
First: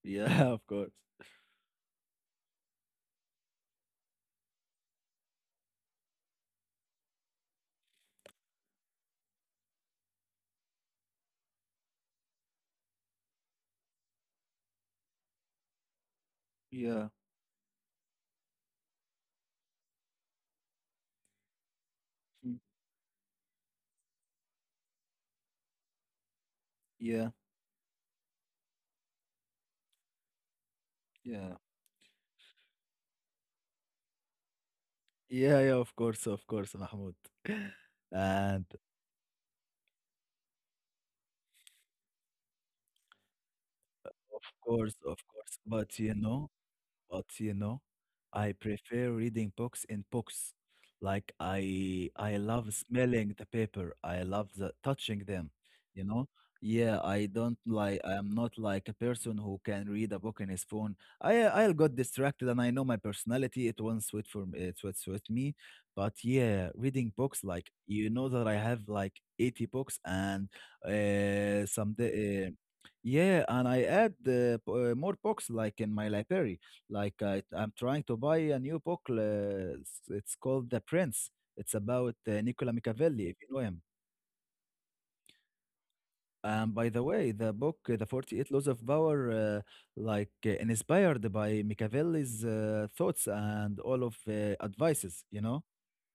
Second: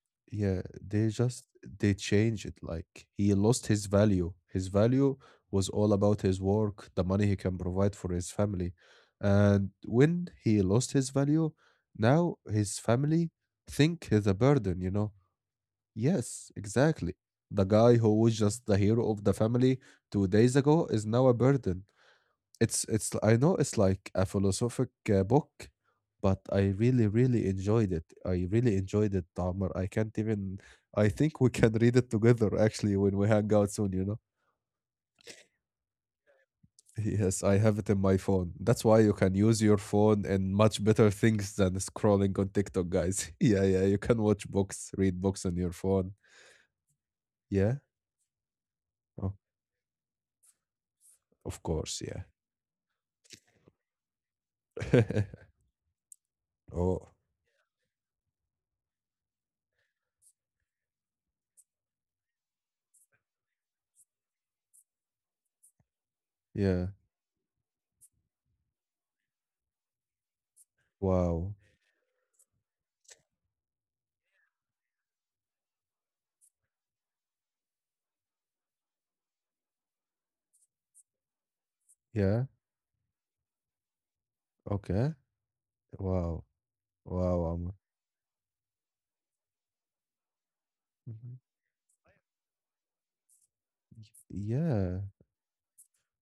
[SPEAKER 2] Yeah, [laughs]
[SPEAKER 1] Yeah,
[SPEAKER 2] of course.
[SPEAKER 1] they just they change it. Like he lost his value. His value was all about his work, the money he can provide for his family. And when he lost his value, now his family think he's a burden, you know? Yes,
[SPEAKER 2] Yeah.
[SPEAKER 1] exactly. The guy who was just the hero of the family 2 days ago is now a burden.
[SPEAKER 2] Mm.
[SPEAKER 1] It's I know it's like a philosophic book, but I really
[SPEAKER 2] Yeah.
[SPEAKER 1] really enjoyed it. I really enjoyed it, Tamer. I can't even. I think we [laughs]
[SPEAKER 2] Yeah.
[SPEAKER 1] can read it together actually when we hang out soon. You know.
[SPEAKER 2] Yeah, yeah, of course, Mahmoud.
[SPEAKER 1] Yes, I
[SPEAKER 2] [laughs]
[SPEAKER 1] have it in my phone.
[SPEAKER 2] And
[SPEAKER 1] That's why you can use your phone in much better things than scrolling on TikTok, guys. [laughs] Yeah, yeah. You can
[SPEAKER 2] of
[SPEAKER 1] watch
[SPEAKER 2] course,
[SPEAKER 1] books,
[SPEAKER 2] of
[SPEAKER 1] read books
[SPEAKER 2] course.
[SPEAKER 1] on your
[SPEAKER 2] But you
[SPEAKER 1] phone.
[SPEAKER 2] know, but you know,
[SPEAKER 1] Yeah.
[SPEAKER 2] I prefer
[SPEAKER 1] Oh,
[SPEAKER 2] reading books in books. Like
[SPEAKER 1] of course.
[SPEAKER 2] I
[SPEAKER 1] Yeah.
[SPEAKER 2] I love smelling the paper. I love the touching them, you know?
[SPEAKER 1] [laughs]
[SPEAKER 2] Yeah,
[SPEAKER 1] Oh.
[SPEAKER 2] I don't like I'm not like a person who can read a book in his phone. I'll got distracted and I know my personality, it won't suit for me it won't suit me. But yeah,
[SPEAKER 1] Yeah.
[SPEAKER 2] reading books like you know that I have like 80 books and
[SPEAKER 1] Wow.
[SPEAKER 2] some yeah, and I add more books like in my library. Like I'm trying to buy a new book. It's called The Prince. It's about
[SPEAKER 1] Yeah.
[SPEAKER 2] Nicola Machiavelli, if you know him.
[SPEAKER 1] Okay. Wow.
[SPEAKER 2] And by the way, the
[SPEAKER 1] Wow.
[SPEAKER 2] book, The 48 Laws of Power, like
[SPEAKER 1] Um,
[SPEAKER 2] inspired by Machiavelli's thoughts and all of
[SPEAKER 1] Yeah,
[SPEAKER 2] advices, you know?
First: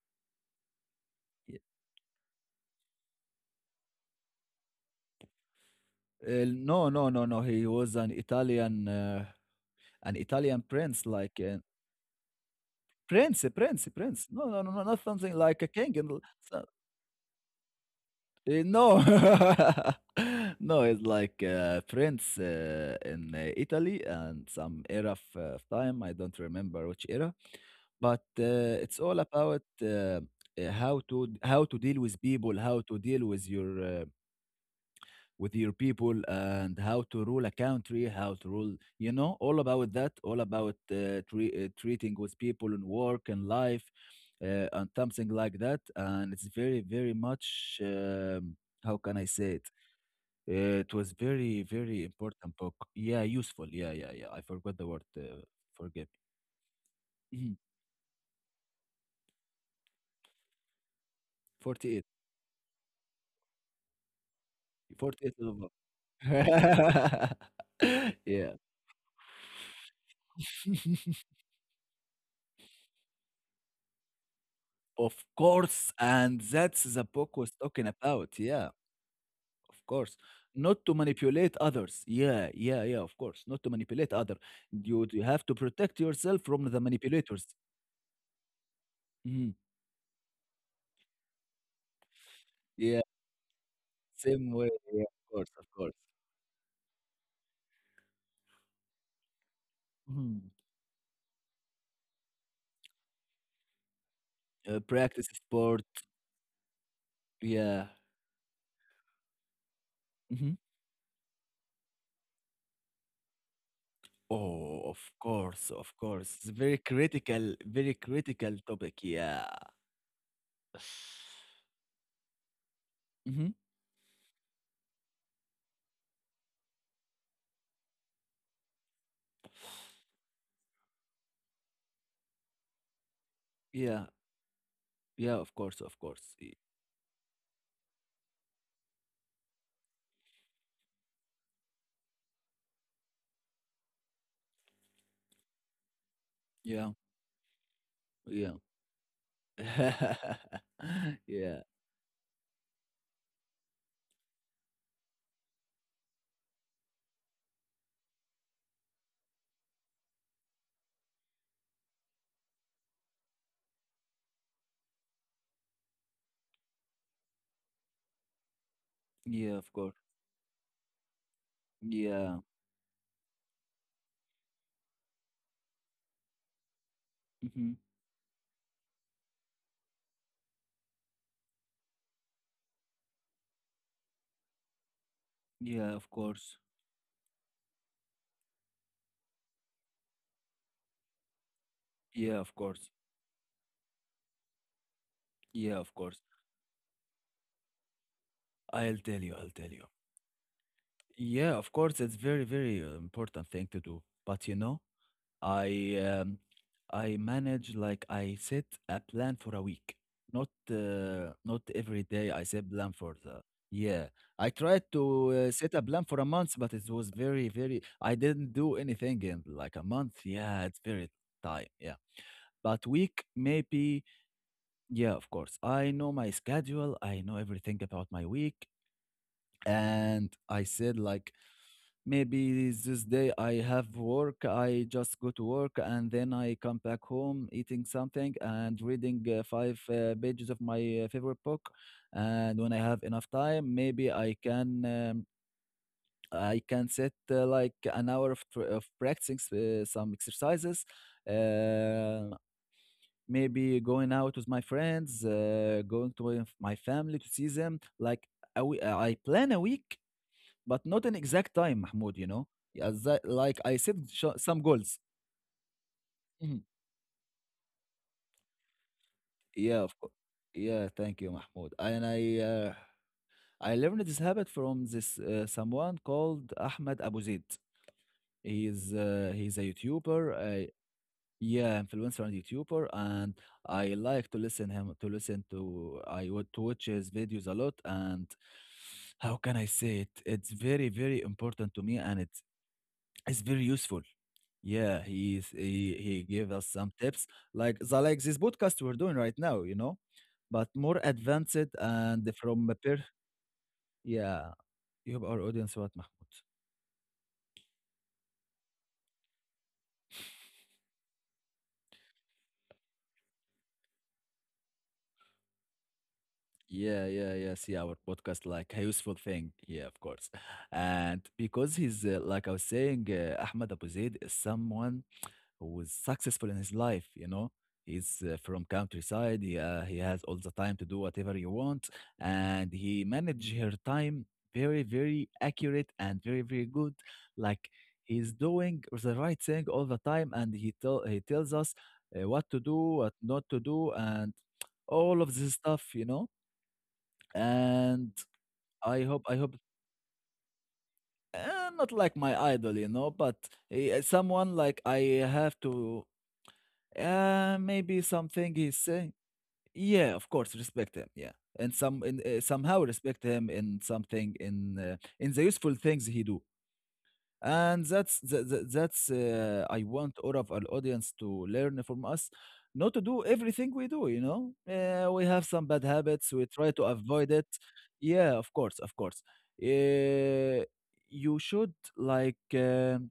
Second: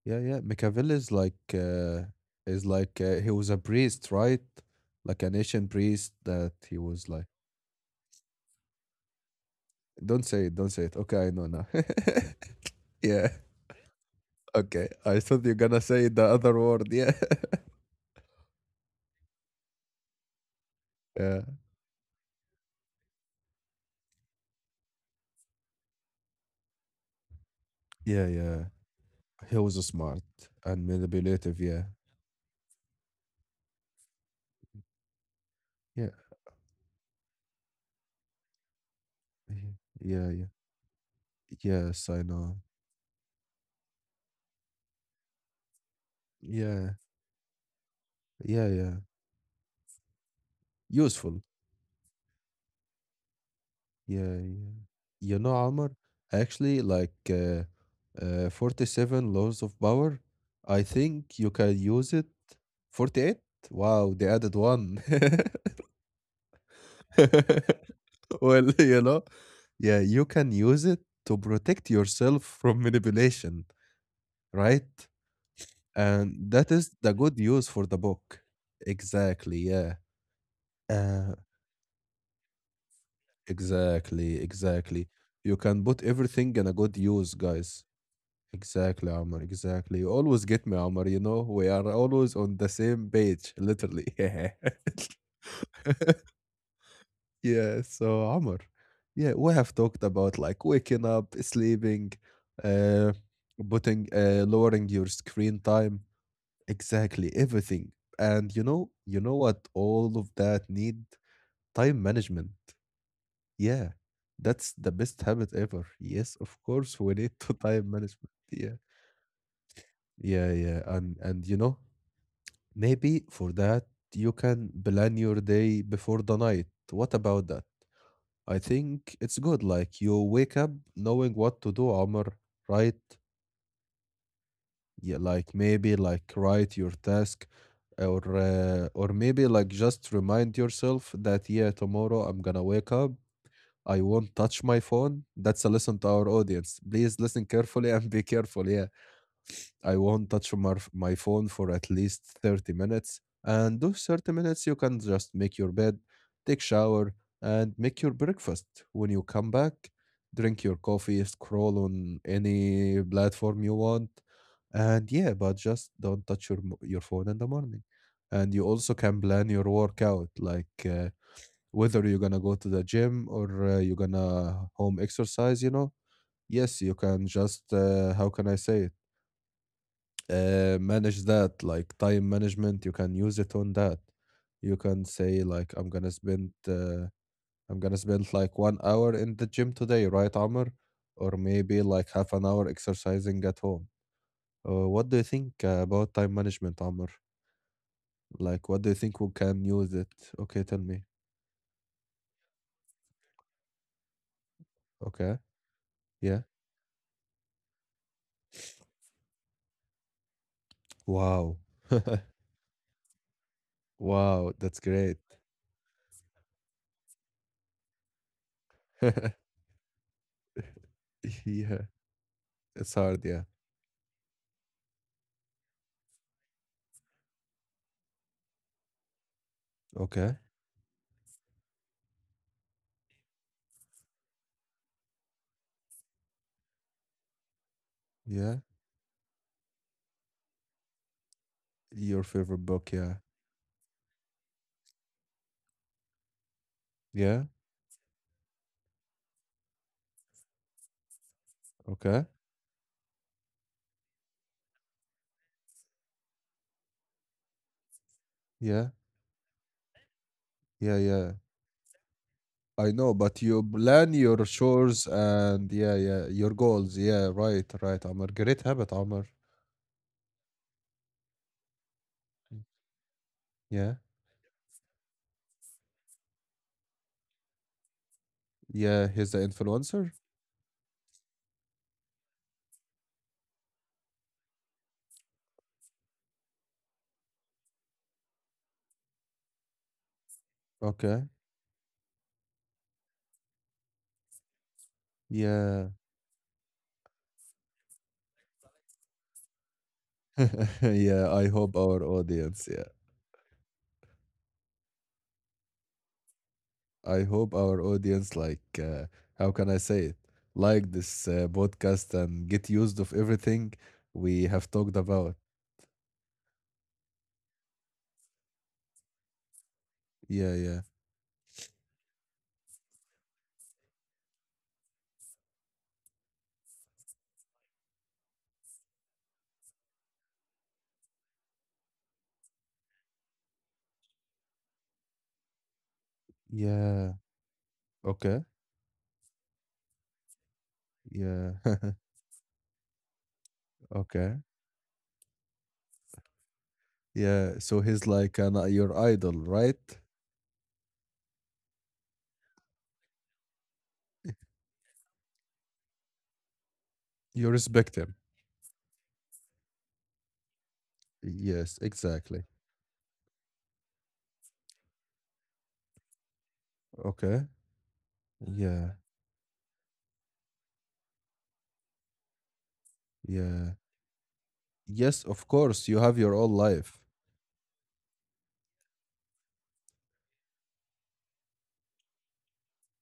[SPEAKER 1] yeah, yeah. Machiavelli is like
[SPEAKER 2] Y-
[SPEAKER 1] uh, is like uh, he was a priest, right? Like an ancient priest that he
[SPEAKER 2] No, no,
[SPEAKER 1] was
[SPEAKER 2] no,
[SPEAKER 1] like.
[SPEAKER 2] no. He was an
[SPEAKER 1] Don't say
[SPEAKER 2] Italian
[SPEAKER 1] it. Don't say
[SPEAKER 2] prince,
[SPEAKER 1] it. Okay,
[SPEAKER 2] like
[SPEAKER 1] I know now. [laughs] Yeah.
[SPEAKER 2] prince, a prince, a prince. No, no, no, no,
[SPEAKER 1] Okay.
[SPEAKER 2] not
[SPEAKER 1] I
[SPEAKER 2] something
[SPEAKER 1] thought
[SPEAKER 2] like
[SPEAKER 1] you're
[SPEAKER 2] a
[SPEAKER 1] gonna
[SPEAKER 2] king. And
[SPEAKER 1] say
[SPEAKER 2] l-
[SPEAKER 1] the other
[SPEAKER 2] so
[SPEAKER 1] word. Yeah. [laughs]
[SPEAKER 2] Eh, No, [laughs] no, it's like
[SPEAKER 1] Yeah.
[SPEAKER 2] Prince in Italy and some era of time. I don't remember which era, but
[SPEAKER 1] Yeah. Yeah.
[SPEAKER 2] it's all about
[SPEAKER 1] He was smart and
[SPEAKER 2] how to how
[SPEAKER 1] manipulative.
[SPEAKER 2] to
[SPEAKER 1] Yeah.
[SPEAKER 2] deal with people, how to deal with your people
[SPEAKER 1] Yeah.
[SPEAKER 2] and how to rule a country, how to rule, you know, all
[SPEAKER 1] Yeah.
[SPEAKER 2] about that,
[SPEAKER 1] Yeah,
[SPEAKER 2] all
[SPEAKER 1] yeah.
[SPEAKER 2] about treating
[SPEAKER 1] Yes, I
[SPEAKER 2] with
[SPEAKER 1] know.
[SPEAKER 2] people and work and life and something like that. And it's very,
[SPEAKER 1] Yeah.
[SPEAKER 2] very much,
[SPEAKER 1] Yeah.
[SPEAKER 2] how
[SPEAKER 1] Yeah.
[SPEAKER 2] can I say it? It was
[SPEAKER 1] Useful.
[SPEAKER 2] very, very important book. Yeah, useful. Yeah, yeah, yeah. I
[SPEAKER 1] Yeah,
[SPEAKER 2] forgot the
[SPEAKER 1] yeah.
[SPEAKER 2] word.
[SPEAKER 1] You know, Omar,
[SPEAKER 2] Forgive.
[SPEAKER 1] actually,
[SPEAKER 2] Mhm.
[SPEAKER 1] 47 laws of power, I think you
[SPEAKER 2] [clears throat]
[SPEAKER 1] can
[SPEAKER 2] 48.
[SPEAKER 1] use it. 48? Wow, they added one.
[SPEAKER 2] 48 level.
[SPEAKER 1] [laughs]
[SPEAKER 2] [laughs] yeah.
[SPEAKER 1] Well, [laughs] you know, yeah, you can use it to protect yourself from manipulation, right?
[SPEAKER 2] Of course, and
[SPEAKER 1] And that
[SPEAKER 2] that's
[SPEAKER 1] is
[SPEAKER 2] the
[SPEAKER 1] the
[SPEAKER 2] book
[SPEAKER 1] good
[SPEAKER 2] was
[SPEAKER 1] use
[SPEAKER 2] talking
[SPEAKER 1] for the
[SPEAKER 2] about.
[SPEAKER 1] book.
[SPEAKER 2] Yeah.
[SPEAKER 1] Exactly,
[SPEAKER 2] Of
[SPEAKER 1] yeah.
[SPEAKER 2] course, not to
[SPEAKER 1] Uh,
[SPEAKER 2] manipulate others. Yeah, yeah, yeah. Of course, not to manipulate other.
[SPEAKER 1] exactly,
[SPEAKER 2] You
[SPEAKER 1] exactly.
[SPEAKER 2] you have to
[SPEAKER 1] You can
[SPEAKER 2] protect
[SPEAKER 1] put
[SPEAKER 2] yourself from
[SPEAKER 1] everything in
[SPEAKER 2] the
[SPEAKER 1] a good use,
[SPEAKER 2] manipulators.
[SPEAKER 1] guys. Exactly, Amr.
[SPEAKER 2] Mhm.
[SPEAKER 1] Exactly. You always get me, Amr. You know, we are always on the
[SPEAKER 2] Yeah,
[SPEAKER 1] same page, literally. [laughs]
[SPEAKER 2] same
[SPEAKER 1] Yeah.
[SPEAKER 2] way. Yeah, of course, of course.
[SPEAKER 1] [laughs] Yeah. So, Amr, yeah, we have talked about
[SPEAKER 2] Mhm.
[SPEAKER 1] like waking up, sleeping, uh, putting, lowering your
[SPEAKER 2] Practice
[SPEAKER 1] screen
[SPEAKER 2] sport.
[SPEAKER 1] time. Exactly.
[SPEAKER 2] Yeah.
[SPEAKER 1] Everything. And you know what? All of
[SPEAKER 2] Hmm.
[SPEAKER 1] that need time management. Yeah.
[SPEAKER 2] Oh,
[SPEAKER 1] That's
[SPEAKER 2] of
[SPEAKER 1] the best habit
[SPEAKER 2] course, of
[SPEAKER 1] ever.
[SPEAKER 2] course.
[SPEAKER 1] Yes,
[SPEAKER 2] It's
[SPEAKER 1] of course, we need to [laughs]
[SPEAKER 2] very
[SPEAKER 1] time management.
[SPEAKER 2] critical
[SPEAKER 1] Yeah.
[SPEAKER 2] topic. Yeah.
[SPEAKER 1] Yeah, yeah, and you know, maybe
[SPEAKER 2] Hmm.
[SPEAKER 1] for that, you can plan your day before the night. What about that? I think it's good. Like you wake up knowing what to do, Omar, right?
[SPEAKER 2] Yeah,
[SPEAKER 1] Yeah,
[SPEAKER 2] yeah. Of
[SPEAKER 1] like
[SPEAKER 2] course, of
[SPEAKER 1] maybe
[SPEAKER 2] course.
[SPEAKER 1] like write your task, or maybe like just remind yourself that yeah, tomorrow I'm gonna wake up. I won't touch my phone. That's a lesson to our audience.
[SPEAKER 2] Yeah,
[SPEAKER 1] Please listen carefully [laughs] and be
[SPEAKER 2] yeah,
[SPEAKER 1] careful. Yeah. I won't touch my
[SPEAKER 2] [laughs]
[SPEAKER 1] phone
[SPEAKER 2] yeah,
[SPEAKER 1] for at least 30 minutes. And those 30 minutes, you can just make your bed, take shower, and make your breakfast. When you come back, drink your coffee, scroll on any platform you want. And yeah, but just don't touch your, mo- your phone in the morning. And you also can
[SPEAKER 2] yeah.
[SPEAKER 1] plan
[SPEAKER 2] Of
[SPEAKER 1] your
[SPEAKER 2] course.
[SPEAKER 1] workout, whether you're
[SPEAKER 2] Yeah.
[SPEAKER 1] going to go to the gym or you're going to home exercise, you know. Yes, you can
[SPEAKER 2] Mm-hmm.
[SPEAKER 1] just, how can I say it? Uh, manage that like time management you can use it on that. You can say like
[SPEAKER 2] Yeah, of course.
[SPEAKER 1] I'm gonna spend like 1 hour in the gym today, right, Amr? Or maybe like
[SPEAKER 2] Yeah,
[SPEAKER 1] half
[SPEAKER 2] of
[SPEAKER 1] an hour
[SPEAKER 2] course.
[SPEAKER 1] exercising at home. What do you think
[SPEAKER 2] Yeah, of course.
[SPEAKER 1] about time management, Amr? Like what
[SPEAKER 2] I'll
[SPEAKER 1] do you
[SPEAKER 2] tell
[SPEAKER 1] think
[SPEAKER 2] you,
[SPEAKER 1] we
[SPEAKER 2] I'll
[SPEAKER 1] can
[SPEAKER 2] tell you.
[SPEAKER 1] use it. Okay, tell me.
[SPEAKER 2] Yeah, of course, it's very, very important thing to do. But you know,
[SPEAKER 1] Okay.
[SPEAKER 2] I um,
[SPEAKER 1] Yeah.
[SPEAKER 2] I manage like I set a plan for a week. Not not
[SPEAKER 1] Wow.
[SPEAKER 2] every
[SPEAKER 1] [laughs]
[SPEAKER 2] day I set plan for the. Yeah, I
[SPEAKER 1] Wow, that's
[SPEAKER 2] tried
[SPEAKER 1] great.
[SPEAKER 2] to set a plan for a month, but it was very, very. I didn't do anything in
[SPEAKER 1] [laughs]
[SPEAKER 2] like a month. Yeah, it's very time.
[SPEAKER 1] Yeah.
[SPEAKER 2] Yeah, but
[SPEAKER 1] It's
[SPEAKER 2] week
[SPEAKER 1] hard, yeah.
[SPEAKER 2] maybe. Yeah, of course. I know my schedule. I know everything about my week. And
[SPEAKER 1] Okay.
[SPEAKER 2] I said, like, maybe this day I have work. I just go to work and then I come back home eating something
[SPEAKER 1] Yeah,
[SPEAKER 2] and reading five pages of my favorite book.
[SPEAKER 1] your
[SPEAKER 2] And
[SPEAKER 1] favorite
[SPEAKER 2] when I
[SPEAKER 1] book.
[SPEAKER 2] have
[SPEAKER 1] Yeah.
[SPEAKER 2] enough time, maybe I can. I can set
[SPEAKER 1] Yeah.
[SPEAKER 2] like an hour of, of practicing some exercises.
[SPEAKER 1] Okay.
[SPEAKER 2] Uh, maybe going out with my friends, going to my family to see them. Like
[SPEAKER 1] Yeah,
[SPEAKER 2] I plan a week, but not
[SPEAKER 1] yeah,
[SPEAKER 2] an
[SPEAKER 1] yeah.
[SPEAKER 2] exact time, Mahmoud, you know? Yeah,
[SPEAKER 1] I
[SPEAKER 2] that,
[SPEAKER 1] know, but
[SPEAKER 2] like
[SPEAKER 1] you
[SPEAKER 2] I set
[SPEAKER 1] plan your
[SPEAKER 2] some goals.
[SPEAKER 1] chores and yeah, yeah,
[SPEAKER 2] Mhm.
[SPEAKER 1] your goals. Yeah, right, right, Amr. Great habit, Amr.
[SPEAKER 2] Yeah, of course. Yeah, thank you, Mahmoud. And I learned
[SPEAKER 1] Yeah,
[SPEAKER 2] this habit from this someone called Ahmed Abu Zaid.
[SPEAKER 1] yeah, he's the
[SPEAKER 2] He's a
[SPEAKER 1] influencer.
[SPEAKER 2] YouTuber. Yeah, influencer and YouTuber, and I like to listen him to listen to I would to watch his videos a lot, and how can I say it? It's very very
[SPEAKER 1] Okay.
[SPEAKER 2] important to me, and it's very useful. Yeah, he
[SPEAKER 1] Yeah.
[SPEAKER 2] he gave us some tips like the like this podcast we're doing right now, you know, but
[SPEAKER 1] [laughs]
[SPEAKER 2] more
[SPEAKER 1] Yeah, I
[SPEAKER 2] advanced
[SPEAKER 1] hope our
[SPEAKER 2] and from a
[SPEAKER 1] audience, yeah.
[SPEAKER 2] per yeah. You have our audience, what Mahmoud?
[SPEAKER 1] I hope our audience how can I say it? Like this podcast and get used of everything we have talked about.
[SPEAKER 2] Yeah, yeah, yeah. See our podcast like a useful thing. Yeah, of course.
[SPEAKER 1] Yeah, yeah.
[SPEAKER 2] And because he's like I was saying, Ahmed Abu Zaid is someone who was successful in his life. You know, he's from countryside. He has all the time to do whatever you want, and he manage her time very, very accurate and very, very good.
[SPEAKER 1] Yeah.
[SPEAKER 2] Like he's
[SPEAKER 1] Okay.
[SPEAKER 2] doing the right thing all the time, and he tell he tells
[SPEAKER 1] Yeah.
[SPEAKER 2] us
[SPEAKER 1] [laughs]
[SPEAKER 2] what to do, what not to do, and
[SPEAKER 1] Okay.
[SPEAKER 2] all of this stuff. You know
[SPEAKER 1] Yeah, so
[SPEAKER 2] and
[SPEAKER 1] he's like an,
[SPEAKER 2] I
[SPEAKER 1] your
[SPEAKER 2] hope I
[SPEAKER 1] idol,
[SPEAKER 2] hope
[SPEAKER 1] right?
[SPEAKER 2] uh, not like my idol, you know, but someone like I have to
[SPEAKER 1] You
[SPEAKER 2] maybe
[SPEAKER 1] respect him.
[SPEAKER 2] something he's saying. Yeah, of course, respect him. Yeah, and
[SPEAKER 1] Yes, exactly.
[SPEAKER 2] somehow respect him in something in the useful things he do.
[SPEAKER 1] Okay.
[SPEAKER 2] And that's
[SPEAKER 1] Yeah.
[SPEAKER 2] I want all of our audience to learn from us, not to do everything
[SPEAKER 1] Yeah.
[SPEAKER 2] we do. You know, we
[SPEAKER 1] Yes,
[SPEAKER 2] have
[SPEAKER 1] of
[SPEAKER 2] some bad
[SPEAKER 1] course. You have
[SPEAKER 2] habits.
[SPEAKER 1] your
[SPEAKER 2] We
[SPEAKER 1] own
[SPEAKER 2] try to
[SPEAKER 1] life.
[SPEAKER 2] avoid it. Yeah, of course, of course. Uh, you should like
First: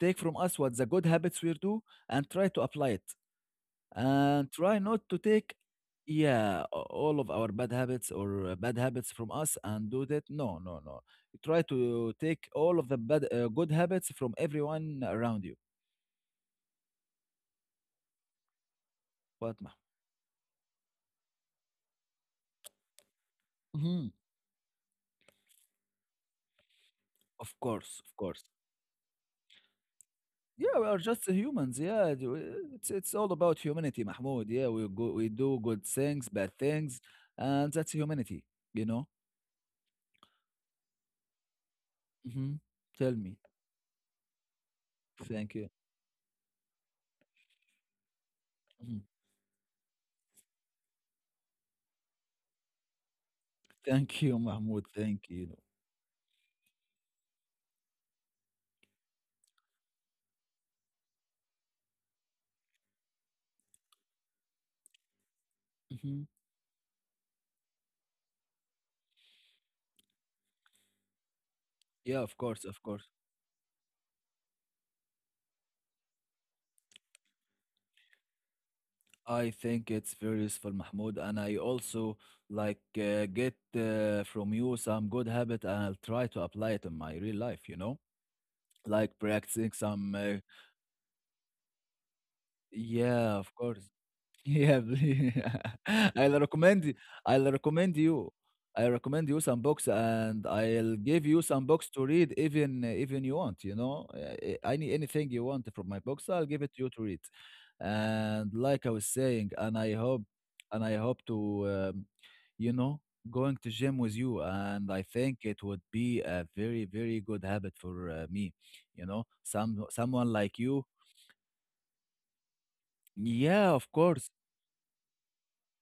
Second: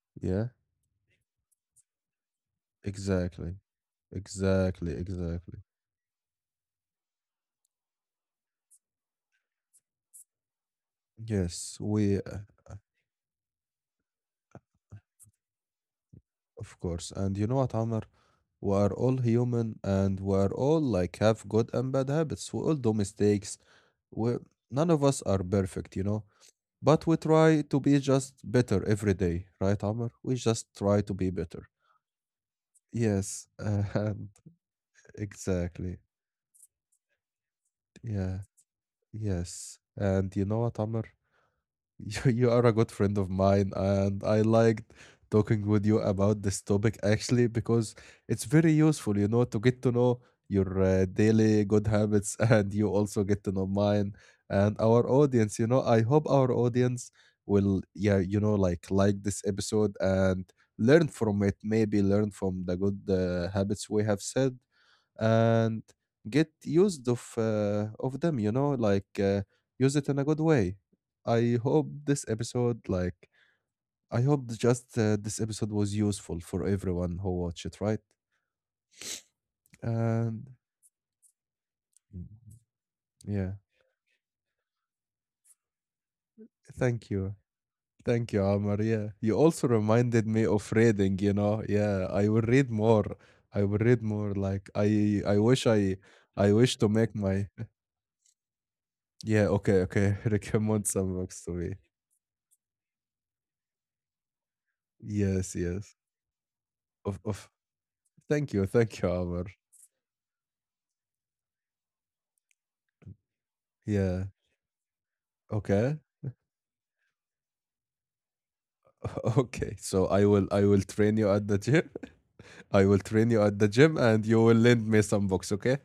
[SPEAKER 2] take from
[SPEAKER 1] Yeah.
[SPEAKER 2] us what the good habits we do and try to apply it
[SPEAKER 1] Exactly.
[SPEAKER 2] and try
[SPEAKER 1] Exactly.
[SPEAKER 2] not to take
[SPEAKER 1] Exactly.
[SPEAKER 2] all of our bad habits or bad habits from us and do that no no no try
[SPEAKER 1] Yes,
[SPEAKER 2] to
[SPEAKER 1] we,
[SPEAKER 2] take
[SPEAKER 1] uh,
[SPEAKER 2] all of the bad good habits from everyone around you.
[SPEAKER 1] of course. And you know what, Amr? We are all human
[SPEAKER 2] Fatma.
[SPEAKER 1] and we are all like have good and bad habits. We all do mistakes.
[SPEAKER 2] Mhm.
[SPEAKER 1] We, None of us are perfect, you know? But we
[SPEAKER 2] Of
[SPEAKER 1] try to be
[SPEAKER 2] course, of
[SPEAKER 1] just
[SPEAKER 2] course.
[SPEAKER 1] better every day, right, Amr? We just
[SPEAKER 2] Yeah, we
[SPEAKER 1] try
[SPEAKER 2] are
[SPEAKER 1] to be
[SPEAKER 2] just
[SPEAKER 1] better.
[SPEAKER 2] humans. Yeah, it's all
[SPEAKER 1] Yes,
[SPEAKER 2] about humanity,
[SPEAKER 1] and
[SPEAKER 2] Mahmoud. Yeah, we go
[SPEAKER 1] [laughs]
[SPEAKER 2] we do good
[SPEAKER 1] exactly.
[SPEAKER 2] things bad things, and that's
[SPEAKER 1] Yeah,
[SPEAKER 2] humanity, you know.
[SPEAKER 1] yes. And you know what, Amr? You
[SPEAKER 2] Hmm.
[SPEAKER 1] are a good friend
[SPEAKER 2] Tell
[SPEAKER 1] of
[SPEAKER 2] me.
[SPEAKER 1] mine, and I liked
[SPEAKER 2] Thank
[SPEAKER 1] talking
[SPEAKER 2] you.
[SPEAKER 1] with you about this topic actually because it's very
[SPEAKER 2] Mhm.
[SPEAKER 1] useful, you know, to get to know your daily good habits [laughs] and you also get to know mine
[SPEAKER 2] Thank you
[SPEAKER 1] and
[SPEAKER 2] Mahmoud,
[SPEAKER 1] our
[SPEAKER 2] thank
[SPEAKER 1] audience.
[SPEAKER 2] you.
[SPEAKER 1] You know, I hope our audience will, yeah, you know, like this episode and learn from it, maybe learn from the good habits we have said and
[SPEAKER 2] Mhm.
[SPEAKER 1] get used of them, you know, use it in a good way. I hope
[SPEAKER 2] Yeah,
[SPEAKER 1] this
[SPEAKER 2] of course,
[SPEAKER 1] episode
[SPEAKER 2] of course.
[SPEAKER 1] like I hope th- just this episode was useful for everyone who watched it, right?
[SPEAKER 2] I think it's
[SPEAKER 1] And
[SPEAKER 2] very useful, Mahmoud, and I also
[SPEAKER 1] mm,
[SPEAKER 2] like
[SPEAKER 1] yeah,
[SPEAKER 2] get from you some good habit, and I'll try to apply it in
[SPEAKER 1] thank
[SPEAKER 2] my
[SPEAKER 1] you,
[SPEAKER 2] real life. You know,
[SPEAKER 1] thank you, Amar. Yeah,
[SPEAKER 2] like
[SPEAKER 1] you also
[SPEAKER 2] practicing some.
[SPEAKER 1] reminded me of reading, you know. Yeah, I will read more.
[SPEAKER 2] Yeah, of
[SPEAKER 1] I will
[SPEAKER 2] course.
[SPEAKER 1] read more like
[SPEAKER 2] Yeah,
[SPEAKER 1] i i
[SPEAKER 2] please.
[SPEAKER 1] wish
[SPEAKER 2] [laughs] I'll
[SPEAKER 1] I wish to
[SPEAKER 2] recommend y-
[SPEAKER 1] make my
[SPEAKER 2] I'll recommend you. I recommend you
[SPEAKER 1] yeah.
[SPEAKER 2] some
[SPEAKER 1] Okay,
[SPEAKER 2] books
[SPEAKER 1] okay. [laughs]
[SPEAKER 2] and
[SPEAKER 1] Recommend
[SPEAKER 2] I'll
[SPEAKER 1] some
[SPEAKER 2] give
[SPEAKER 1] books
[SPEAKER 2] you
[SPEAKER 1] to
[SPEAKER 2] some
[SPEAKER 1] me.
[SPEAKER 2] books to read even you want, you know. Anything you
[SPEAKER 1] Yes,
[SPEAKER 2] want from
[SPEAKER 1] yes.
[SPEAKER 2] my books, I'll give it to you to
[SPEAKER 1] of
[SPEAKER 2] read.
[SPEAKER 1] of
[SPEAKER 2] And like I
[SPEAKER 1] thank
[SPEAKER 2] was
[SPEAKER 1] you, Amr.
[SPEAKER 2] saying, and I hope to um, you know, going to gym with
[SPEAKER 1] Yeah.
[SPEAKER 2] you and I think it would
[SPEAKER 1] Okay.
[SPEAKER 2] be a very very good habit for me, you know.
[SPEAKER 1] [laughs] Okay. So I
[SPEAKER 2] Someone
[SPEAKER 1] will I
[SPEAKER 2] like
[SPEAKER 1] will
[SPEAKER 2] you.
[SPEAKER 1] train you at the gym. [laughs] I will train you at the
[SPEAKER 2] Yeah, of
[SPEAKER 1] gym and
[SPEAKER 2] course.
[SPEAKER 1] you will lend me some books, okay?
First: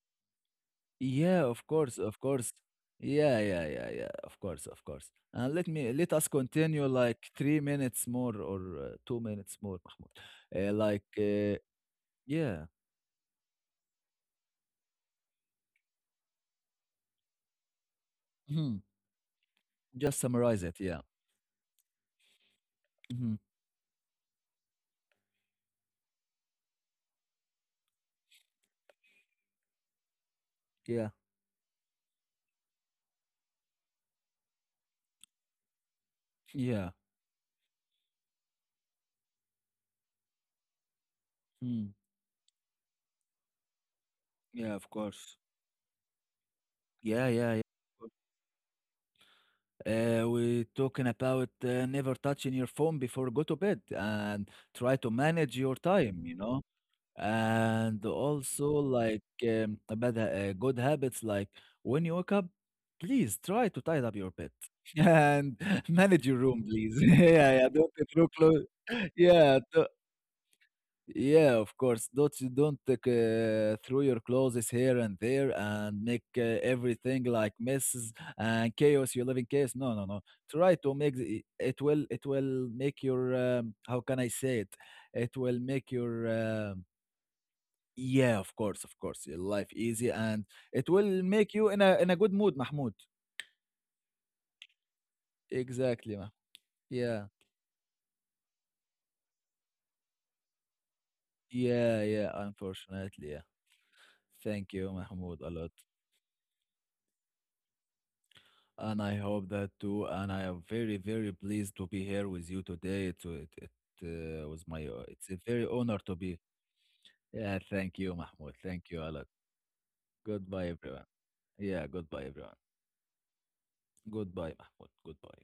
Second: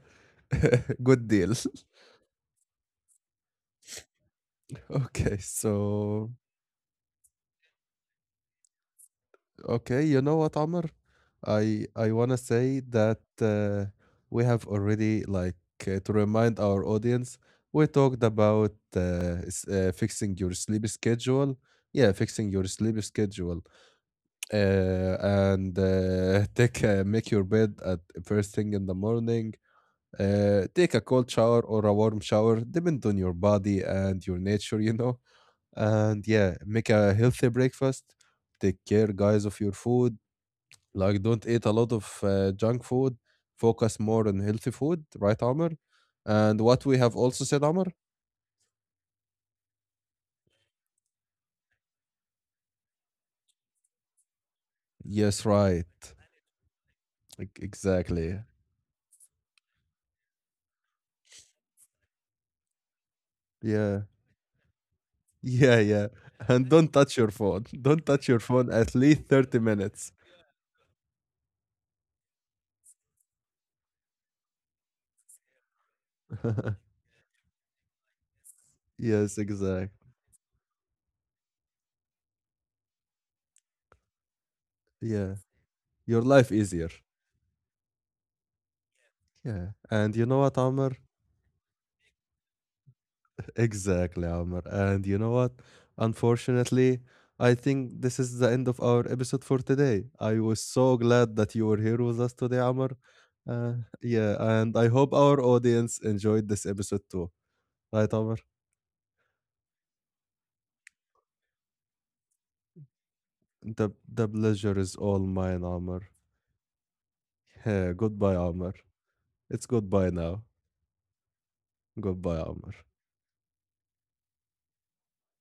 [SPEAKER 1] [laughs] Good
[SPEAKER 2] Yeah,
[SPEAKER 1] deal.
[SPEAKER 2] of
[SPEAKER 1] [laughs]
[SPEAKER 2] course, of course. Yeah, yeah, yeah, yeah. Of course, of course.
[SPEAKER 1] Okay.
[SPEAKER 2] And let us
[SPEAKER 1] So
[SPEAKER 2] continue like 3 minutes more or 2 minutes more,
[SPEAKER 1] okay, you know
[SPEAKER 2] [laughs]
[SPEAKER 1] what,
[SPEAKER 2] Mahmoud.
[SPEAKER 1] Amr? I want to
[SPEAKER 2] Yeah.
[SPEAKER 1] say that we have already like to remind our audience, we talked about
[SPEAKER 2] Mhm. Just
[SPEAKER 1] fixing your
[SPEAKER 2] summarize it.
[SPEAKER 1] sleep
[SPEAKER 2] Yeah.
[SPEAKER 1] schedule. Yeah, fixing your sleep
[SPEAKER 2] Mhm.
[SPEAKER 1] schedule and [laughs] make your bed at first thing in the morning. Take a
[SPEAKER 2] Yeah.
[SPEAKER 1] cold shower or a warm shower, depend on your body and your nature, you know. And yeah, make
[SPEAKER 2] Yeah.
[SPEAKER 1] a healthy breakfast. Take care, guys, of your food. Like, don't eat a lot
[SPEAKER 2] Mm.
[SPEAKER 1] of junk food. Focus more on healthy
[SPEAKER 2] Yeah. Of
[SPEAKER 1] food,
[SPEAKER 2] course.
[SPEAKER 1] right, Amr? And what we have
[SPEAKER 2] Yeah.
[SPEAKER 1] also
[SPEAKER 2] Yeah. Yeah.
[SPEAKER 1] said, Amr?
[SPEAKER 2] We're talking about never touching your phone before go to bed and try to
[SPEAKER 1] Yes,
[SPEAKER 2] manage your
[SPEAKER 1] right.
[SPEAKER 2] time. You know. And
[SPEAKER 1] Exactly.
[SPEAKER 2] also like um, bad ha- good habits like when you wake up please try to
[SPEAKER 1] Yeah.
[SPEAKER 2] tidy up your bed [laughs] and
[SPEAKER 1] Yeah, yeah.
[SPEAKER 2] manage your room
[SPEAKER 1] And don't
[SPEAKER 2] please
[SPEAKER 1] touch your
[SPEAKER 2] [laughs] yeah
[SPEAKER 1] phone.
[SPEAKER 2] yeah
[SPEAKER 1] [laughs]
[SPEAKER 2] don't
[SPEAKER 1] Don't
[SPEAKER 2] throw
[SPEAKER 1] touch your
[SPEAKER 2] clothes
[SPEAKER 1] phone at least
[SPEAKER 2] [laughs] yeah
[SPEAKER 1] 30
[SPEAKER 2] th-
[SPEAKER 1] minutes.
[SPEAKER 2] yeah of course don't take, throw your clothes here and there and make
[SPEAKER 1] [laughs]
[SPEAKER 2] everything like messes and chaos you live
[SPEAKER 1] Yes,
[SPEAKER 2] in chaos
[SPEAKER 1] exact.
[SPEAKER 2] no no no try to make the, it will make your how can I say it it
[SPEAKER 1] Yeah.
[SPEAKER 2] will make your
[SPEAKER 1] Your life easier.
[SPEAKER 2] yeah, of course, of course. Your
[SPEAKER 1] Yeah.
[SPEAKER 2] life easy
[SPEAKER 1] And you know
[SPEAKER 2] and
[SPEAKER 1] what,
[SPEAKER 2] it
[SPEAKER 1] Amr?
[SPEAKER 2] will make you in a good mood, Mahmoud.
[SPEAKER 1] Exactly, Amr. And you know what?
[SPEAKER 2] Exactly, Mahmoud.
[SPEAKER 1] Unfortunately,
[SPEAKER 2] Yeah,
[SPEAKER 1] I think this is the end of our episode for today. I was so glad that you were
[SPEAKER 2] yeah,
[SPEAKER 1] here with
[SPEAKER 2] yeah.
[SPEAKER 1] us today, Amr.
[SPEAKER 2] Unfortunately, yeah.
[SPEAKER 1] Uh, yeah,
[SPEAKER 2] Thank
[SPEAKER 1] and
[SPEAKER 2] you,
[SPEAKER 1] I hope
[SPEAKER 2] Mahmoud,
[SPEAKER 1] our
[SPEAKER 2] a lot.
[SPEAKER 1] audience enjoyed this episode too. Right, Amr?
[SPEAKER 2] And I hope that too. And I am very, very pleased to be here with you today. It, it,
[SPEAKER 1] The
[SPEAKER 2] it was
[SPEAKER 1] pleasure
[SPEAKER 2] my,
[SPEAKER 1] is all
[SPEAKER 2] it's a
[SPEAKER 1] mine,
[SPEAKER 2] very honor
[SPEAKER 1] Amr.
[SPEAKER 2] to be. Yeah,
[SPEAKER 1] Yeah,
[SPEAKER 2] thank you,
[SPEAKER 1] goodbye,
[SPEAKER 2] Mahmoud.
[SPEAKER 1] Amr.
[SPEAKER 2] Thank you a lot.
[SPEAKER 1] It's goodbye now.
[SPEAKER 2] Goodbye, everyone. Yeah, goodbye,
[SPEAKER 1] Goodbye,
[SPEAKER 2] everyone.
[SPEAKER 1] Amr.
[SPEAKER 2] Goodbye, Mahmoud. Goodbye.